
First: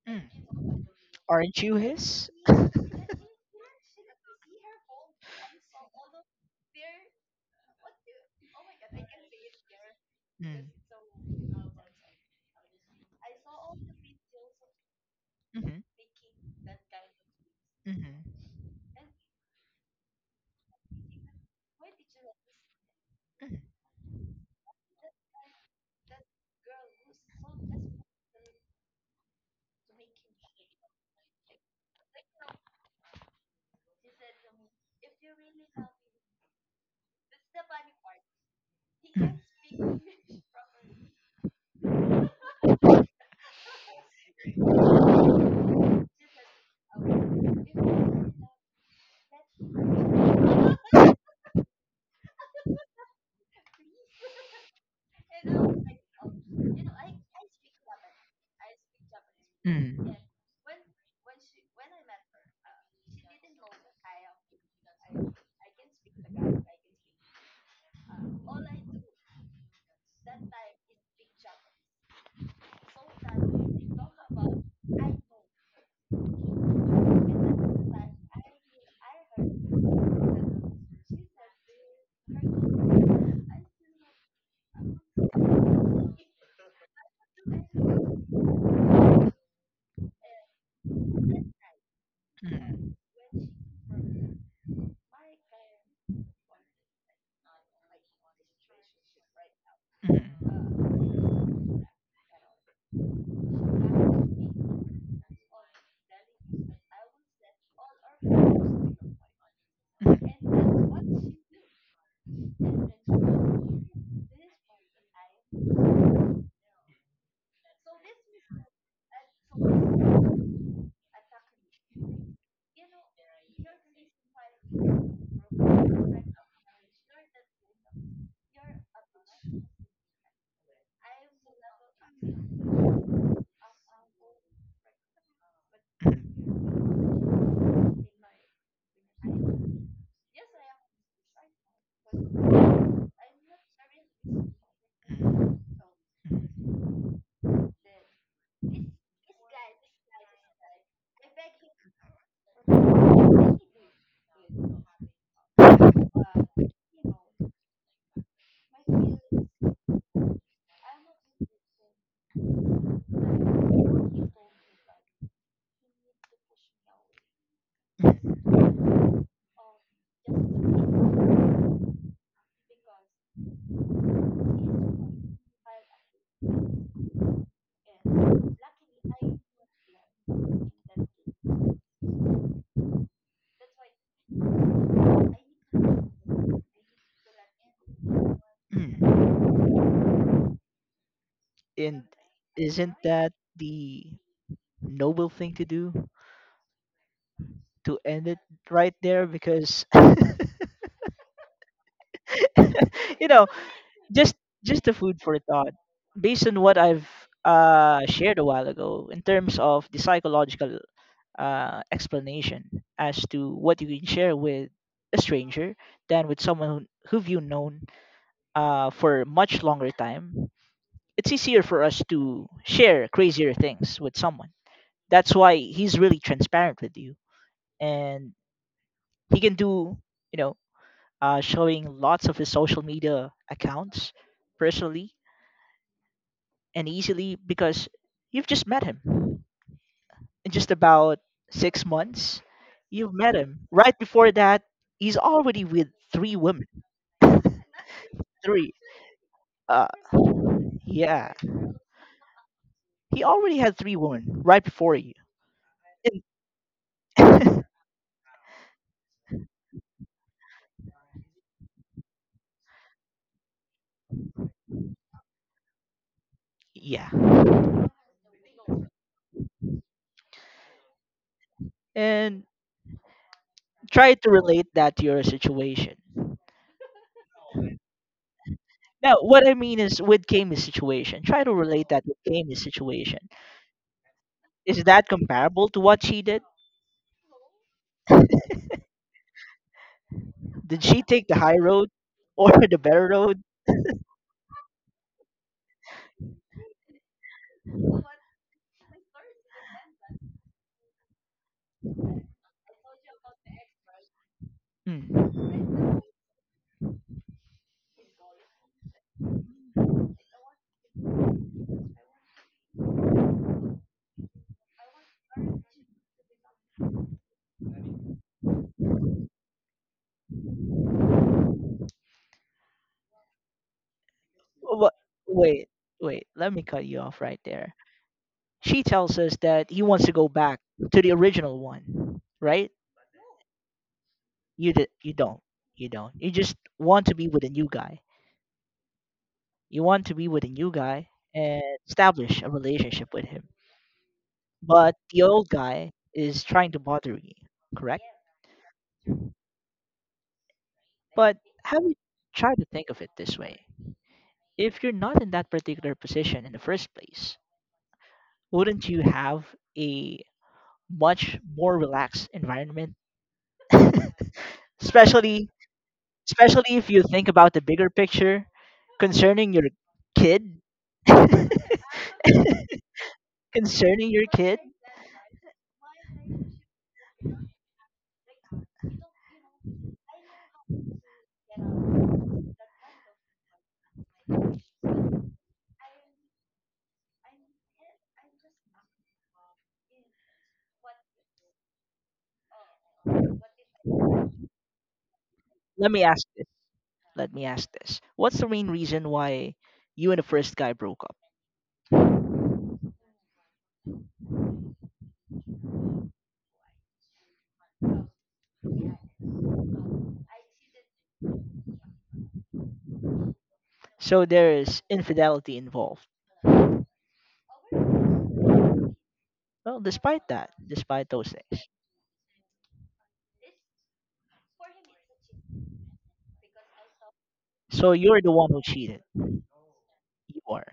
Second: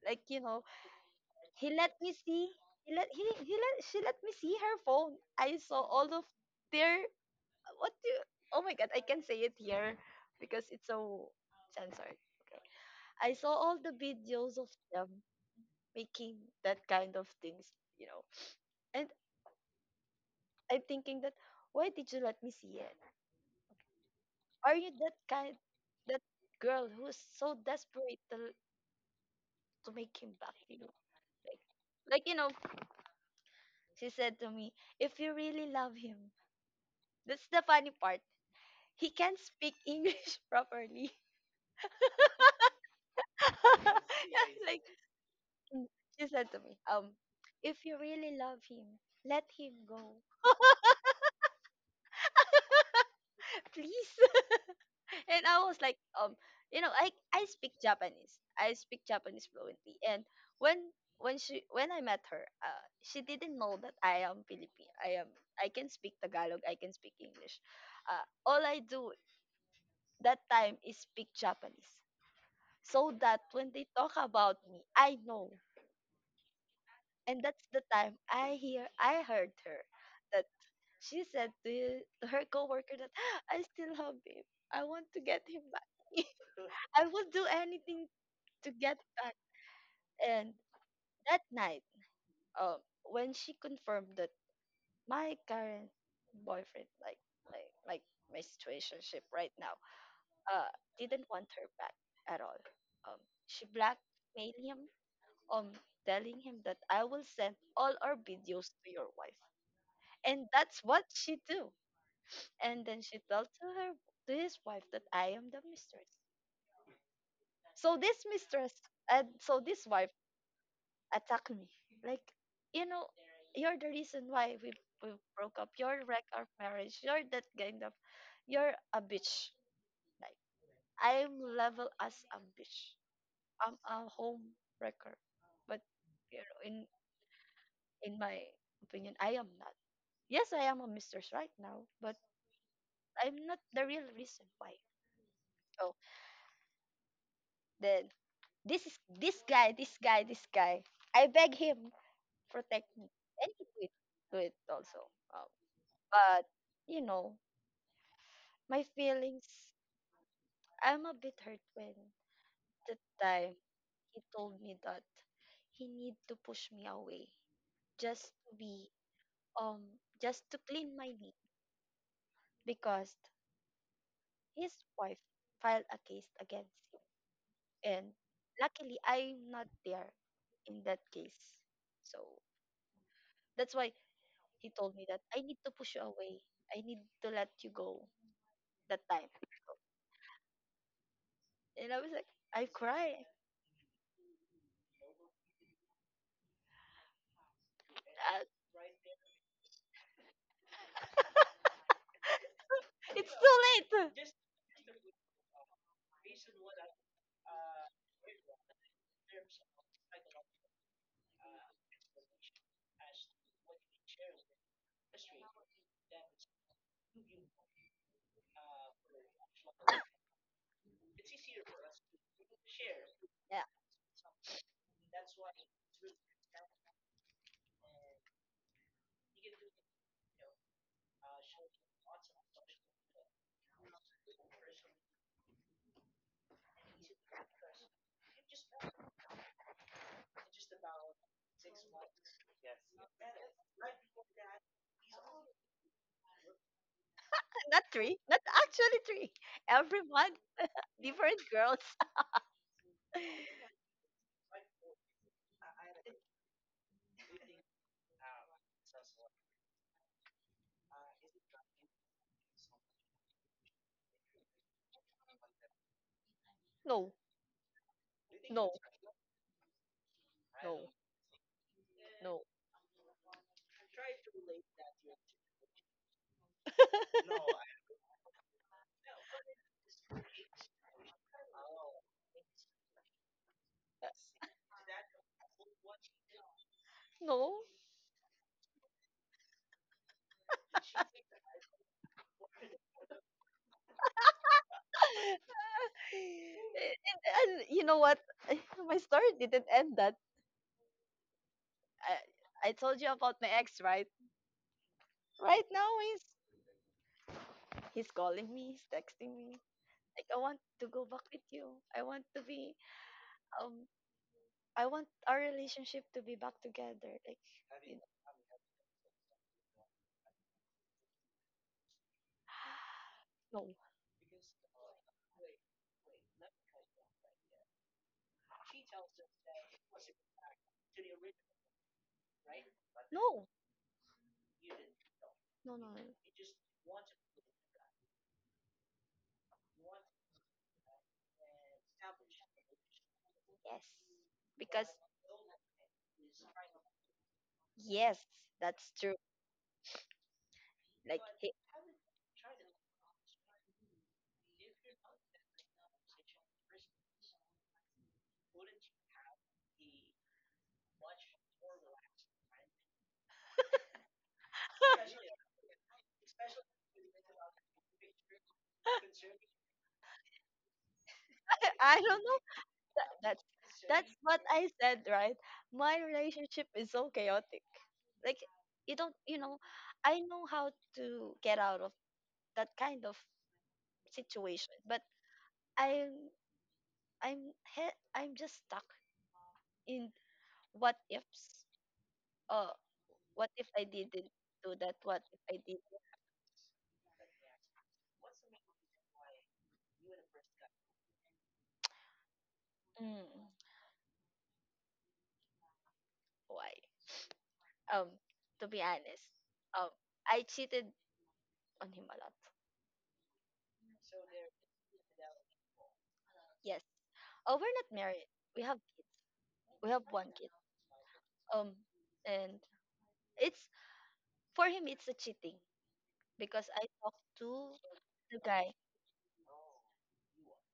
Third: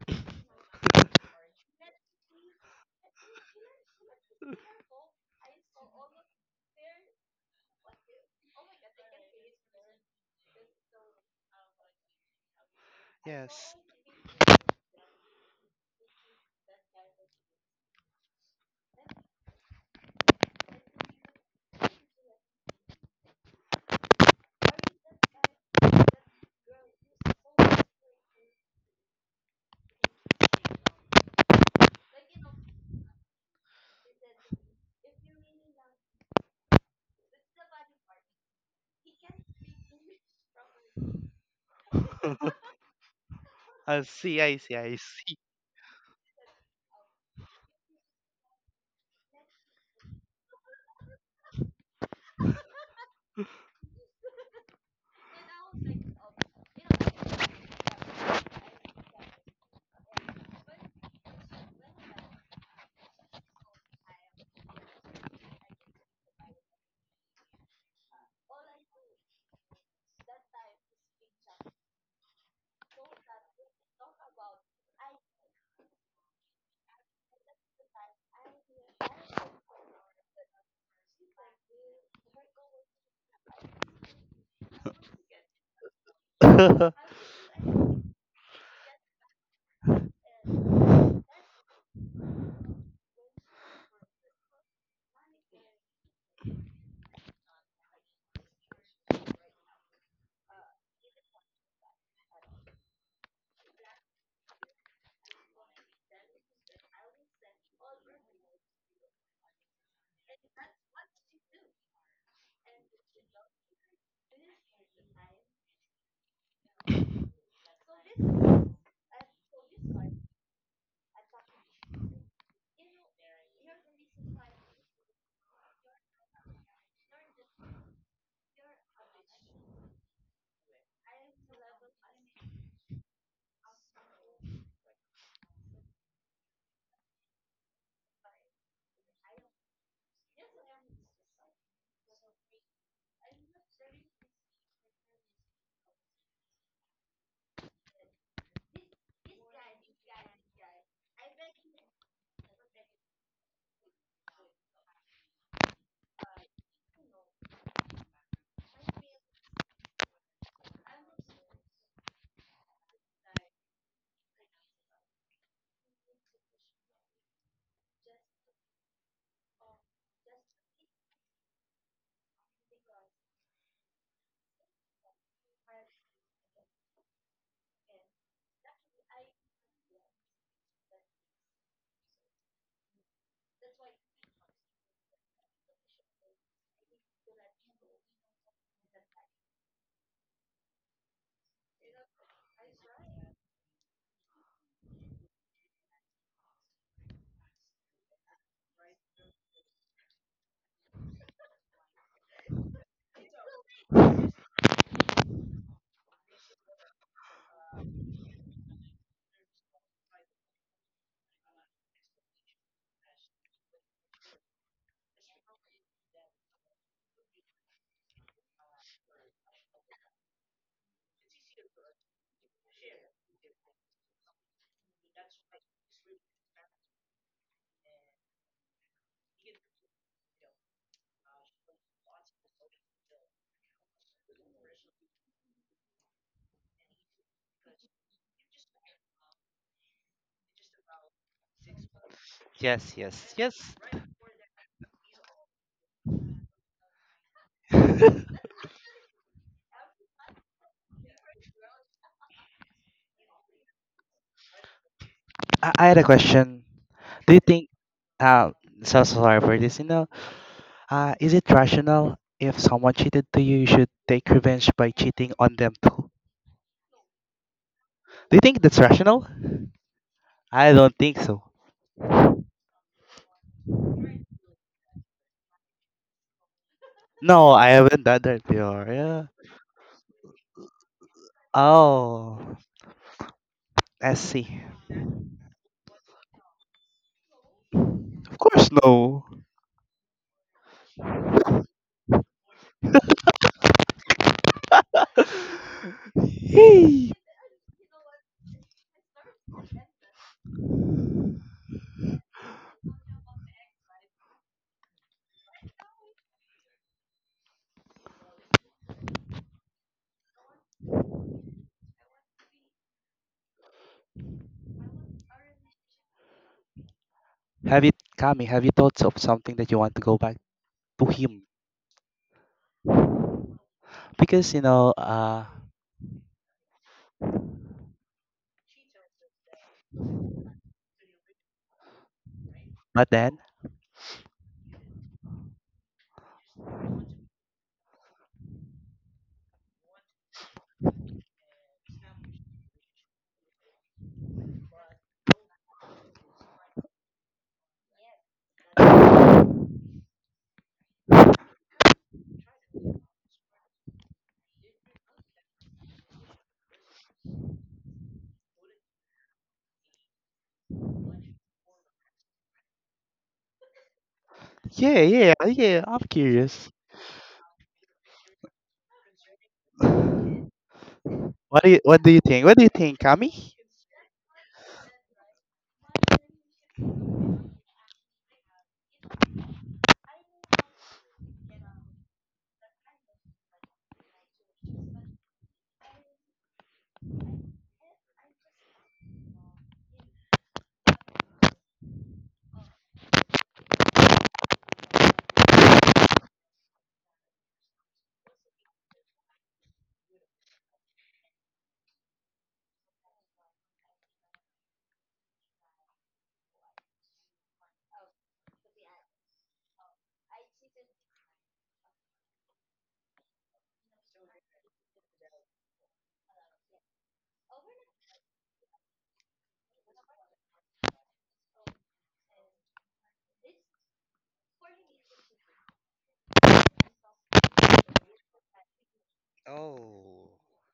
Speaker 1: like, you know.
Speaker 3: Mm. Aren't
Speaker 1: He
Speaker 3: you
Speaker 1: let me
Speaker 3: his? [laughs]
Speaker 1: see. He let he, he let She let me see her phone. I saw all of their, what do, oh my god, I can say it here
Speaker 3: Mm.
Speaker 1: because it's so censored. Okay. I saw
Speaker 2: Yes.
Speaker 1: all the videos of them
Speaker 3: Mhm,
Speaker 1: making that kind of things, you
Speaker 3: mhm,
Speaker 1: know. And I'm thinking that, why did you let me see it? Are you that kind, that girl who's so desperate to, to make him back to you? Like, like you know, she said to me, if you really love him, that's the funny part. He can't speak
Speaker 3: mhm,
Speaker 1: English [laughs] properly.
Speaker 2: [laughs] I
Speaker 1: [laughs]
Speaker 2: see, I
Speaker 1: [laughs]
Speaker 2: see,
Speaker 1: Like,
Speaker 2: I see.
Speaker 1: mm, she said to me, um, if you really love him, let him go, [laughs] please. [laughs] And I was like, um, you know, I I speak Japanese. I speak Japanese
Speaker 3: mm,
Speaker 1: fluently.
Speaker 3: mm, mm,
Speaker 1: And when when she when I met her, uh, she didn't know that I am Filipino. I am I can speak Tagalog. I can speak English. Uh, all I do that time is speak Japanese. So that when they talk about me, I know. And that's the time I hear I heard her that she said to, his- to her coworker that [gasps] I still love him. I want to get him back. [laughs] I
Speaker 2: [laughs]
Speaker 1: would do anything to get back. And that night, um,
Speaker 3: mm,
Speaker 1: when she confirmed that my current boyfriend, like like like my situationship right now,
Speaker 3: mm,
Speaker 1: uh, didn't want her back at all. Um, she blackmailed him on telling him that I will send all our videos to your wife.
Speaker 3: mm,
Speaker 1: And that's what she do. And then she told to her, to his wife, that I am the mistress. So this mistress and so this wife attacked me. Like, you know, you're the reason why we, we broke up. You're wreck our marriage. You're that kind of, you're a bitch. Like, I'm level as a bitch. I'm a home wrecker. But you know, in in my opinion, I am not. Yes, I am a mistress right now, but I'm not the real reason why. So then, this is this guy, this guy, this guy. I beg him, protect me. And he did do it also. Um, but you know, my feelings. I'm a bit hurt when the time he told me that he need to push me away just to be um just to clean my name, because his wife filed a case against him, and luckily I'm not there in that case. So that's why he told me that I need to push you away. I need to let you go that
Speaker 3: mm.
Speaker 1: time. And
Speaker 3: And
Speaker 1: I was like, I
Speaker 3: isn't
Speaker 1: cry.
Speaker 3: that the noble thing to do? To end it
Speaker 1: Uh,
Speaker 3: right there because [laughs] you
Speaker 1: it's
Speaker 3: know,
Speaker 1: too late.
Speaker 3: just just the food for thought. Based on what I've uh shared a while ago in terms of the psychological uh explanation as to what you can share with a stranger than with someone who who've you known uh for much longer time, it's easier for us to share crazier
Speaker 1: Yeah,
Speaker 3: things with someone. That's why he's really transparent with you, and he can do, you know, uh, showing lots of his social media accounts personally and easily because you've just met him in just about six months.
Speaker 2: Yes,
Speaker 3: You've
Speaker 2: yes,
Speaker 3: met him
Speaker 2: yes.
Speaker 3: right before that, he's already with three women. [laughs]
Speaker 2: [laughs]
Speaker 1: not
Speaker 2: I,
Speaker 1: three. Not
Speaker 3: Three,
Speaker 1: actually three.
Speaker 3: uh
Speaker 1: Every month,
Speaker 3: yeah,
Speaker 1: different girls.
Speaker 3: he already had
Speaker 1: [laughs]
Speaker 3: three women right before you,
Speaker 2: I had a question. Do you
Speaker 3: and
Speaker 2: think, uh, so so sorry for this, you know, uh, is it rational if someone cheated to you, you should take revenge by cheating on them too?
Speaker 1: No,
Speaker 3: [laughs] yeah,
Speaker 2: Do you think
Speaker 1: no,
Speaker 2: that's rational? I
Speaker 1: no,
Speaker 2: don't think so.
Speaker 1: no,
Speaker 3: and try to relate that to your situation.
Speaker 2: No, I haven't done that before.
Speaker 3: No,
Speaker 2: Yeah.
Speaker 3: what I mean is with Kami's situation. Try to relate that with
Speaker 2: Oh.
Speaker 3: Kami's situation.
Speaker 1: uh,
Speaker 2: S C.
Speaker 3: Is that comparable to what she did?
Speaker 1: no.
Speaker 2: Of course, no.
Speaker 3: Did she take the high road or [laughs] the better road?
Speaker 1: [laughs]
Speaker 2: [laughs] hey,
Speaker 1: and, and you know what? [laughs] My story didn't end that. I, I told you about my ex, right?
Speaker 3: Mm.
Speaker 1: Right now, he's he's calling me, he's texting me. Like, I want to go back with you. I want to be um I want our relationship to be back together. Like,
Speaker 2: have you,
Speaker 1: you know.
Speaker 2: Kami? Have you thought of something that you want to go back to him?
Speaker 1: [gasps] [sighs] No.
Speaker 2: Because you know,
Speaker 3: Wha-
Speaker 2: uh,
Speaker 3: Wait, wait. Let me cut you off right there. She tells us that he wants to go back to the original one, right?
Speaker 2: but then,
Speaker 1: No.
Speaker 3: You did. You don't.
Speaker 1: No, no,
Speaker 3: You
Speaker 1: no.
Speaker 3: don't. You just want to be with a new guy. You want to be with a new guy and establish a relationship with him.
Speaker 1: Yes. Because
Speaker 3: But the old guy is trying to bother you, correct?
Speaker 1: yes, that's true. Like,
Speaker 3: But
Speaker 1: he,
Speaker 3: have you tried to think of it this way? If you're not in that particular position in the first place, wouldn't you have a much more relaxed environment? [laughs]
Speaker 2: yeah, yeah,
Speaker 3: Especially,
Speaker 1: [laughs]
Speaker 2: yeah. I'm curious.
Speaker 3: especially if you think about the bigger picture concerning your kid. [laughs] Concerning
Speaker 2: What do you,
Speaker 1: I
Speaker 2: what do you
Speaker 1: don't know.
Speaker 2: think? What do you think,
Speaker 1: That, that's
Speaker 2: Kami?
Speaker 1: that's
Speaker 3: your
Speaker 1: what
Speaker 3: kid.
Speaker 1: I said, right? My relationship is so chaotic. Like, you don't, you know, I know how to get out of that kind of situation, but I'm I'm he- I'm just stuck in what ifs. Uh, what if I didn't do that? What if I did?
Speaker 3: Let me ask this. Let me ask this. What's the main reason why you and the first guy broke up?
Speaker 1: Mm, why? Um, to be honest, um, I cheated on him a lot.
Speaker 3: So there is infidelity involved.
Speaker 1: Yes. Oh, we're not married. We have kids.
Speaker 3: Well,
Speaker 1: We have
Speaker 3: despite
Speaker 1: one kid.
Speaker 3: that, despite those things.
Speaker 1: Um, and it's for him. It's a cheating because I talked to
Speaker 3: So you're the
Speaker 1: the
Speaker 3: one who
Speaker 1: guy.
Speaker 3: cheated.
Speaker 2: Oh,
Speaker 3: You are.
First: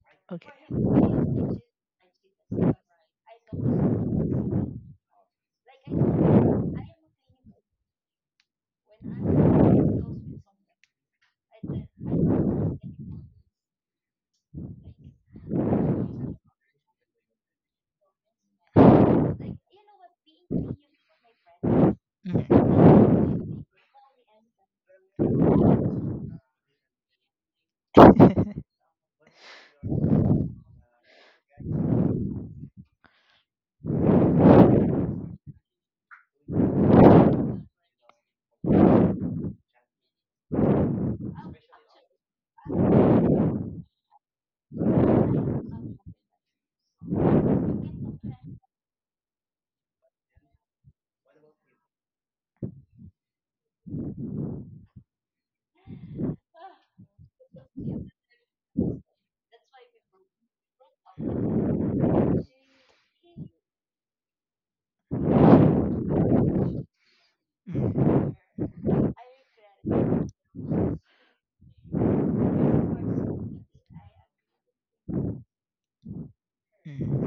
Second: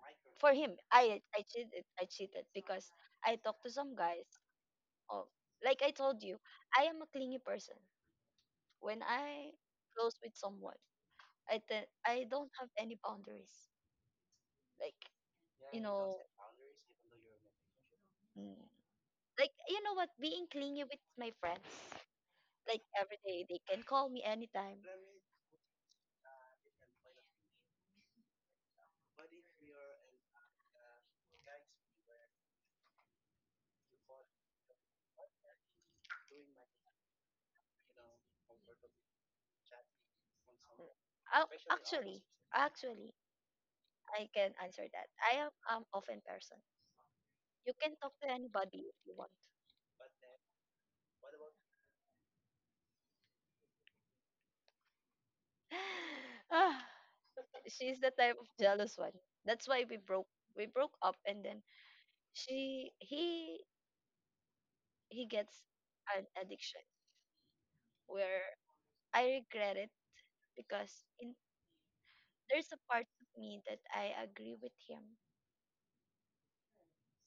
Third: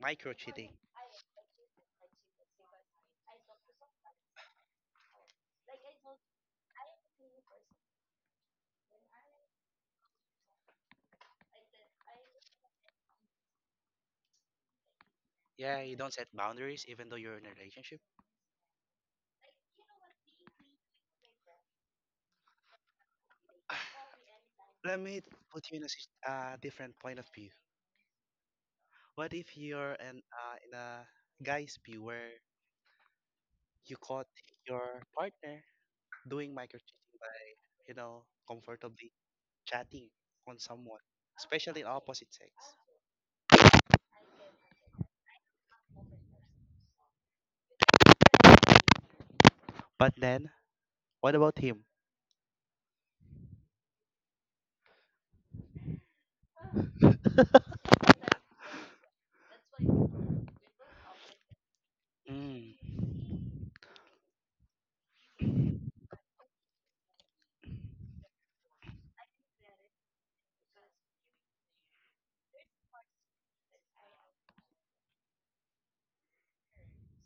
Speaker 2: micro
Speaker 1: For
Speaker 2: cheating.
Speaker 1: him,
Speaker 3: Okay.
Speaker 1: I I cheated. I cheated because I talked to some guys of. Like I told you, I am a clingy person. When I close with someone, I te- I don't have any boundaries. Like
Speaker 2: Yeah,
Speaker 1: you
Speaker 2: you don't
Speaker 1: know,
Speaker 2: set boundaries even though you're in a relationship.
Speaker 1: mm, like you know what, being clingy with my friends, like every day they
Speaker 3: Mhm.
Speaker 1: can call
Speaker 2: [sighs]
Speaker 1: me anytime.
Speaker 2: Let me put you in a sit- uh, different point of view.
Speaker 3: Mhm.
Speaker 2: What if you're an, uh, in a guy's view where you caught your partner doing micro cheating by, you know, comfortably chatting on someone,
Speaker 1: Ac-
Speaker 2: especially in
Speaker 1: Actually,
Speaker 2: opposite sex.
Speaker 1: actually, I can answer that. I am an open person. You can talk to anybody if you want.
Speaker 2: But then, what about him?
Speaker 1: [sighs] Ah. She's the type of jealous one. That's why we broke we broke up and then she
Speaker 2: Mm.
Speaker 1: he he gets an addiction where I regret it because in there's a part of me that I agree with him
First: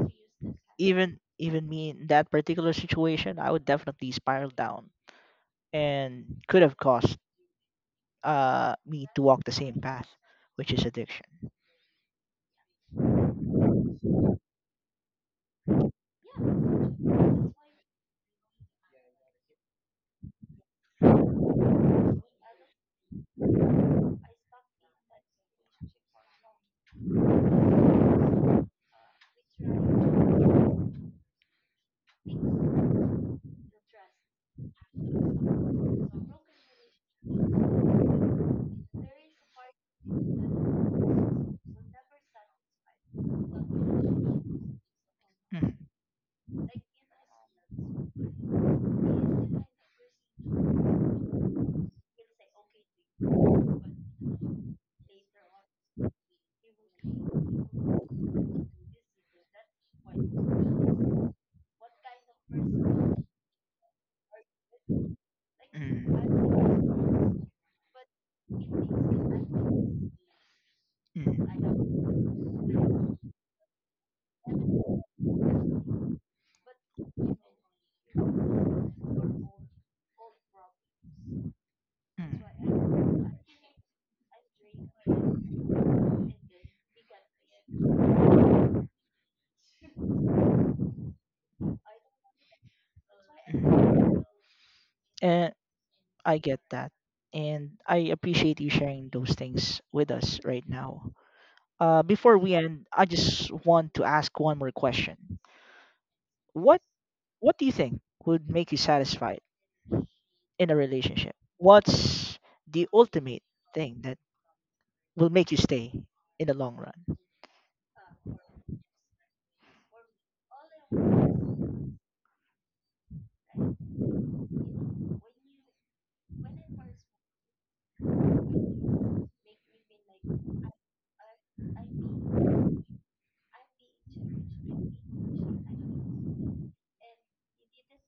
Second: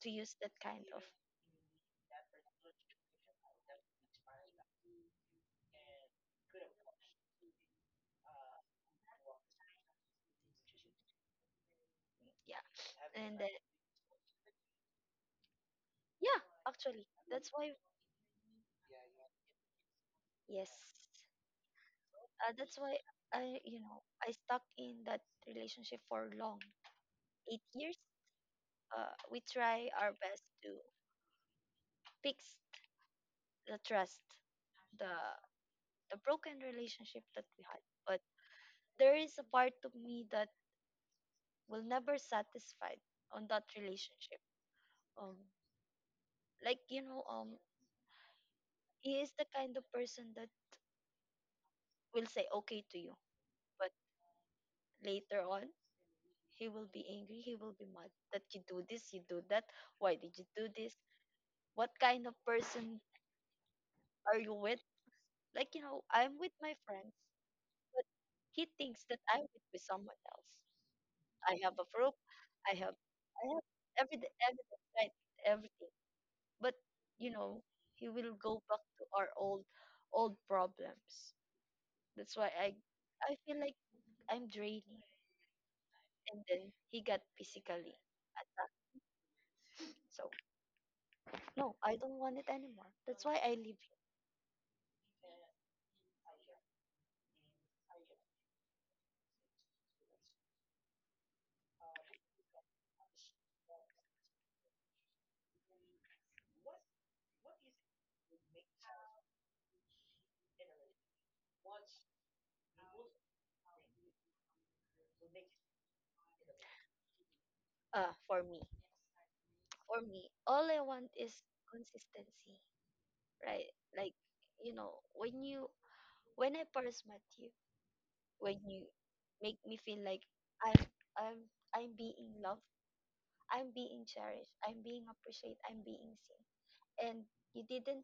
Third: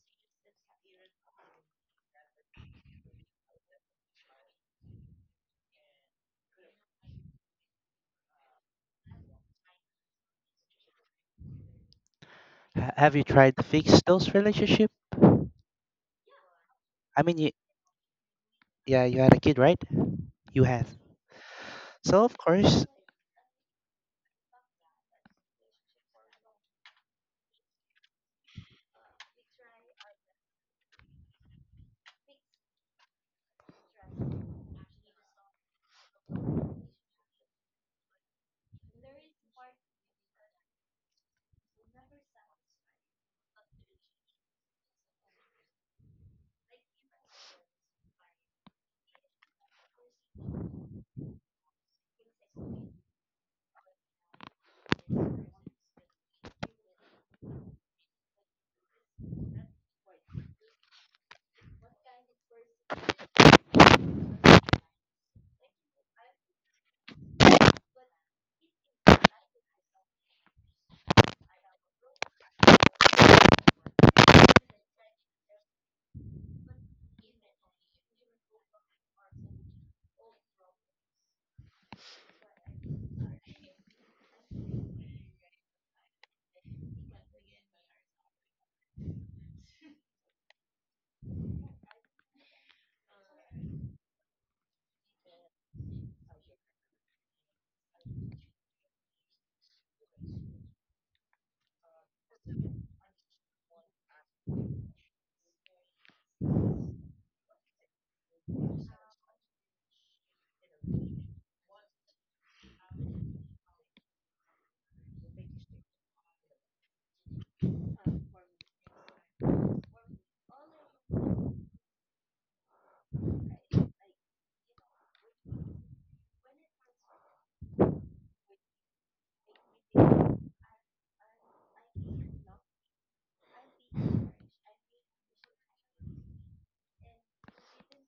Speaker 1: to use that kind of
Speaker 3: Even even me in that particular situation, I would definitely spiral down and could have caused uh me to walk the same path, which is addiction.
Speaker 1: yeah.
Speaker 2: Ha- Have you
Speaker 1: And then
Speaker 2: tried to fix those relationship?
Speaker 1: yeah, actually
Speaker 2: I mean,
Speaker 1: that's
Speaker 2: you,
Speaker 1: why
Speaker 2: yeah, you had a kid, right? You
Speaker 1: yes.
Speaker 2: have. So of
Speaker 1: Uh, that's
Speaker 2: course,
Speaker 1: why I you know I stuck in that relationship for long. eight years. Uh, we try our best to fix the trust the the broken relationship that we had. But there is a part of me that will never satisfied on that relationship. Um,
Speaker 3: Mm-hmm.
Speaker 1: like you know, um, he is the kind of person that will say okay to you, but later on he will be angry. He will be mad that you do this, you do that. Why did you do this? What kind of person are you with? Like you know, I'm with my
Speaker 3: Mm,
Speaker 1: friends, but he thinks that I'm with, with someone else. I
Speaker 3: mm,
Speaker 1: have a proof. I have I have everything, everything, right? Everything. But you know, he will go back to our old old problems. That's why I
Speaker 3: mm,
Speaker 1: I feel like I'm draining. And then he got physically attacked. So no, I don't want it anymore. That's why I leave him.
Speaker 3: mm. And I get that. And I appreciate you sharing those things with us right now. Uh, before we end, I just want to ask one more question. What What do you think would make you satisfied in a relationship? What's the ultimate thing that will make you stay in the long run?
Speaker 1: Uh, for me, for me, all I want is consistency, right? Like you know, when you when I first met you. When you make me feel like I'm I'm I'm being loved, I'm being cherished, I'm being appreciated, I'm being seen. And you didn't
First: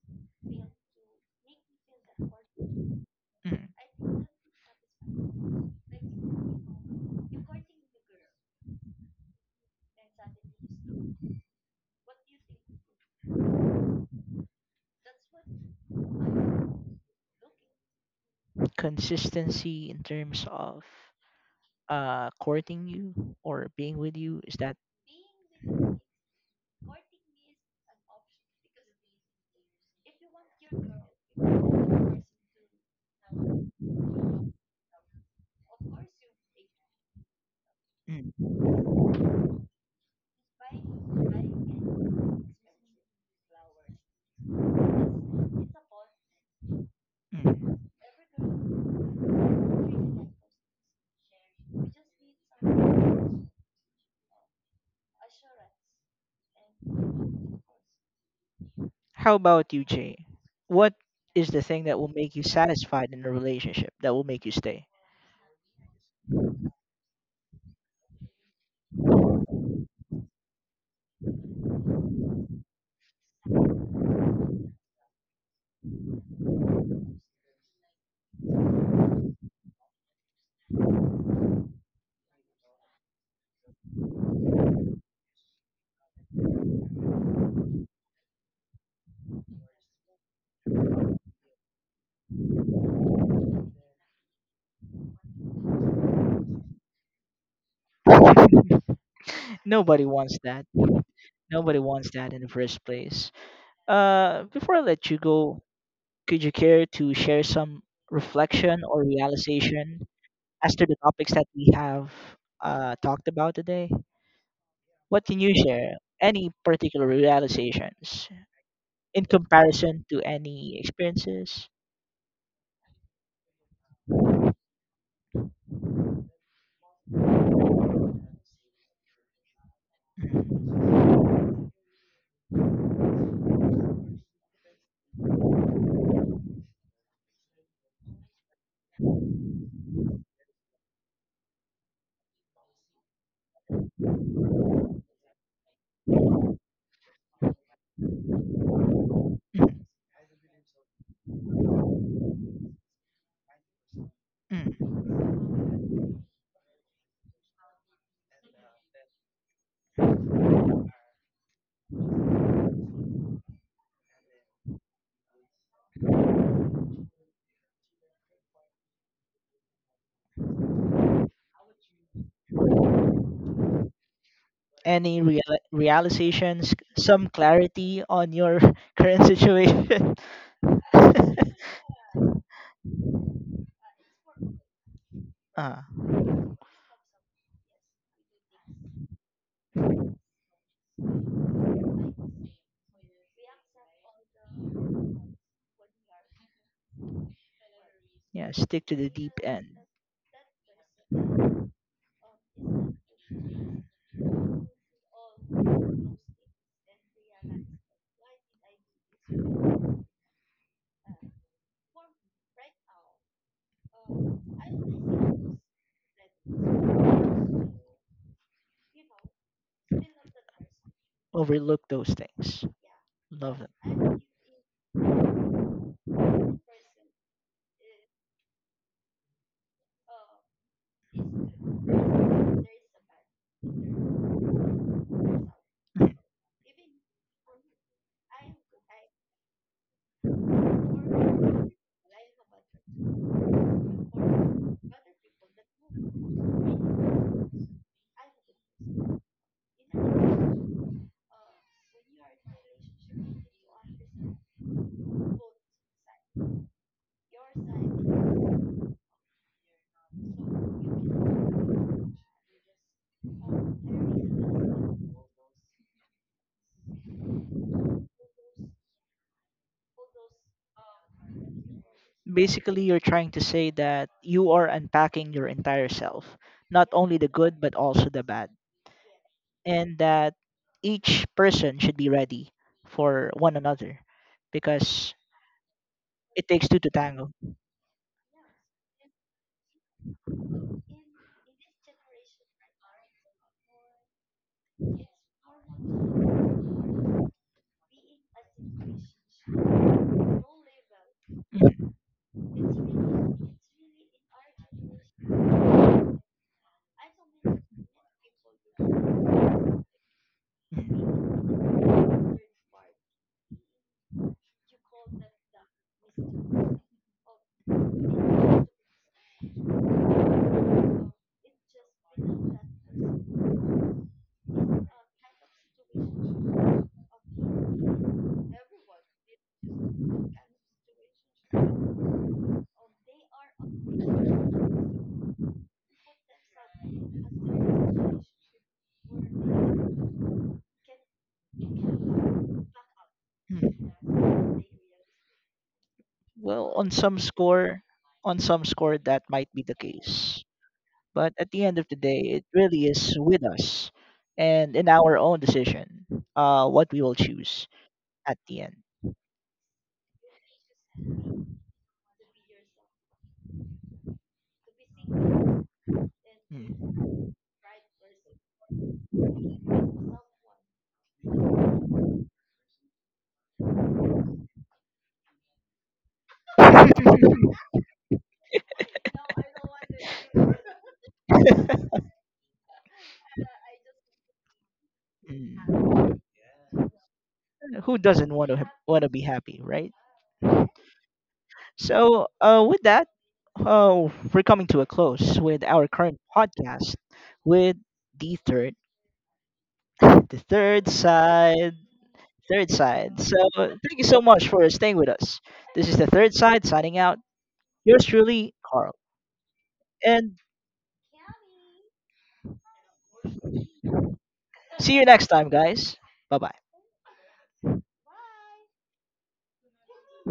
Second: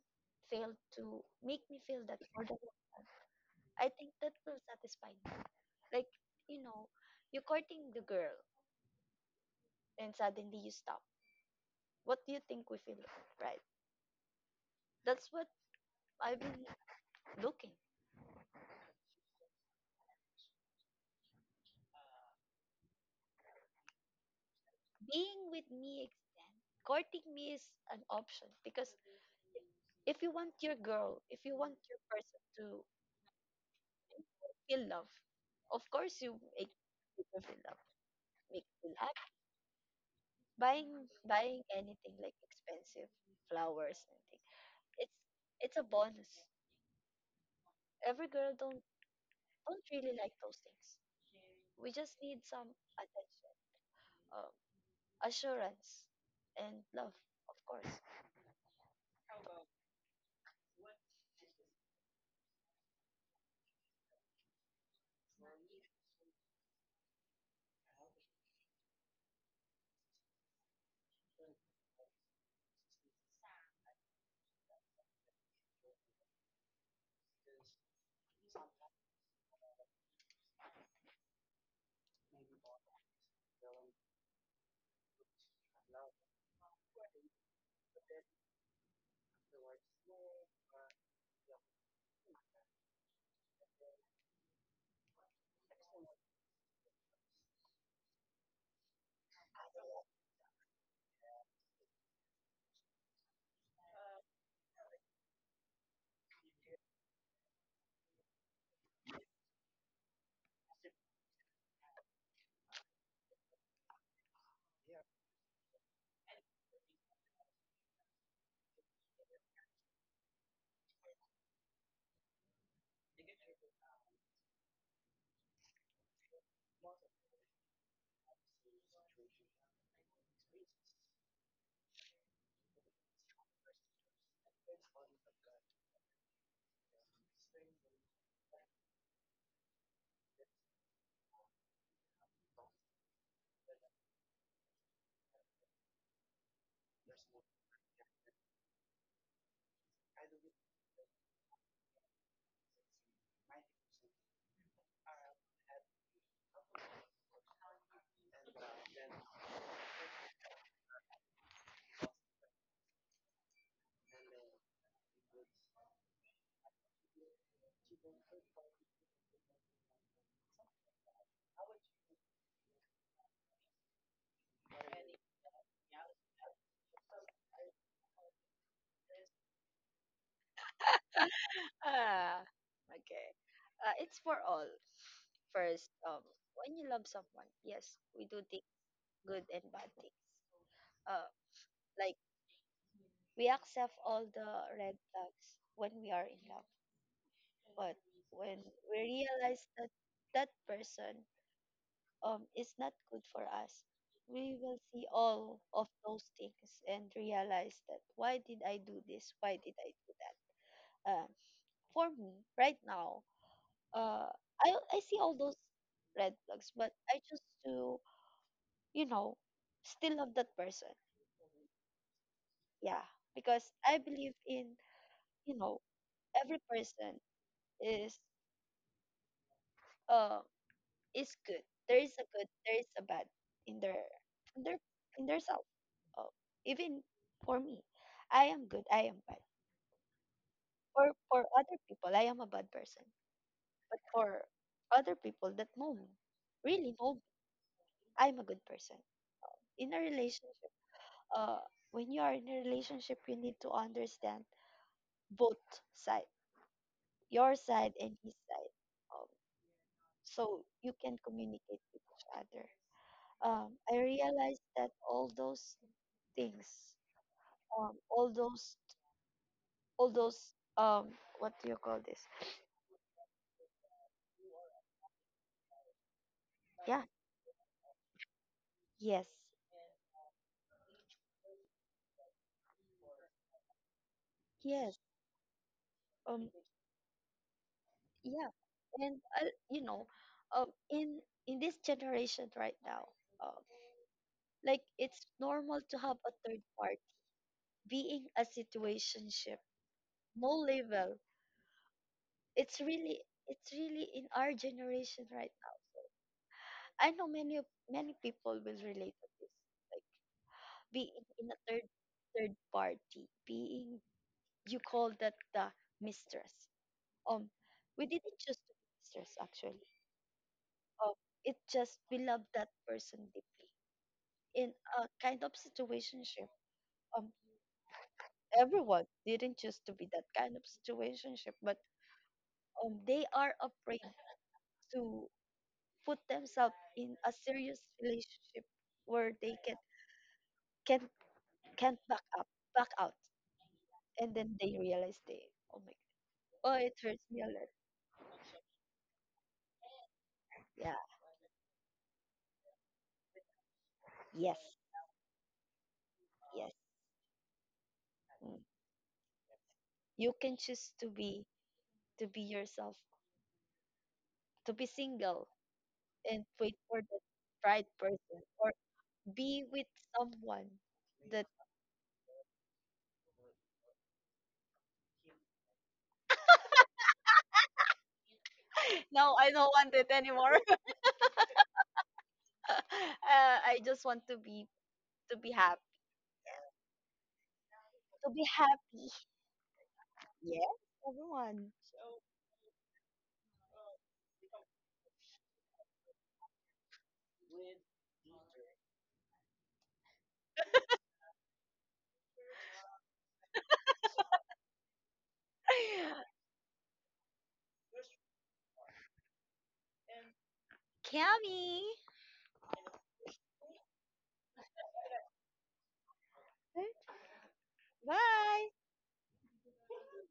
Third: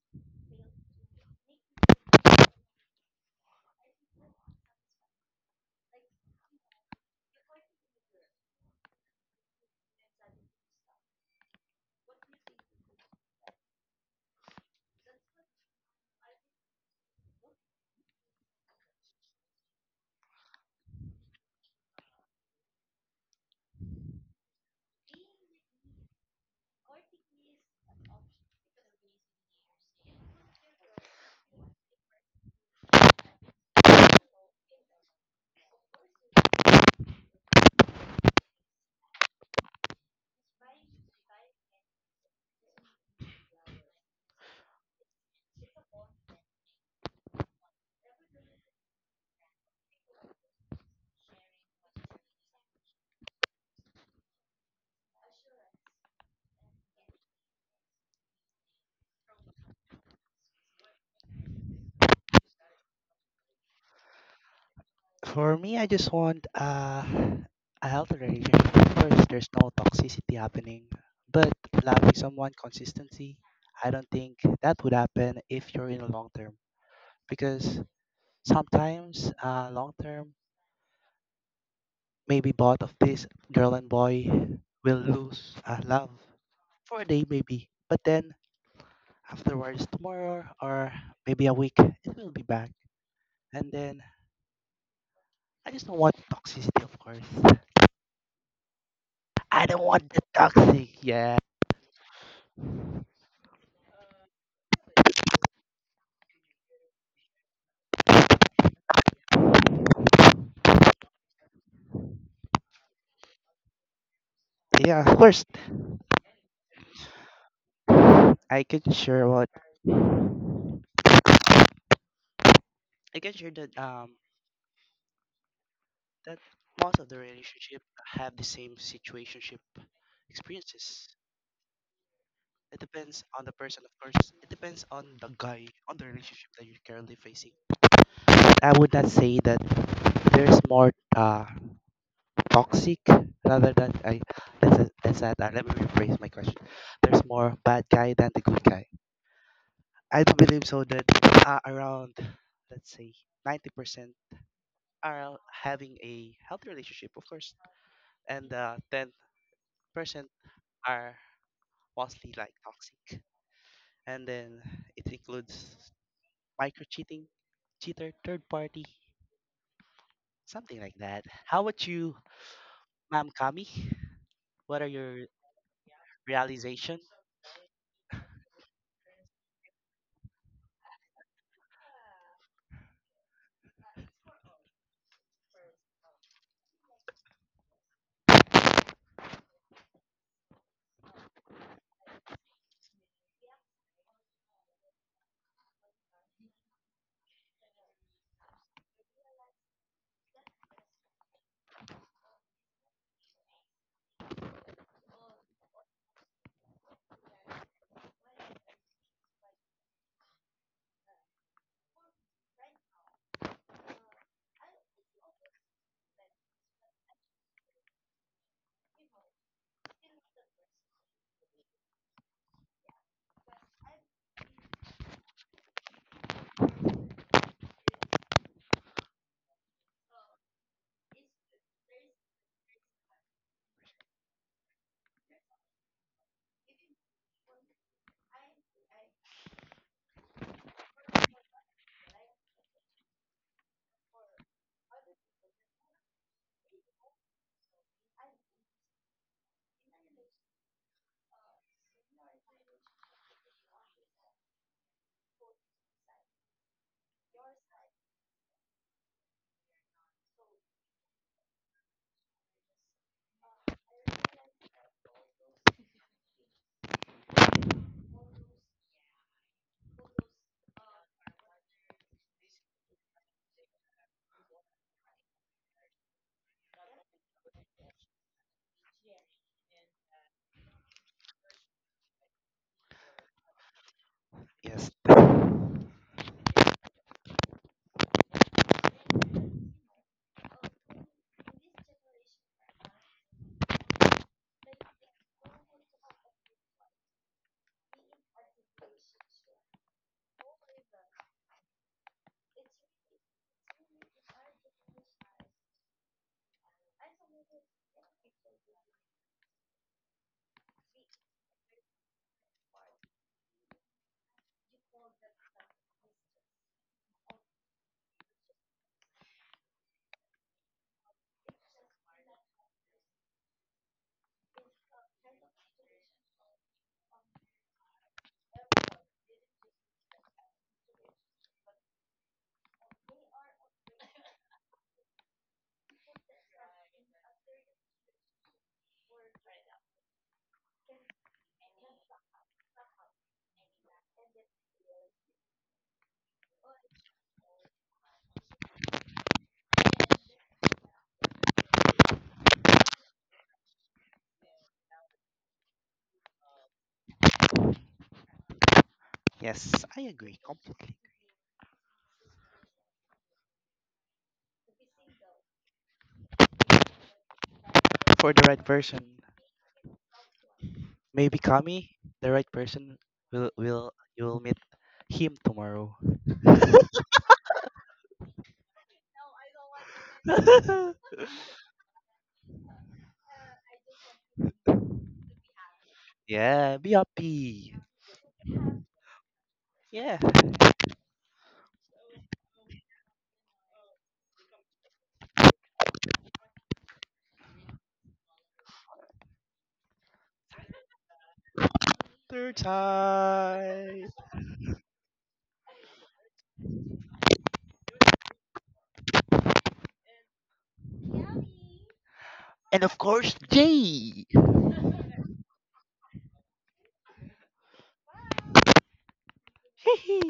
Speaker 1: fail to make me feel that for the long run.
Speaker 3: Mm.
Speaker 1: I think that will satisfy me. Like, you know, you're courting the girl and suddenly you stop. What do you think we feel like, right? That's what I've been looking.
Speaker 3: Consistency in terms of, uh, courting you or being with you, is that,
Speaker 1: Being with me extend. Courting me is an option because if you want your girl, if you want your person to feel love. Of course, you make people feel love, make feel happy. Buying buying anything like expensive flowers, anything. It's it's a bonus.
Speaker 3: mm.
Speaker 1: Every girl don't don't really like those things. We just need some attention, um, assurance, and love, of course.
Speaker 3: How about you, Jay? What is the thing that will make you satisfied in a relationship that will make you stay?
Speaker 2: for me, I just want uh, a healthy relationship. Of course, there's no toxicity happening, but loving someone consistency, I don't think that would happen if you're in a long term because sometimes uh, long term maybe both of this girl and boy will lose uh, love for a day, maybe. But then afterwards, tomorrow or maybe a week, it will be back. And then I just don't want toxicity, of course.
Speaker 3: [laughs]
Speaker 2: I don't
Speaker 3: Nobody
Speaker 2: want the
Speaker 3: wants that.
Speaker 2: toxic. Yeah,
Speaker 3: Nobody wants that in the first place. Uh, before I let you go, could you care to share some reflection or realization as to the topics that we have uh, talked about today?
Speaker 2: yeah. Of
Speaker 3: What can
Speaker 2: course,
Speaker 3: you share? Any particular realizations
Speaker 2: I can
Speaker 3: in
Speaker 2: share what
Speaker 3: comparison to any experiences?
Speaker 2: I can share that um that most of the relationship
Speaker 3: Mhm.
Speaker 2: have the same situationship experiences.
Speaker 3: Mhm,
Speaker 2: It depends on the person, of course. It depends on the guy, on the relationship that you're currently facing. I would not say that there's more uh, toxic rather than I that's a, that's that. Uh, let me rephrase my question. There's more bad guy than the good guy. I do believe so that uh, around let's say ninety percent
Speaker 3: mhm.
Speaker 2: are having a healthy relationship, of course, and uh, ten percent are mostly like toxic, and then it includes micro cheating, cheater, third party, something like that. How about you, Ma'am Kami? What are
Speaker 3: Any
Speaker 2: your
Speaker 3: real- realizations,
Speaker 2: realization.
Speaker 3: some clarity on your [laughs] current situation? [laughs]
Speaker 1: Ah, okay. Uh, it's for all.
Speaker 3: uh,
Speaker 1: First, um, when you love someone, yes, we do think good and bad things. Uh, like we accept all the red flags when we are in love, but
Speaker 3: yeah,
Speaker 1: when
Speaker 3: stick to
Speaker 1: we
Speaker 3: the deep
Speaker 1: realize
Speaker 3: end.
Speaker 1: that that person um is not good for us, we will see all of those things and realize that why did I do this? Why did I do that? Um, for me, right now, uh, I I see all those red flags, but I choose to you know still love that person.
Speaker 3: Overlook those things.
Speaker 1: Yeah,
Speaker 3: Love
Speaker 1: because
Speaker 3: them.
Speaker 1: I believe in you know every person is uh is good. There is a good, there is a bad in their in their in their self.
Speaker 3: [laughs] Mhm.
Speaker 1: Uh, even for me, I am good, I am bad. For for other people, I am a bad person. But for other people that know me, really know me, I'm a good person. In a relationship, uh, when you are in a relationship, you need to understand both side, your side and his side, um, so you can communicate with each other. Um, I realized that all those things um all those all those um what do you call this
Speaker 3: Basically, you're trying to say that you are unpacking your entire self, not
Speaker 1: yeah
Speaker 3: only the good, but also the bad,
Speaker 1: yes
Speaker 3: and that each person should be ready for one another
Speaker 2: Yes,
Speaker 1: yes
Speaker 3: because
Speaker 2: th-
Speaker 1: um
Speaker 3: it takes two to tango.
Speaker 1: yeah and uh, you know um in in this generation right now um like it's normal to have a third party being a situationship no label
Speaker 3: Mhm.
Speaker 1: it's really it's really in our generation right now. I know many of- many people will relate to this like being in a third
Speaker 3: Mhm.
Speaker 1: third party being you call that the mistress. Um, we didn't choose to mistress actually. Um, it just we love that person deeply. In a kind of situationship, um, everyone didn't choose to be that kind of situationship, but um, they are afraid to put themselves in a serious relationship where they can can can't back up, back out, and then
Speaker 3: Mhm.
Speaker 1: they realize they, oh my, oh
Speaker 3: Well, on
Speaker 1: it
Speaker 3: some
Speaker 1: hurts me a lot.
Speaker 3: score, on some score, that might be the case.
Speaker 1: Yeah.
Speaker 3: But at the end of the day, it really is with us
Speaker 1: Yes.
Speaker 3: and in our own decision, uh,
Speaker 1: Yes.
Speaker 3: what we will choose at
Speaker 1: Mm.
Speaker 3: the end.
Speaker 2: yes, I
Speaker 1: You
Speaker 2: agree
Speaker 1: can choose
Speaker 2: completely.
Speaker 1: to be to be yourself to be single and wait for the
Speaker 3: Mm.
Speaker 1: right
Speaker 2: For
Speaker 1: person
Speaker 2: the right
Speaker 1: or
Speaker 2: person,
Speaker 1: be with someone
Speaker 2: maybe
Speaker 1: that
Speaker 2: Kami, the right person will will you will meet him tomorrow.
Speaker 1: [laughs] no I don't want it anymore [laughs]
Speaker 2: [laughs]
Speaker 1: uh, I just want to be to be happy
Speaker 3: Mm.
Speaker 2: Yeah, be happy.
Speaker 3: Who
Speaker 1: to
Speaker 3: doesn't
Speaker 1: be
Speaker 3: want to want
Speaker 1: happy
Speaker 3: to be happy, right?
Speaker 2: Yeah,
Speaker 1: yes everyone
Speaker 3: So, uh, with that, uh, we're coming to a close with our current podcast with the third, [laughs] the third side,
Speaker 2: third
Speaker 3: third side. So, thank you
Speaker 2: time.
Speaker 3: so much for staying with us. This is the third
Speaker 1: [laughs]
Speaker 3: side signing out. Yours truly, Carl, and
Speaker 1: cami
Speaker 2: And of course, Jay.
Speaker 3: see you next time, guys. Bye bye.
Speaker 1: bye
Speaker 2: [laughs]